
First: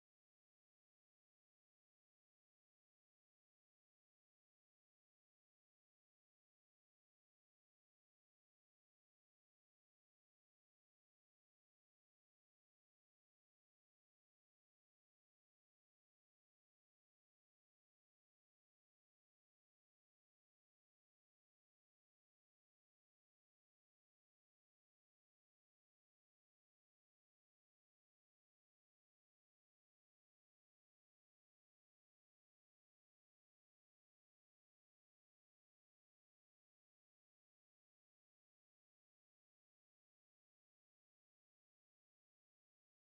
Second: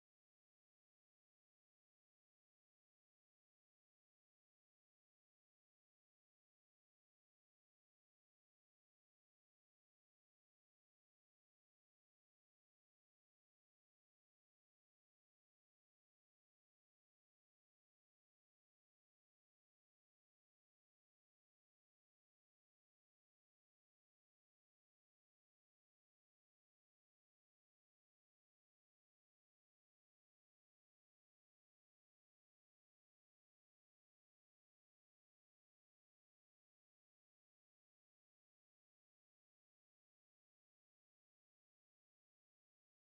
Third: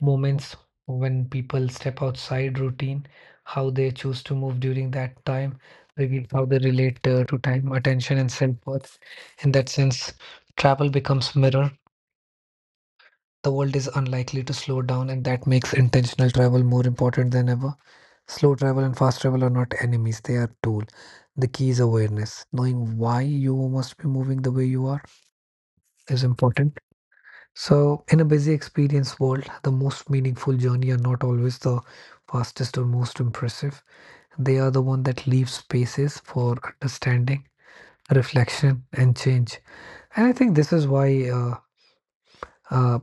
C: moments when people step outside routine. How they choose to move during that time, reveal how they relate to time, attention, and self worth. In that sense, travel becomes mirror. The world is unlikely to slow down, and that makes intentional travel more important than ever. Slow travel and fast travel are not enemies, they are tool. The key is awareness. Knowing why you must be moving the way you are is important. So, in a busy experience world, the most meaningful journey are not always the fastest or most impressive. They are the one that leave spaces for understanding, reflection, and change. And I think this is why uh,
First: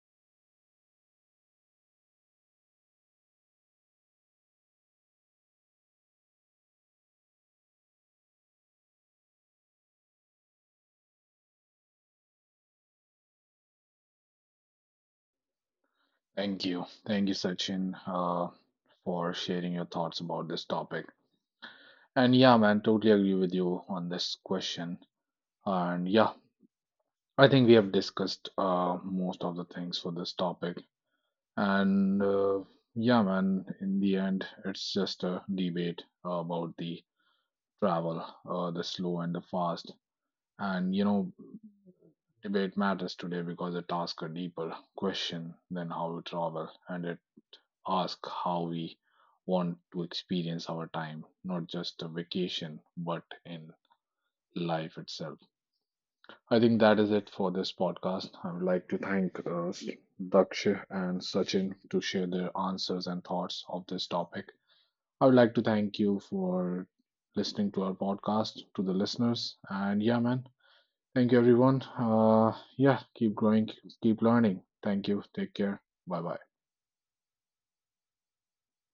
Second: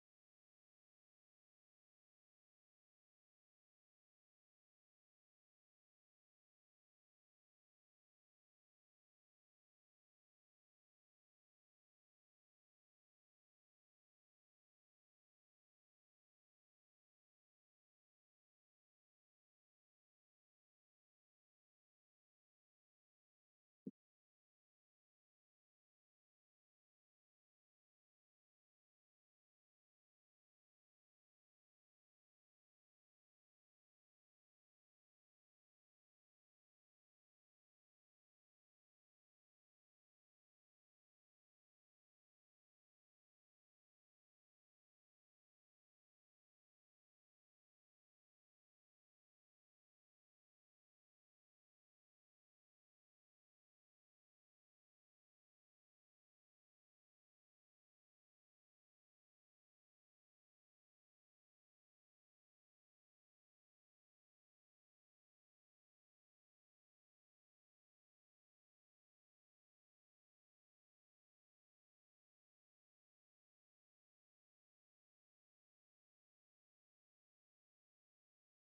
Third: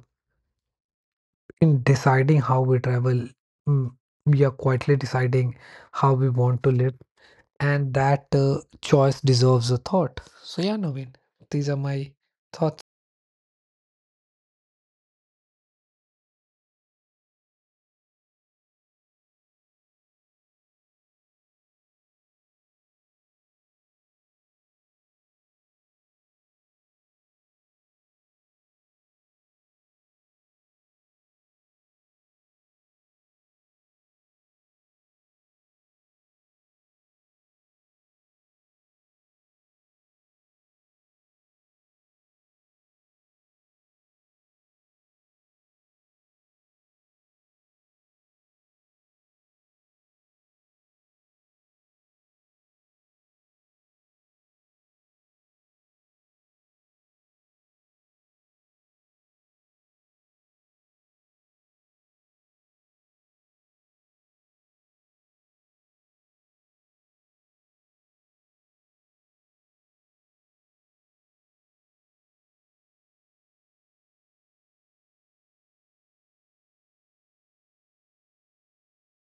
C: in deciding how we travel, mm, we are quietly deciding how we want to live, and that choice deserves a thought. So, yeah, Naveen, these are my thoughts.
A: Thank you. Thank you, Sachin, for sharing your thoughts about this topic. And yeah, man, totally agree with you on this question. And yeah, I think we have discussed most of the things for this topic. And yeah, man, in the end, it's just a debate about the travel, the slow and the fast. And you know, debate matters today because it asks a deeper question than how we travel, and it asks how we want to experience our time, not just a vacation, but in life itself. I think that is it for this podcast. I would like to thank Daksha and Sachin to share their answers and thoughts of this topic. I would like to thank you for listening to our podcast, to the listeners. And yeah, man, thank you, everyone. Yeah, keep growing, keep learning. Thank you. Take care. Bye bye.